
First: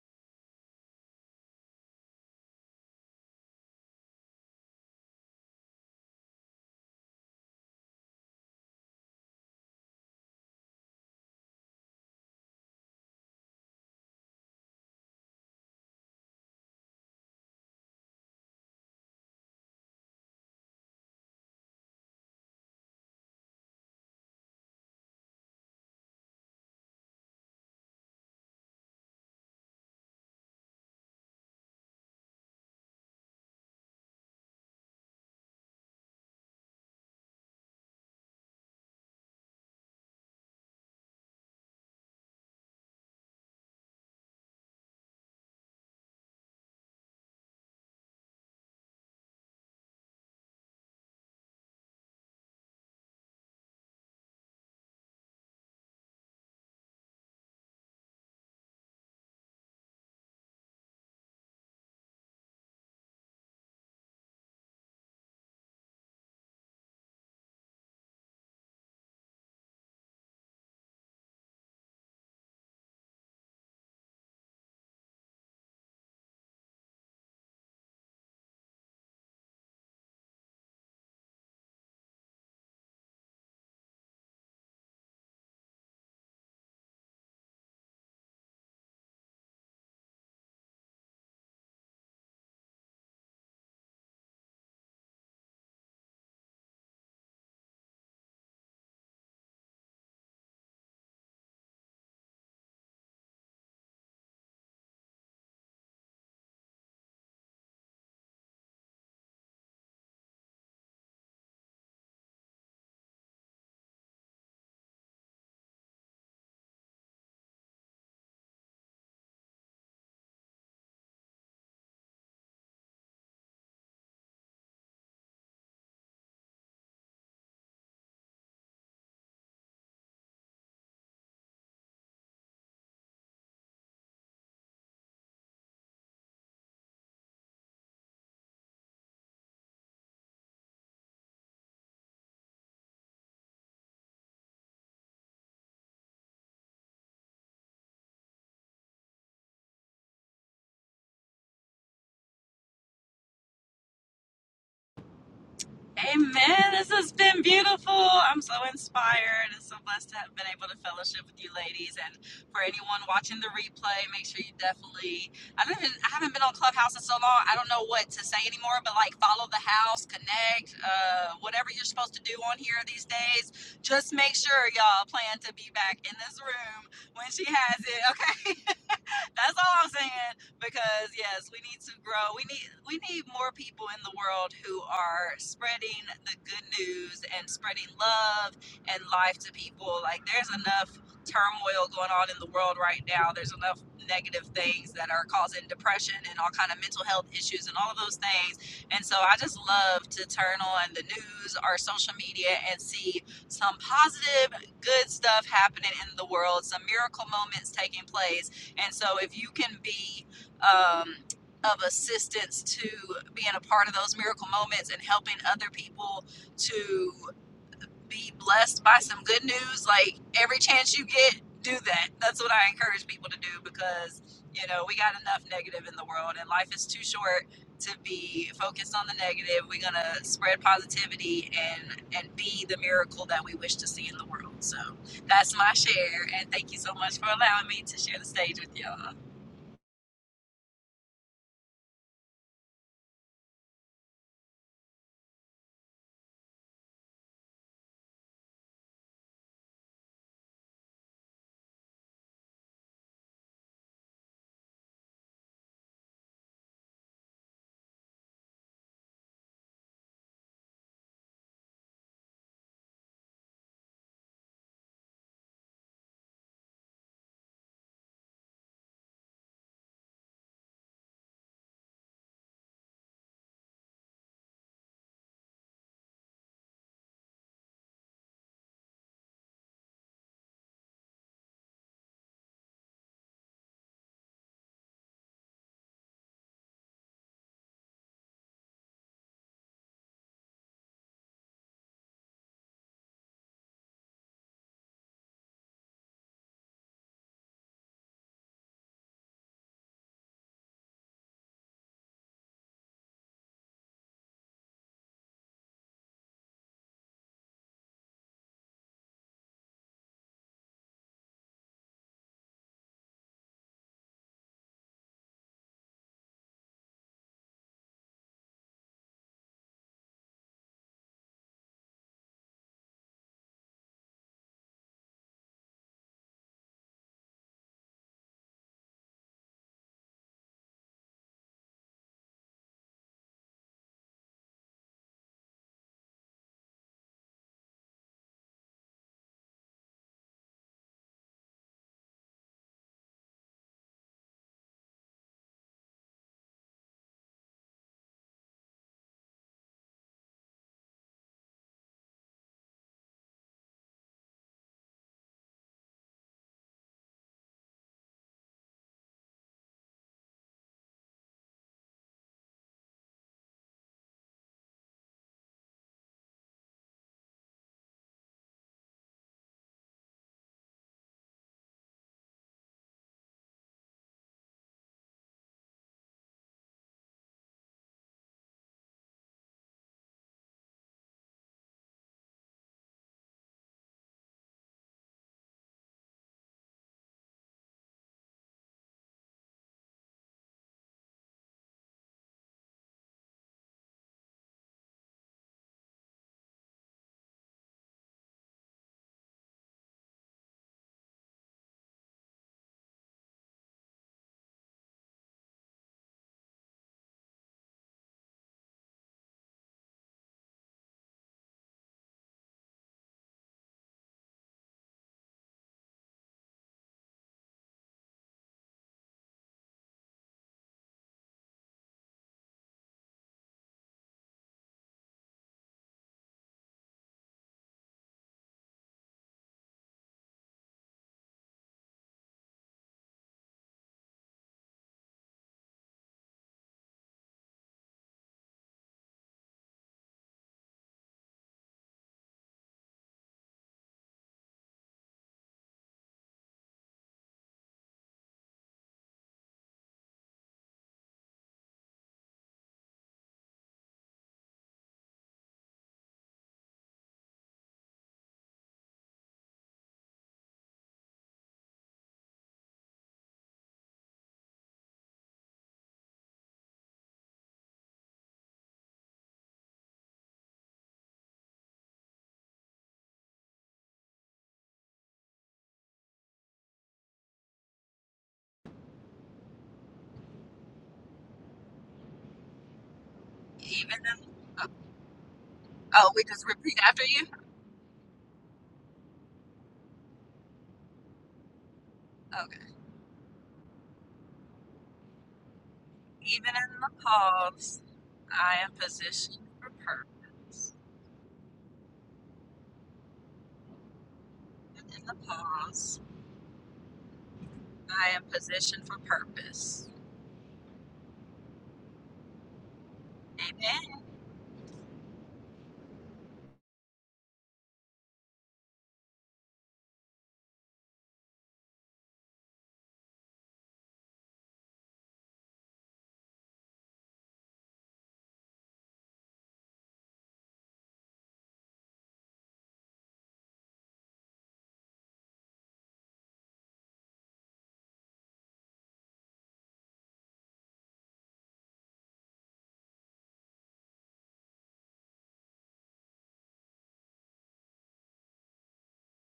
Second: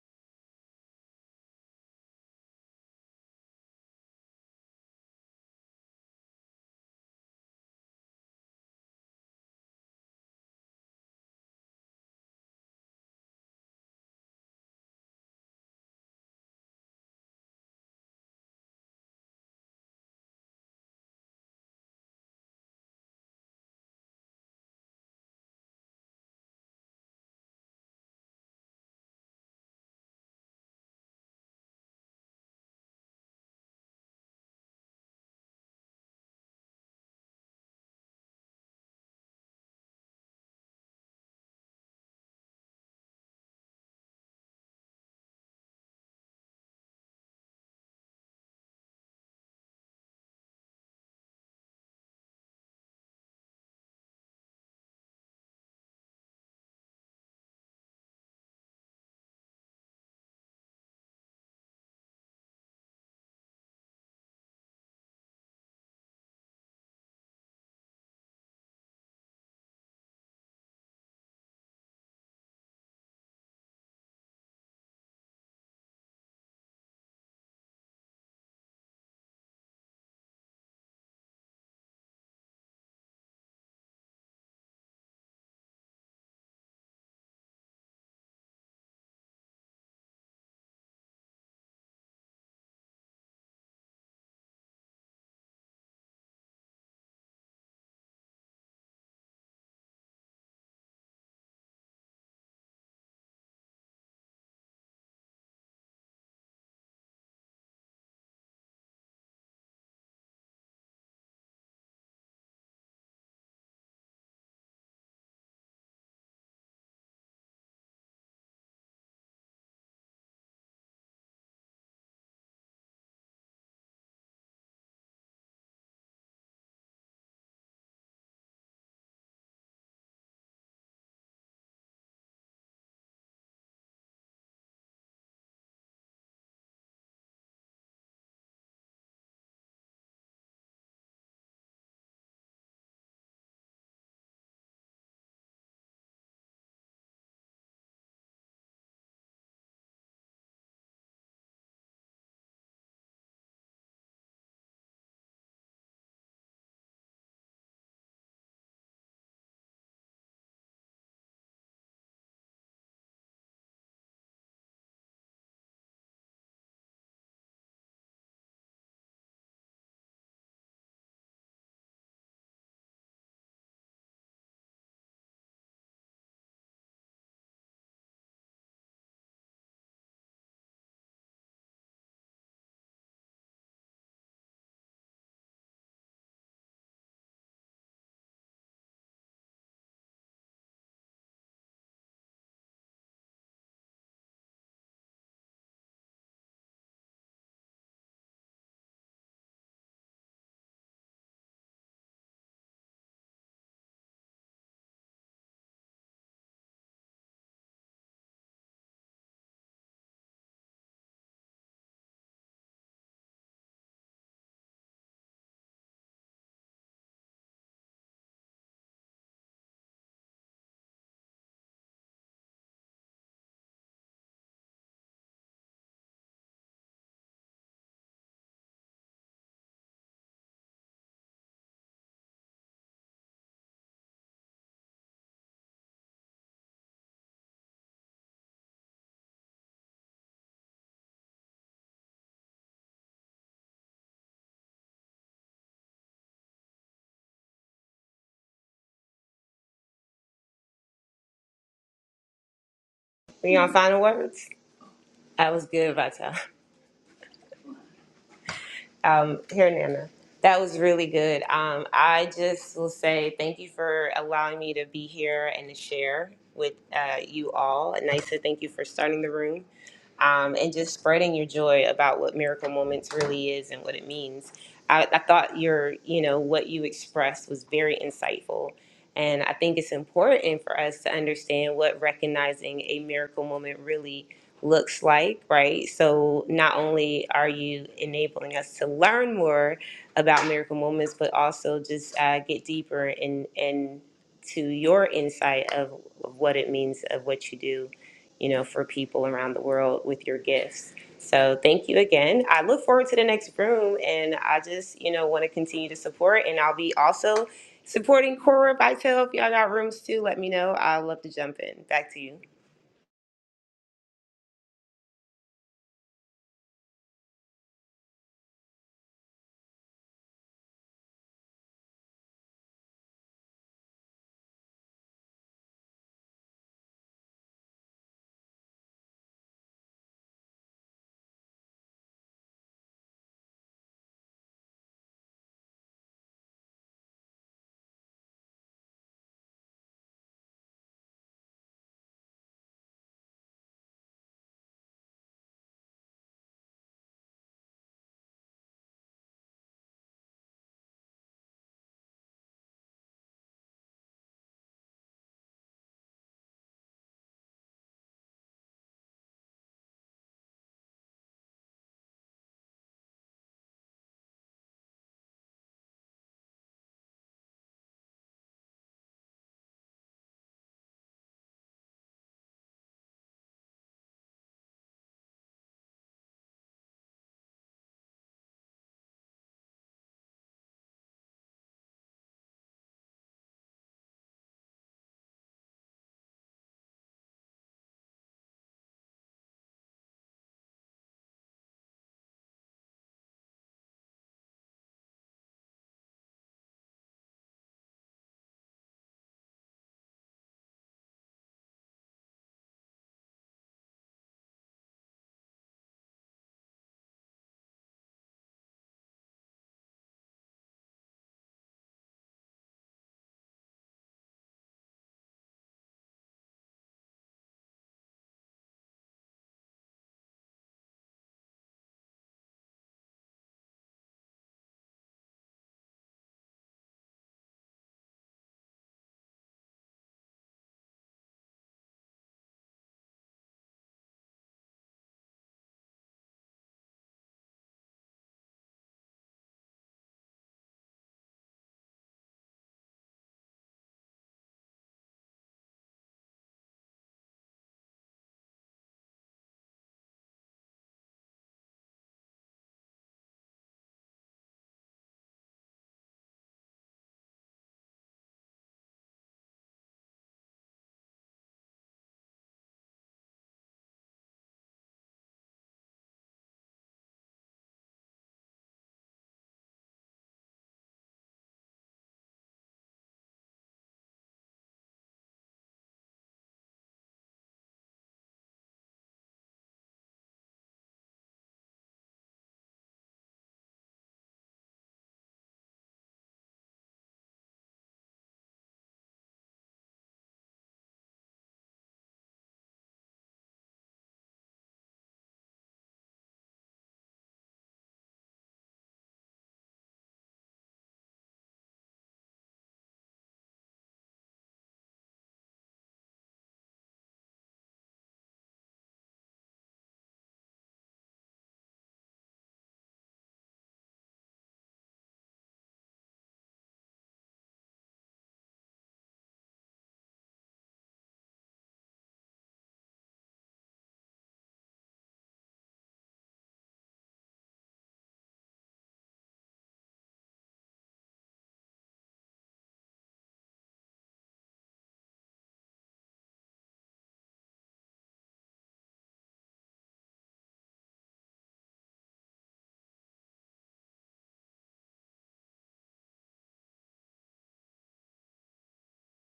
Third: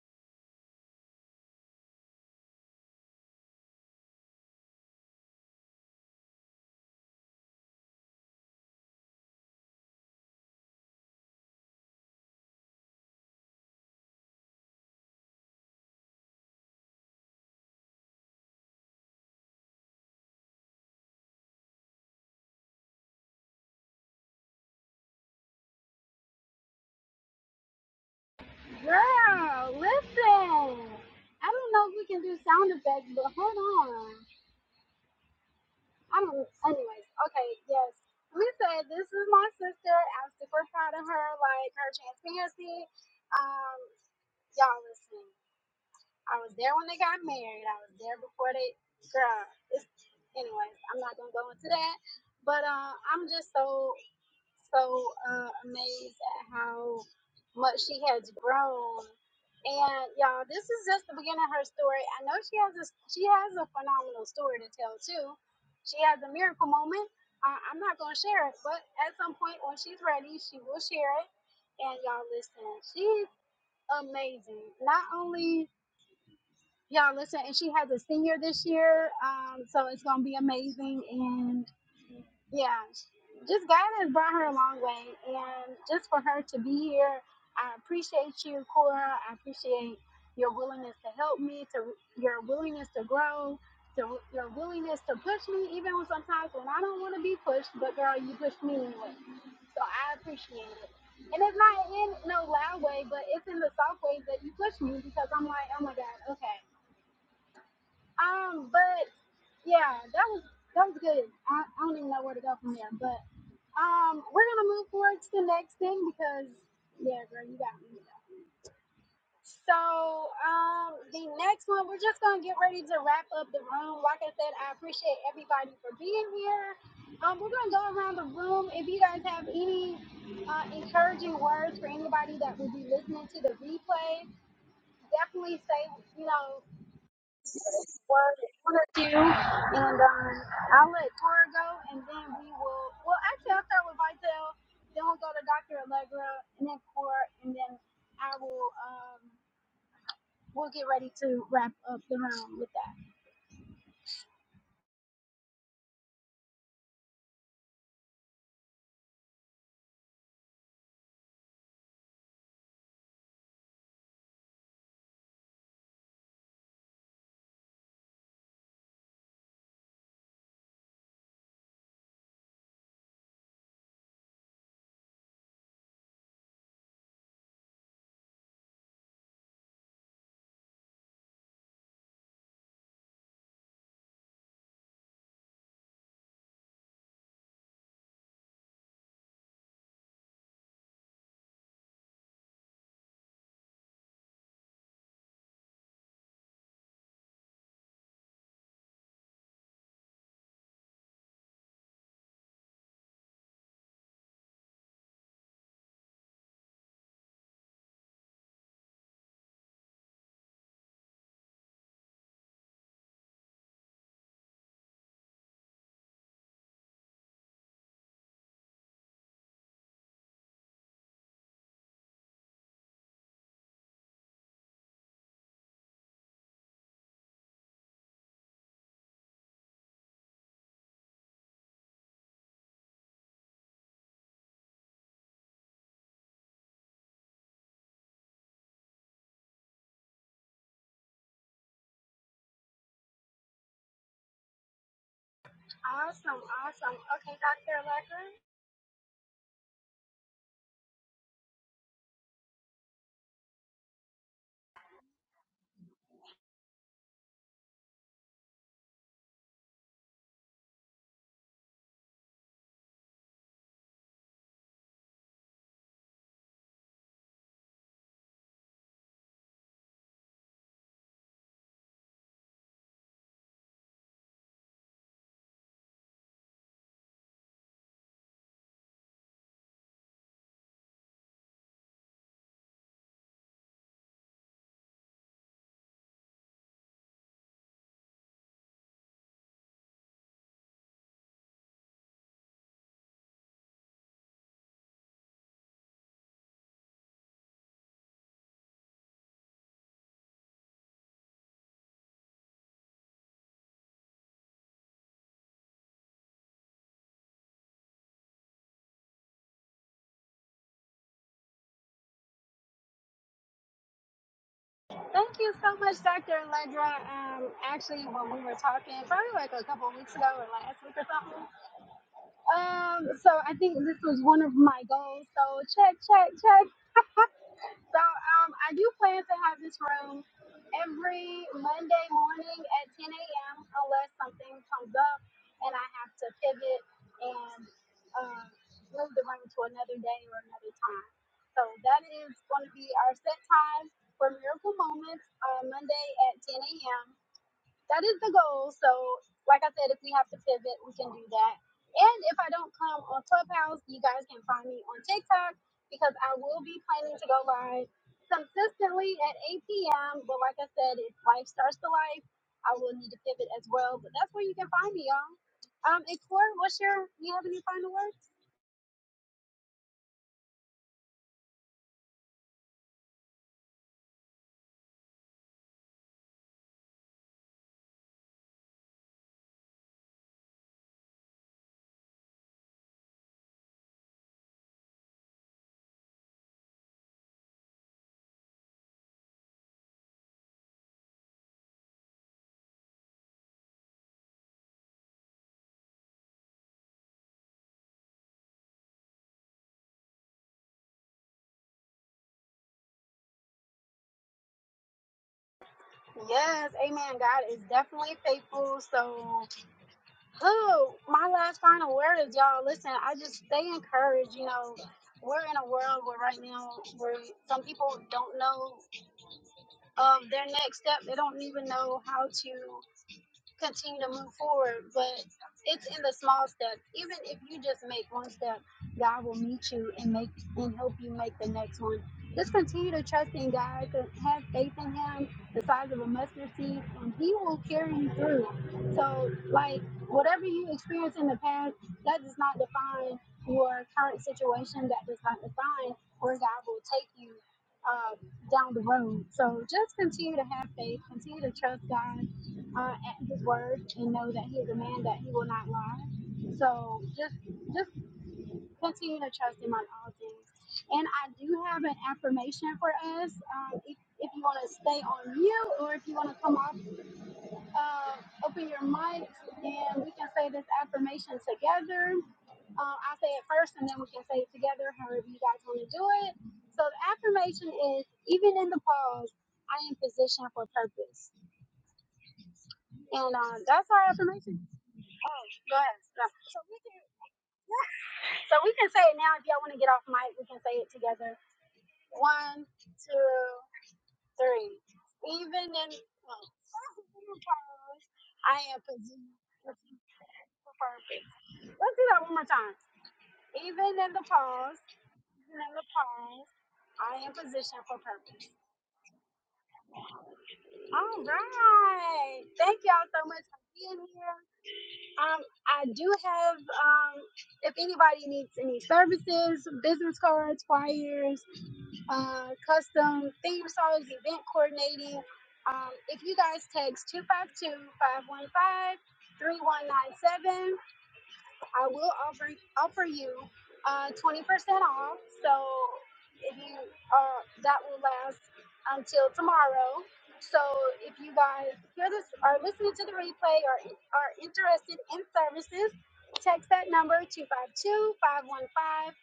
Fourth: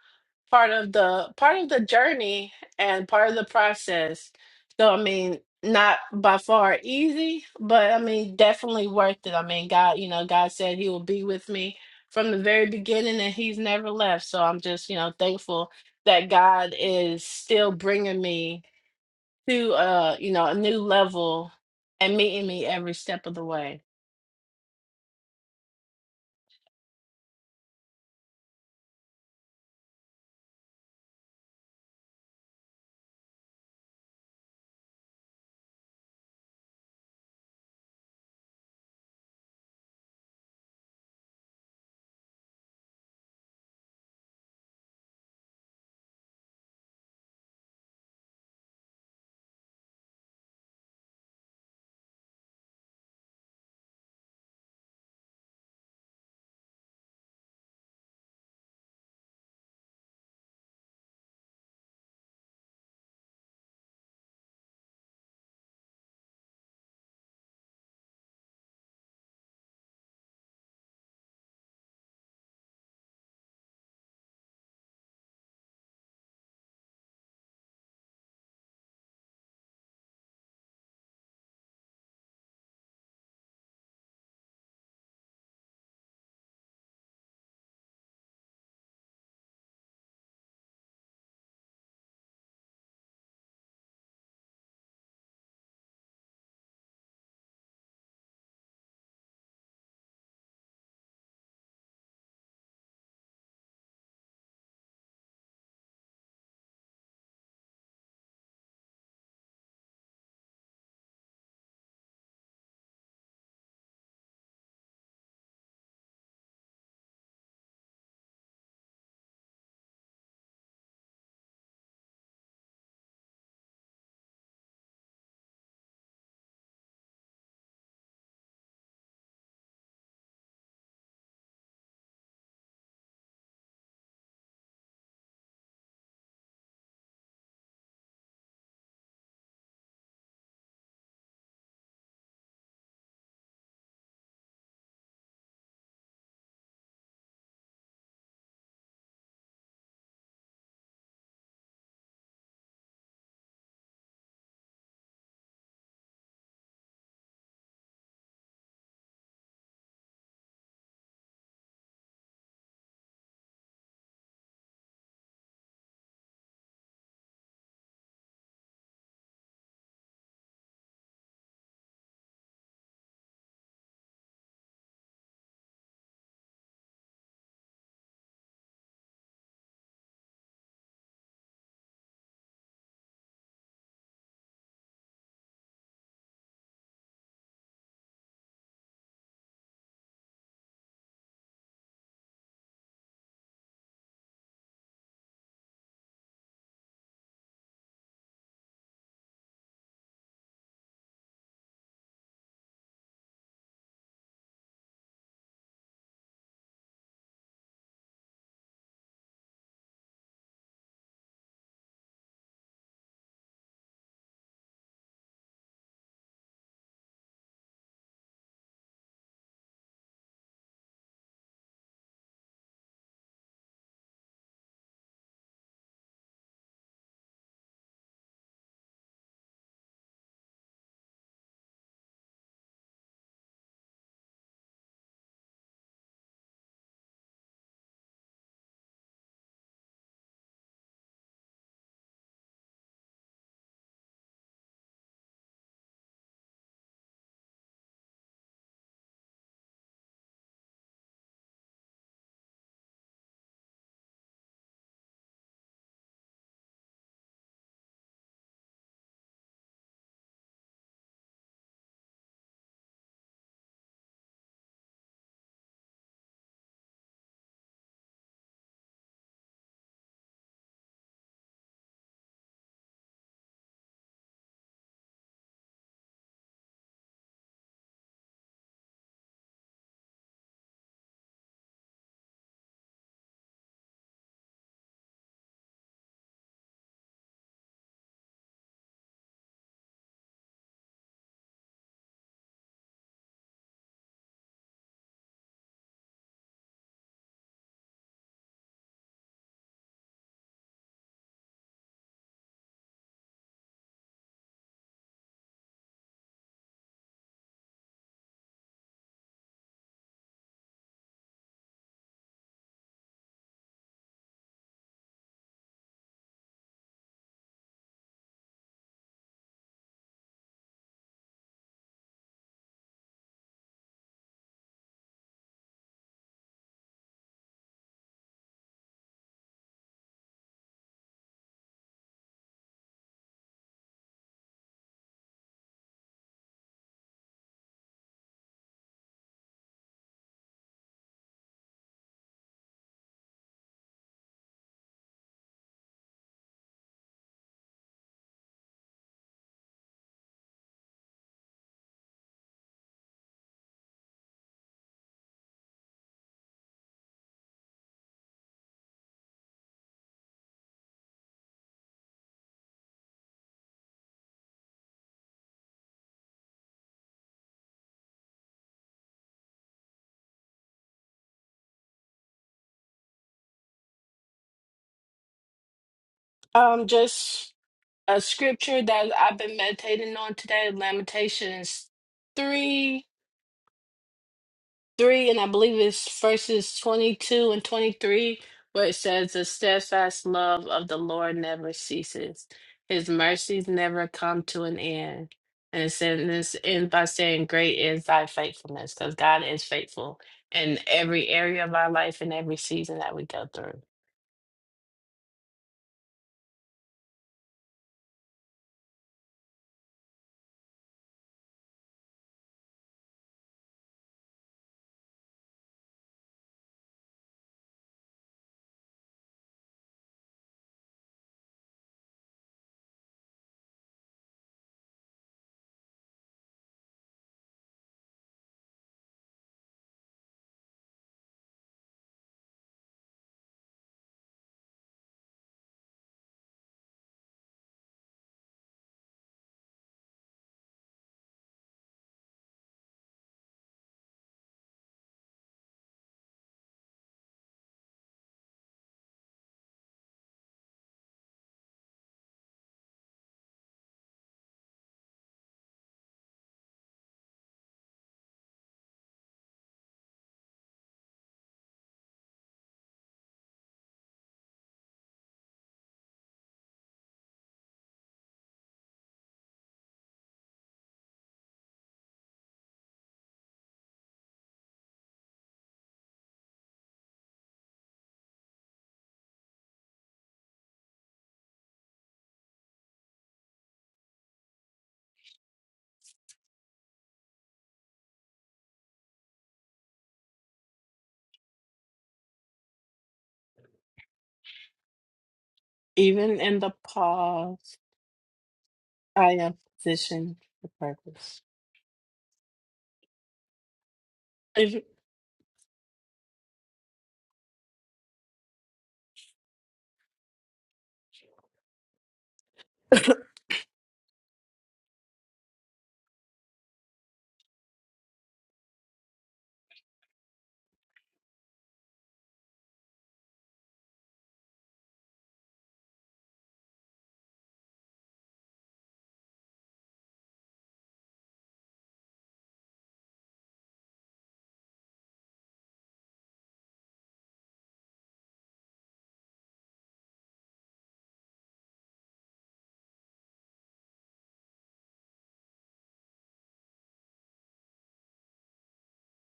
S2: part of the part of the journey and part of the process. So I mean, not by far easy, but I mean definitely worth it. I mean, God, you know, God said he will be with me from the very beginning and he's never left. So I'm just, you know, thankful that God is still bringing me to uh you know a new level and meeting me every step of the way
S1: Girl, listen. I don't know if we can do sound effects, but hold on. I don't. Anyways, okay, yes. We said this is my sister. I'm super proud of her, like her transparency. Um, y'all listen. I was there when they got married. I was there before they, girl. It's, anyways, I'm not gonna go into that. But uh, I'm just so so uh, amazed at how much she has grown. And y'all, this is just the beginning of her story. I know she has a she has a phenomenal story to tell too. She has a miracle moment. Uh, I'm not gonna share it, but at some point when she's ready, she will share it. And y'all, listen, she's amazing. Not only y'all listen and she has a senior this year um so it's gonna be amazing and yeah just god has brought her a long way and just for her to be here i appreciate you cora i appreciate your willingness to help me to your willingness to grow to your willingness to push me even when sometimes when i don't want to be pushed but girl you push me anyway so i appreciate it and it's not in no loud way, but it's in the soft way that you push me because I'm like, oh my God, okay. Um, but yeah, that was that was good. I, I don't even know where to go from there. But um, we're gonna move forward to the next thing because yeah, girl, you got me. So um, the next one, we're just gonna get ready to wrap up the room. Like I said, I appreciate everybody for being here. Um, we're gonna go around the room. If you guys have any uh, encouraging words for anybody that will be listening to the replay, definitely say you know what we want do, and um, I'll let Tora go, and then we will. Well, actually, I'll start with Vitel, then we'll go to Dr. Allegra, and then Core, and then I will. Um, we'll get ready to wrap up the round with that.
S4: Amen. This has been beautiful. I'm so inspired and so blessed to have been able to fellowship with you ladies. And for anyone watching the replay, make sure you definitely I don't even, I haven't been on Clubhouse in so long. I don't know what to say anymore, but like follow the house, connect, uh, whatever you're supposed to do on here these days. Just make sure y'all plan to be back in this room when she has it. Okay. That's all I'm saying. Because yes, we need to grow. We need we need more people in the world who are spreading the good news and spreading love and life to people. Like there's enough turmoil going on in the world right now. There's enough negative things that are causing depression and all kind of mental health issues and all of those things. And so I just love to turn on the news or social media and see some positive, good stuff happening in the world, some miracle moments taking place and so, if you can be um, of assistance to being a part of those miracle moments and helping other people to be blessed by some good news, like every chance you get, do that. That's what I encourage people to do because, you know, we got enough negative in the world and life is too short to be focused on the negative. We're going to spread positivity and and be the miracle that we wish to see in the world. So, that's my share and thank you so much for allowing me to share the stage with y'all.
S1: Awesome, awesome. Okay, Dr. Allegra.
S3: Are you on final words? That was good, Vital. Um, here, Nana. That was really good. Um, I just will say thank you for allowing me to be here and to share with uh, you all. And Nisa, thank you for starting the room um, and just spreading your joy about what Miracle Moments really is and what it means. I, I thought your, you know, what you expressed was very insightful. And I think it's important for us to understand what recognizing a miracle moment really looks like, right? So not only are you enabling us to learn more about miracle moments, but also just uh, get deeper in in to your insight of what it means of what you do, you know, for people around the world with your gifts. So thank you again. I look forward to the next room, and I just you know want to continue to support, and I'll be also supporting Cora Vitel. If y'all got rooms too, let me know. I'd love to jump in. Back to you.
S1: Thank you so much, Dr. Allegra. Um, actually, when we were talking, probably like a couple of weeks ago or last week or something. Um, so I think this was one of my goals. So check, check, check. So, um, I do plan to have this room every Monday morning at 10 a.m. unless something comes up and I have to pivot and um, move the room to another day or another time. So that is going to be our set time for Miracle Moments on Monday at 10 a.m that is the goal. So, like I said, if we have to pivot, we can do that. And if I don't come on Clubhouse, you guys can find me on TikTok because I will be planning to go live consistently at 8 p.m. But like I said, if life starts to life, I will need to pivot as well. But that's where you can find me, y'all. Um, Explore, what's your, you have any final words?
S2: um just a scripture that i've been meditating on today lamentations 3 three, and I believe it's verses 22 and 23, where it says, The steadfast love of the Lord never ceases, his mercies never come to an end. And it says, and this ends by saying, Great is thy faithfulness, because God is faithful in every area of our life and every season that we go through.
S1: Yes, amen. God is definitely faithful. So, Oh, my last final word is y'all. Listen, I just stay encouraged. You know, we're in a world where right now, where some people don't know of their next step. They don't even know how to continue to move forward. But it's in the small steps. Even if you just make one step, God will meet you and make and help you make the next one. Just continue to trust in God, to have faith in Him, the size of a mustard seed, and He will carry you through. So, like whatever you experienced in the past, that does not define your current situation. That does not define where God will take you uh, down the road. So, just continue to have faith, continue to trust God, uh, at his word and know that he is a man that he will not lie. So just just continue to trust him on all things. And I do have an affirmation for us. Um, if, if you want to stay on mute or if you want to come off, uh, open your mics and we can say this affirmation together. Um, I'll say it first and then we can say it together, however you guys want to do it. So the affirmation is even in the pause, I am positioned for purpose. And um, that's
S4: Even
S1: our
S4: in,
S1: affirmation.
S4: oh,
S1: Oh, go ahead.
S4: oh, we
S1: Go.
S4: just
S1: So
S4: repeat
S1: we can
S4: after you?
S1: so we can say it now if y'all want to get off mic, we can say it together.
S4: Okay.
S1: One, two, three. Even in
S2: Even
S4: Even
S2: in the
S4: in the
S2: pause,
S4: pause,
S1: repose,
S4: I
S1: I
S4: am
S1: am
S2: I
S4: positioned
S2: am
S1: possessed
S4: for
S1: with
S2: positioned for
S4: purpose.
S1: purpose.
S2: purpose.
S1: Let's do that one more time. Even in the pause,
S4: Even in the
S1: even in the
S4: pause,
S1: pause, I am positioned for
S4: I am
S1: purpose.
S4: positioned for purpose.
S1: All right. Thank y'all so much for
S4: Amen.
S1: being here. Um, I do have, um, if anybody needs any services, business cards, flyers, uh, custom theme songs, event coordinating, um, if you guys text 252 515 3197. I will offer offer you uh, twenty percent off. So if you uh, that will last until tomorrow. So if you guys hear this, are listening to the replay, or are interested in services, text that number 252 515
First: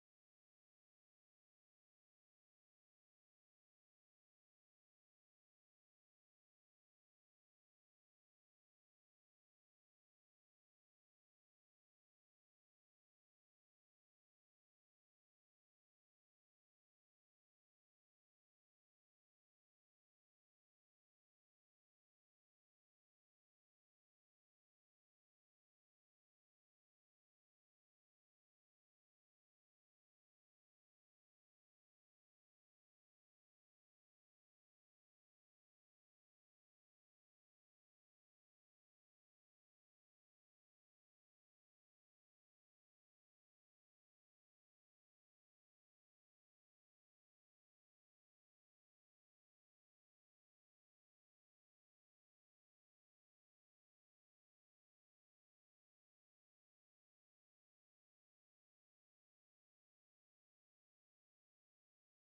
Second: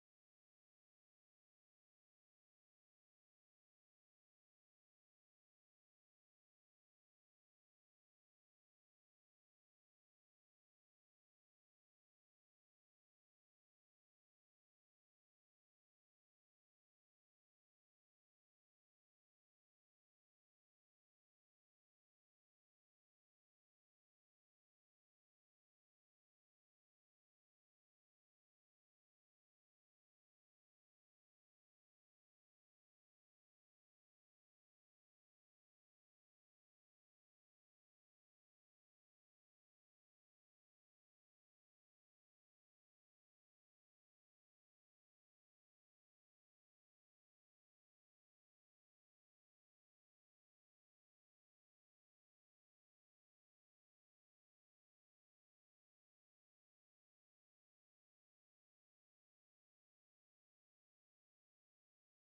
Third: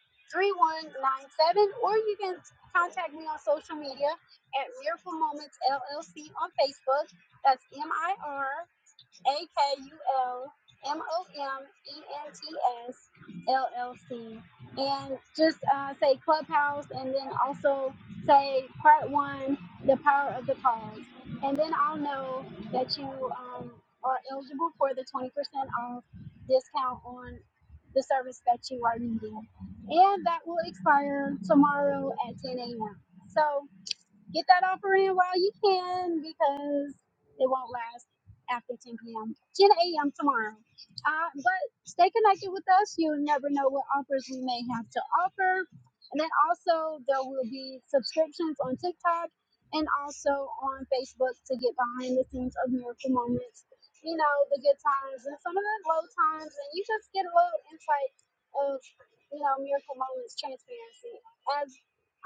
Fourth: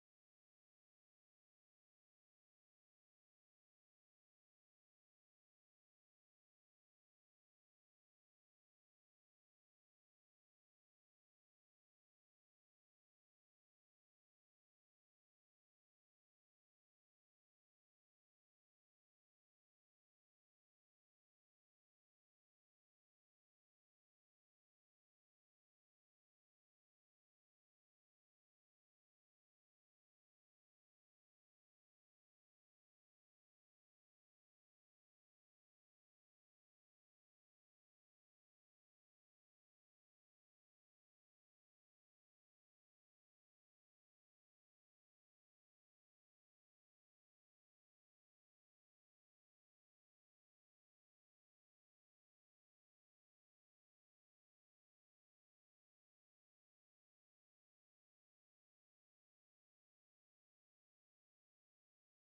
S1: or you can contact me on social media at Miracle Moments LLC on Facebook. That's M I R. A K U L M O M E N T S L L C. And just uh, say Clubhouse and then also say part one, the power of the cause. And then I'll know that you um, are eligible for the 20% off discount on the service that you are needing. And that will expire tomorrow at 10 a.m. So Get that offer in while you can because it won't last after 10 p.m., 10 a.m. tomorrow. Uh, but stay connected with us. You'll never know what offers we may have to offer. And then also, there will be subscriptions on TikTok and also on Facebook to get behind the scenes of Miracle Moments. You know, the good times and some of the low times, and you just get a little insight of, you know, Miracle Moments transparency as.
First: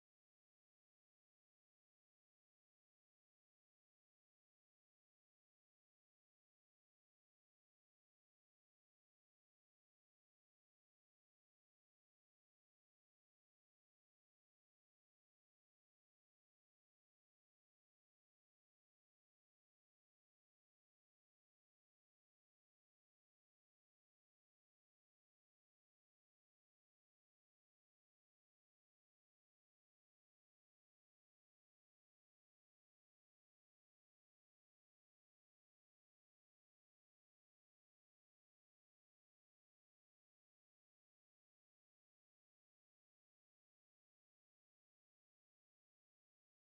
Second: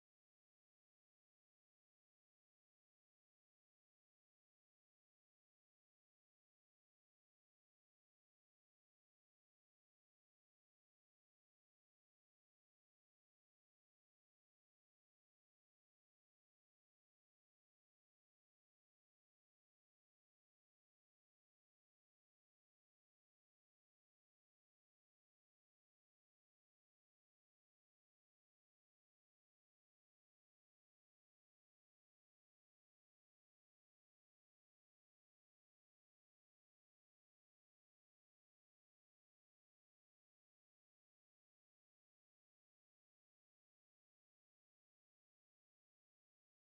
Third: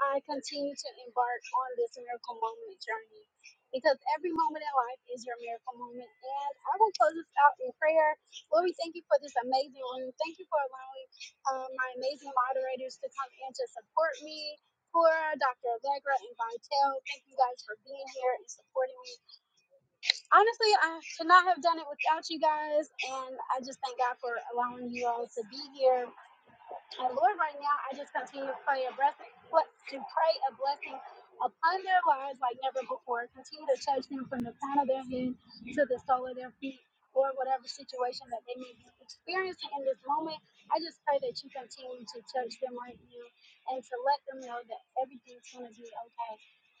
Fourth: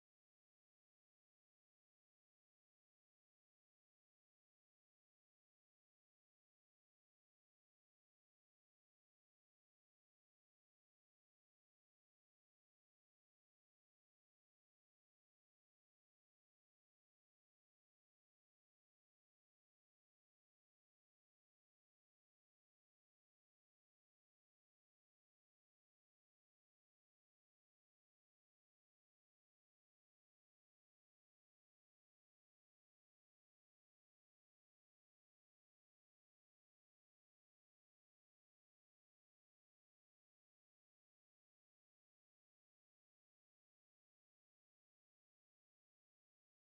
S1: I continue to embark on this miracle moment journey because every moment in life is your miracle moment. And I will close this out in prayer. Lord, we thank you for this amazing room. Thank you for allowing um, my amazing moderators to come in to support me. For Dr. Allegra and Vitel, thank you guys for being here and supporting me. Honestly, I could not have done it without you guys, and I just thank God for allowing you all to be here and Lord, right now, I just continue to pray a blessing, to pray a blessing upon their lives like never before. Continue to touch them from the crown of their head to the sole of their feet, or whatever situation that they may be experiencing in this moment. I just pray that you continue to touch them right now and to let them know that everything's going to be okay.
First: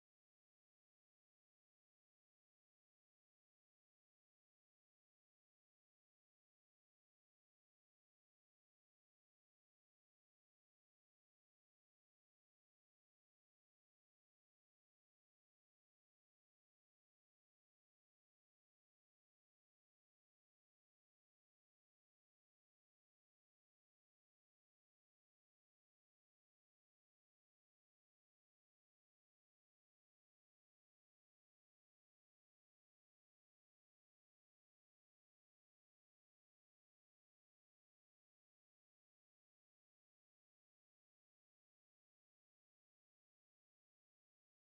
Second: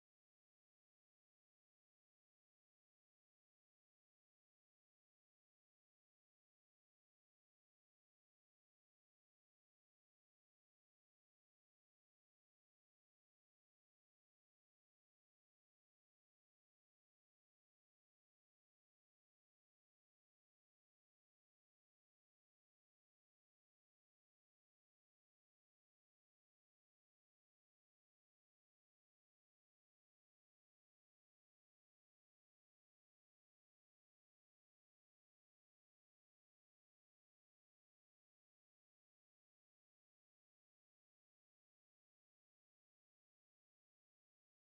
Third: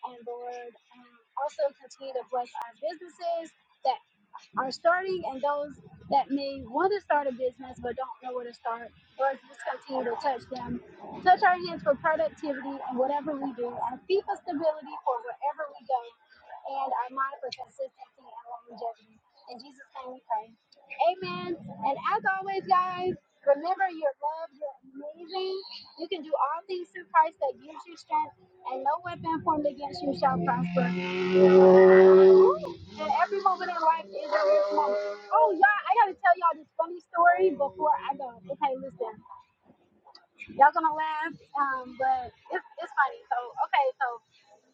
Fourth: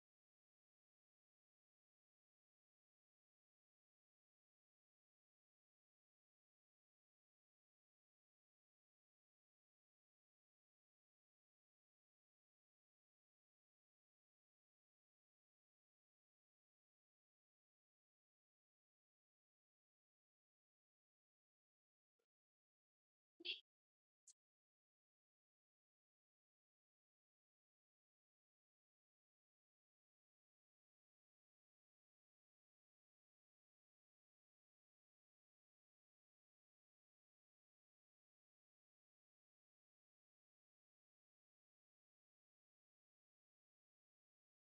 S1: And Lord, um, also continue to bless our businesses. that are starting and those that may want to start a business but don't know where to start. Lord, just continue to touch them. Touch our hands for productivity and whatever we do, our feet for stability for wherever we go, and our mind for consistency and longevity. In Jesus' name we pray. Amen. And as always, guys, remember you're loved, you're amazing. You can do all things through Christ that gives you strength, and no weapon formed against you shall prosper. And every moment in life is a rich moment. Oh, y'all, I gotta tell y'all this funny story before I go. Okay, listen, y'all gonna laugh, um, but it's, it's funny. So, okay, so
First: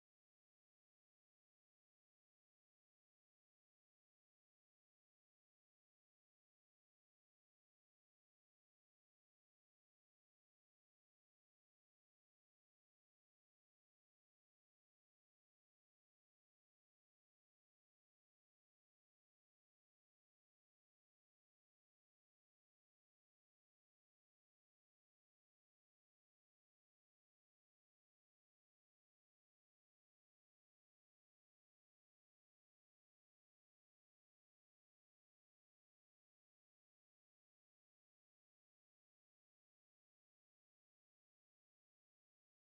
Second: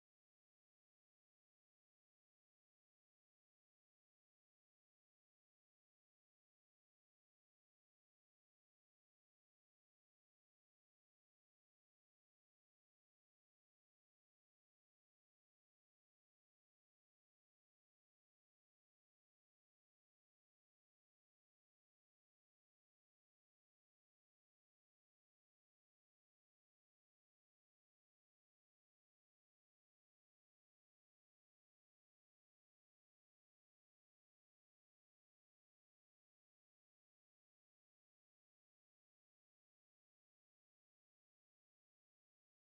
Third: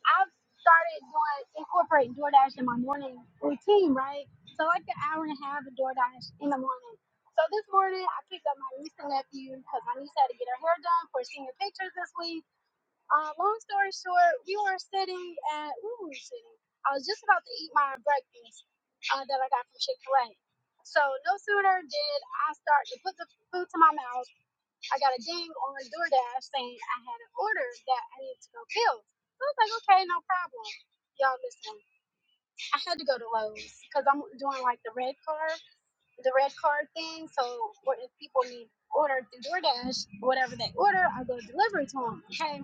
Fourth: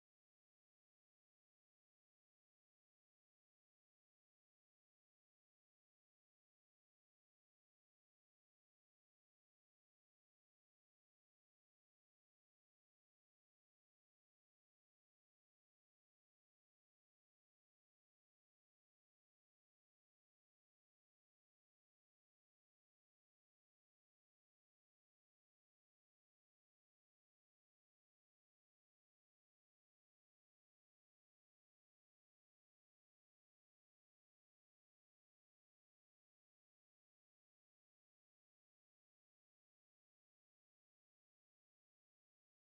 S1: I've started doing incorporating DoorDash in my morning routine, right? So like an hour and a half of DoorDash in the morning. So this morning I picked up my niece and nephew because my niece had to get her hair done for senior pictures this week. Uh, long story short, we were sitting at where were we sitting? I was just about to eat my breakfast uh, that I got from Chick Fil A. So no sooner did I start to put the food to my mouth, I got a ding on DoorDash saying I had an order that I needed to go fill. So I was like, okay, no problem. Y'all listen, I had to go to Lowe's because I'm doing like the red card, the red card thing. So what if people need order through DoorDash, whatever they order, I go deliver it to them. Okay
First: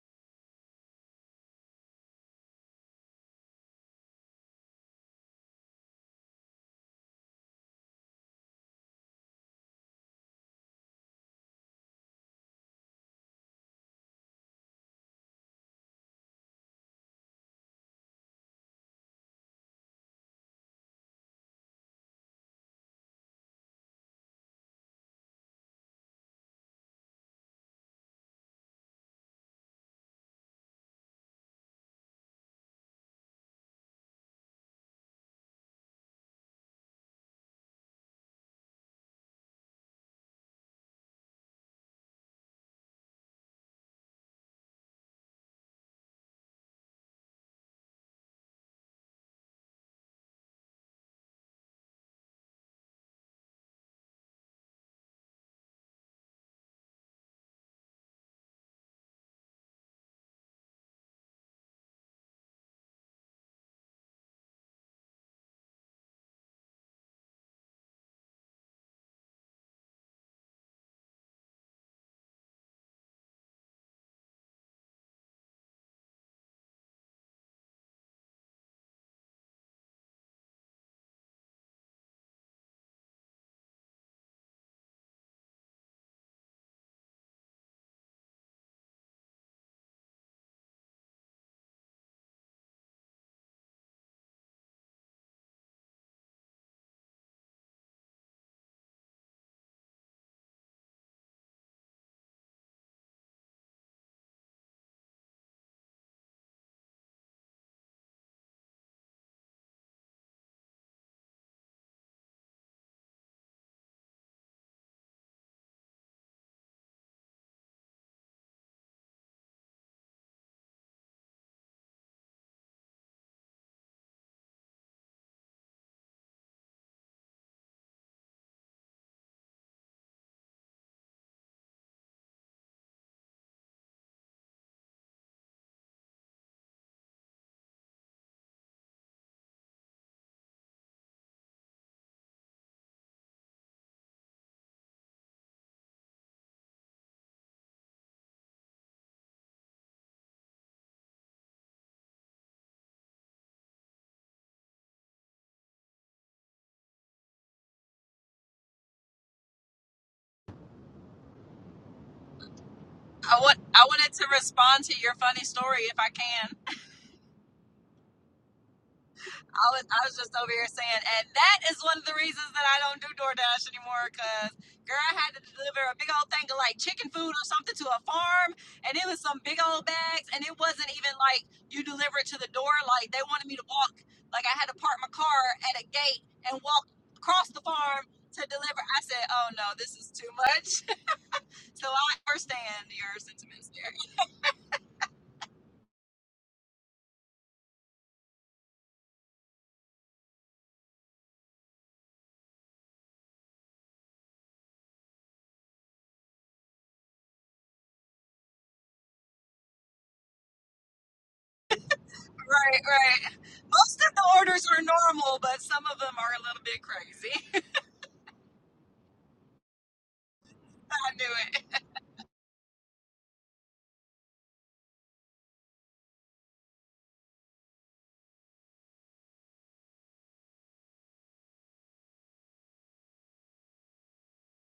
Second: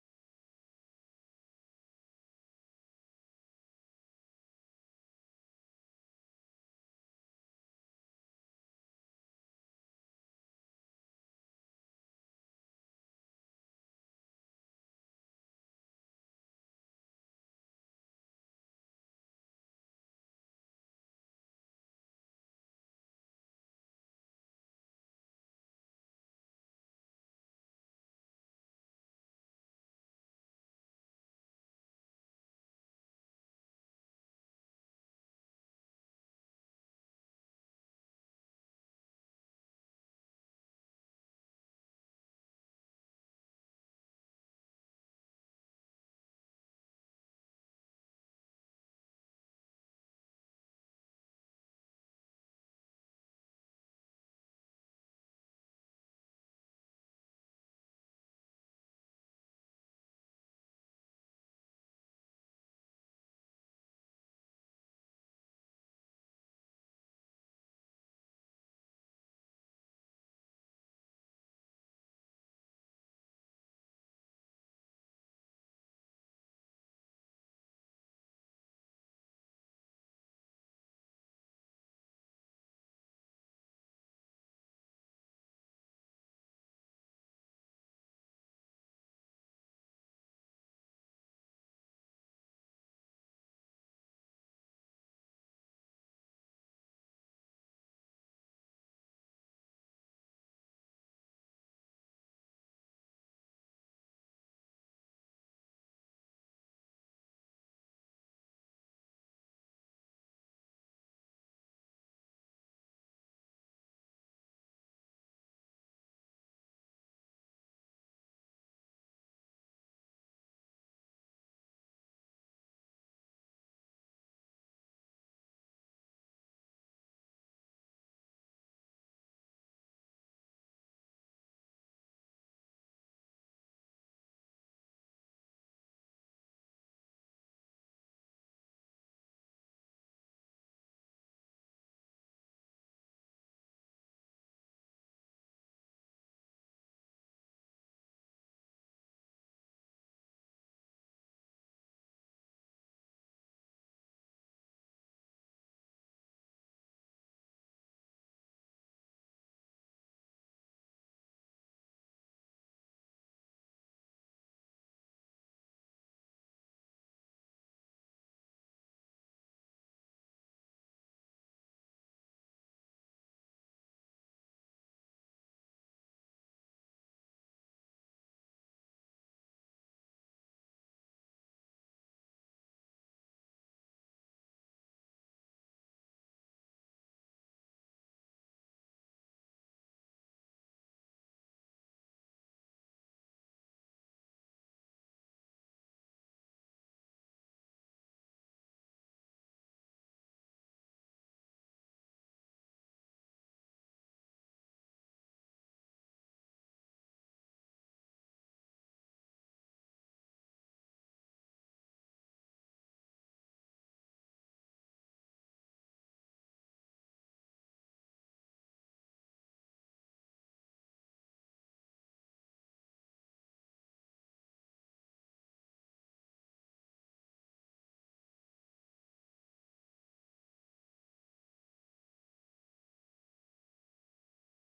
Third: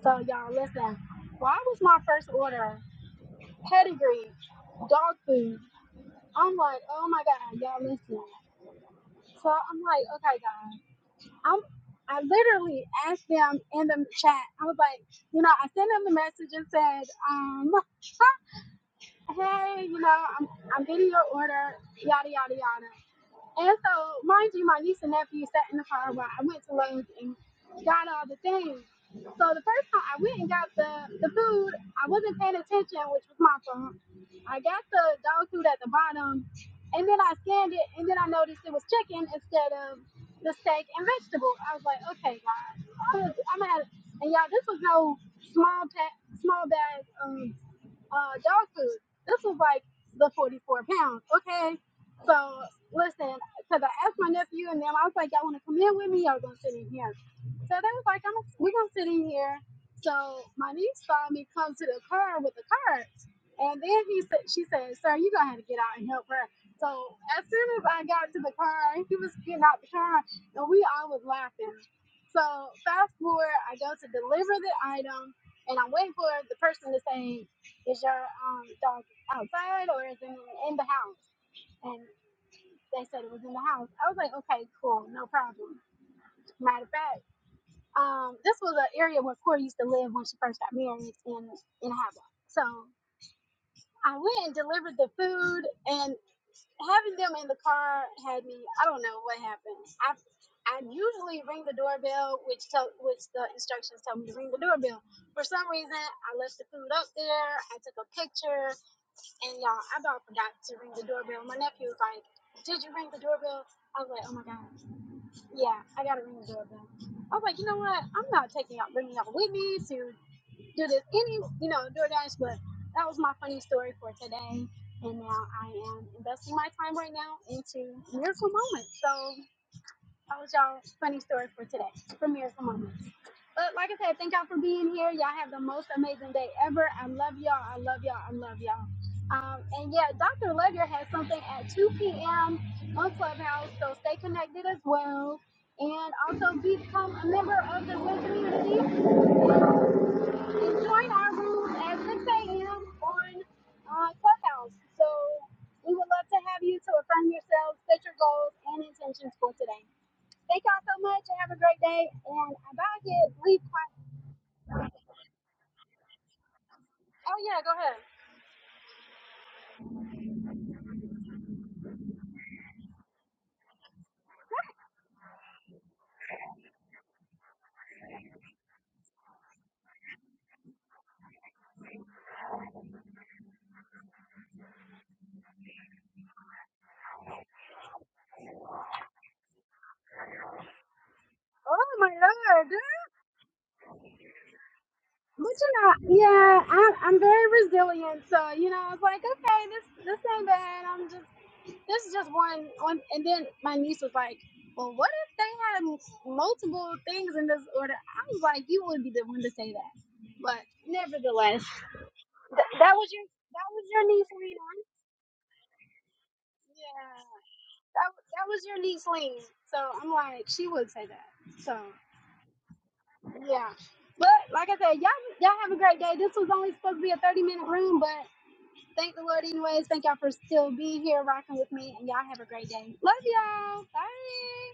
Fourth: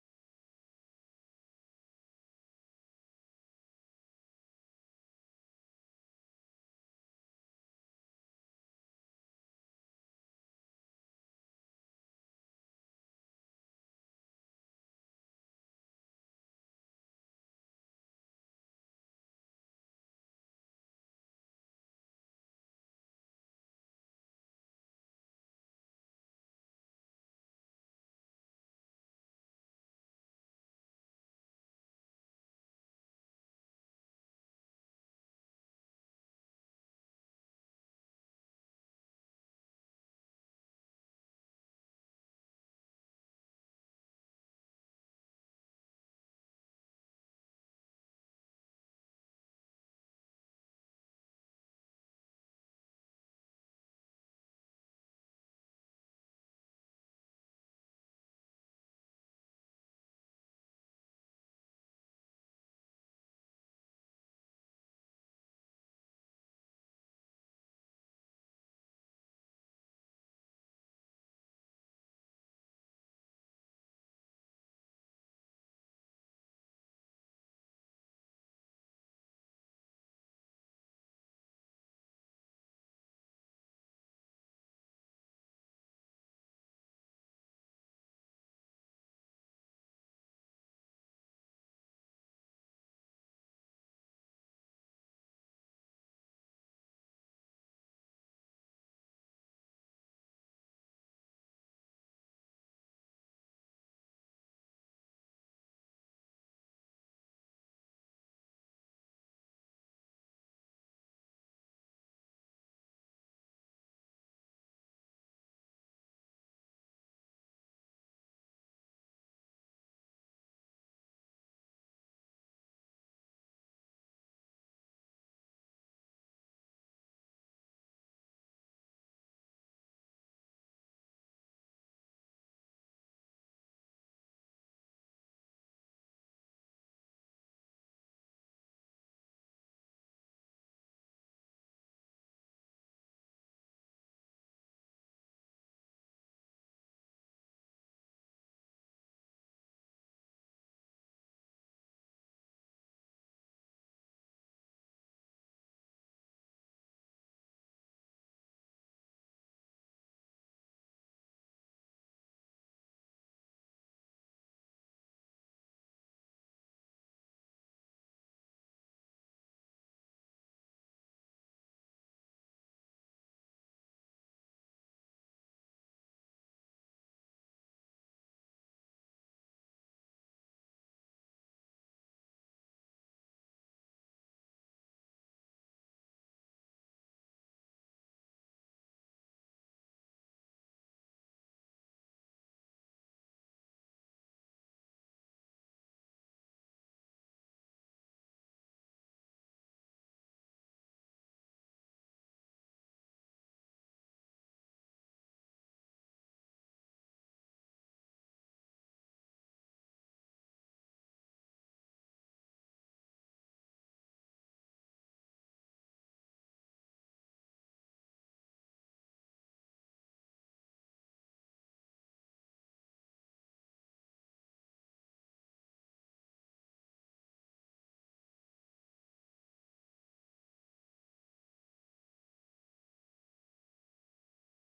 S1: so y'all listen. Why was my first order pedigree dog food? I'm like, oh my god, y'all listen. So I'm like, okay guys, I'm I literally asked them in the chat. I was like, you know, I sent them the message and said, um, hey, you know, I'm I'm getting your order, yada yada yada. And so, mind you, my niece and nephew sat in the car while I went to Lowe's and got all the things. So the first time I went and got the, the food, I wasn't paying attention, which was my fault. I got the dog food at the bottom, and then I scanned it, and then I noticed it was chicken instead of the steak and vegetable. I was like, okay, guys, I'm gonna, I'm gonna have, and y'all, this was no small pack, small bag. um, uh, dog food. This was like the 44 pounds, okay? So, listen, because I asked my nephew and them, I was like, y'all want to come in with me? Y'all going to sit in here. So they was like, I'm, we're going to sit in here. So my niece saw me come to the car with the cart. And then he said, she said, sir, you going to have to get out and help her. So as soon as I got to the car, he was getting out the car, and we all was laughing. So fast forward, I go to deliver the item, and I'm waiting for the person to say, is your um dog outside or is it in the house? And they said it was in the house. I was like, okay, cool, no problem. Matter of fact, um, this was an area where Corey used to live when she first got married in in Havoc. So I went and delivered the food, and having them in the car had me. I don't know what happened. I I usually ring the doorbell, which tell which the instructions tell me to ring the doorbell. For some reason, I left the food up there. I took a picture And y'all, I about forgot to ring the doorbell. My nephew was like, Did you ring the doorbell? I was like, Oh my God. Yeah, I got to ring the doorbell. I was like, You know what? I'm not taking y'all, bringing y'all with me to do this any, you know, DoorDash, but that was my funny story for today. And now I am investing my time right now into Miracle Moments. So. That was y'all's funny story for today. Premieres for moments. But like I said, thank y'all for being here. Y'all have the most amazing day ever. I love y'all. I love y'all. I love y'all. Um, and yeah, Dr. Ledger has something at 2 p.m. on Clubhouse, so stay connected as well. And also become a member of the WIN community and join our rooms at 6 a.m. on uh, Clubhouse. So we would love to have you to affirm yourselves, set your goals and intentions for today. Thank y'all so much and have a great day. And I'm about to
S4: I want
S1: leave
S4: I
S1: class.
S4: wanted to respond to your funny story if I can.
S1: Oh yeah, go ahead.
S4: I was, I was just over here saying, and that is one of the reasons that I don't do DoorDash anymore. Cause girl, I had to deliver a big old thing of like chicken food or something to a farm, and it was some big old bags, and it wasn't even like you deliver it to the door. Like they wanted me to walk, like I had to park my car at a gate and walk across the farm to deliver. I said, oh no, this is too much. so
S1: Oh
S4: I
S1: my lord,
S4: understand your sentiments there.
S1: but you know, yeah, I'm I'm very resilient. So you know, I was like, okay, this this ain't bad. I'm just this is just one one. And then my niece was like, well, what if they had m- multiple things in this order? I was like, you would be the one to say that. But nevertheless, th-
S4: Right,
S1: that was
S4: right.
S1: your that was
S4: Most
S1: your
S4: of the
S1: niece,
S4: orders
S1: Lena.
S4: are normal, but some of them are a little bit
S1: Yeah,
S4: crazy.
S1: that that was your niece, Lena. So I'm like, she would say
S4: I
S1: that.
S4: knew it.
S1: So. Yeah. But like I said, y'all y'all have a great day. This was only supposed to be a 30 minute room, but thank the Lord anyways. Thank y'all for still being here rocking with me and y'all have a great day. Love y'all. Bye.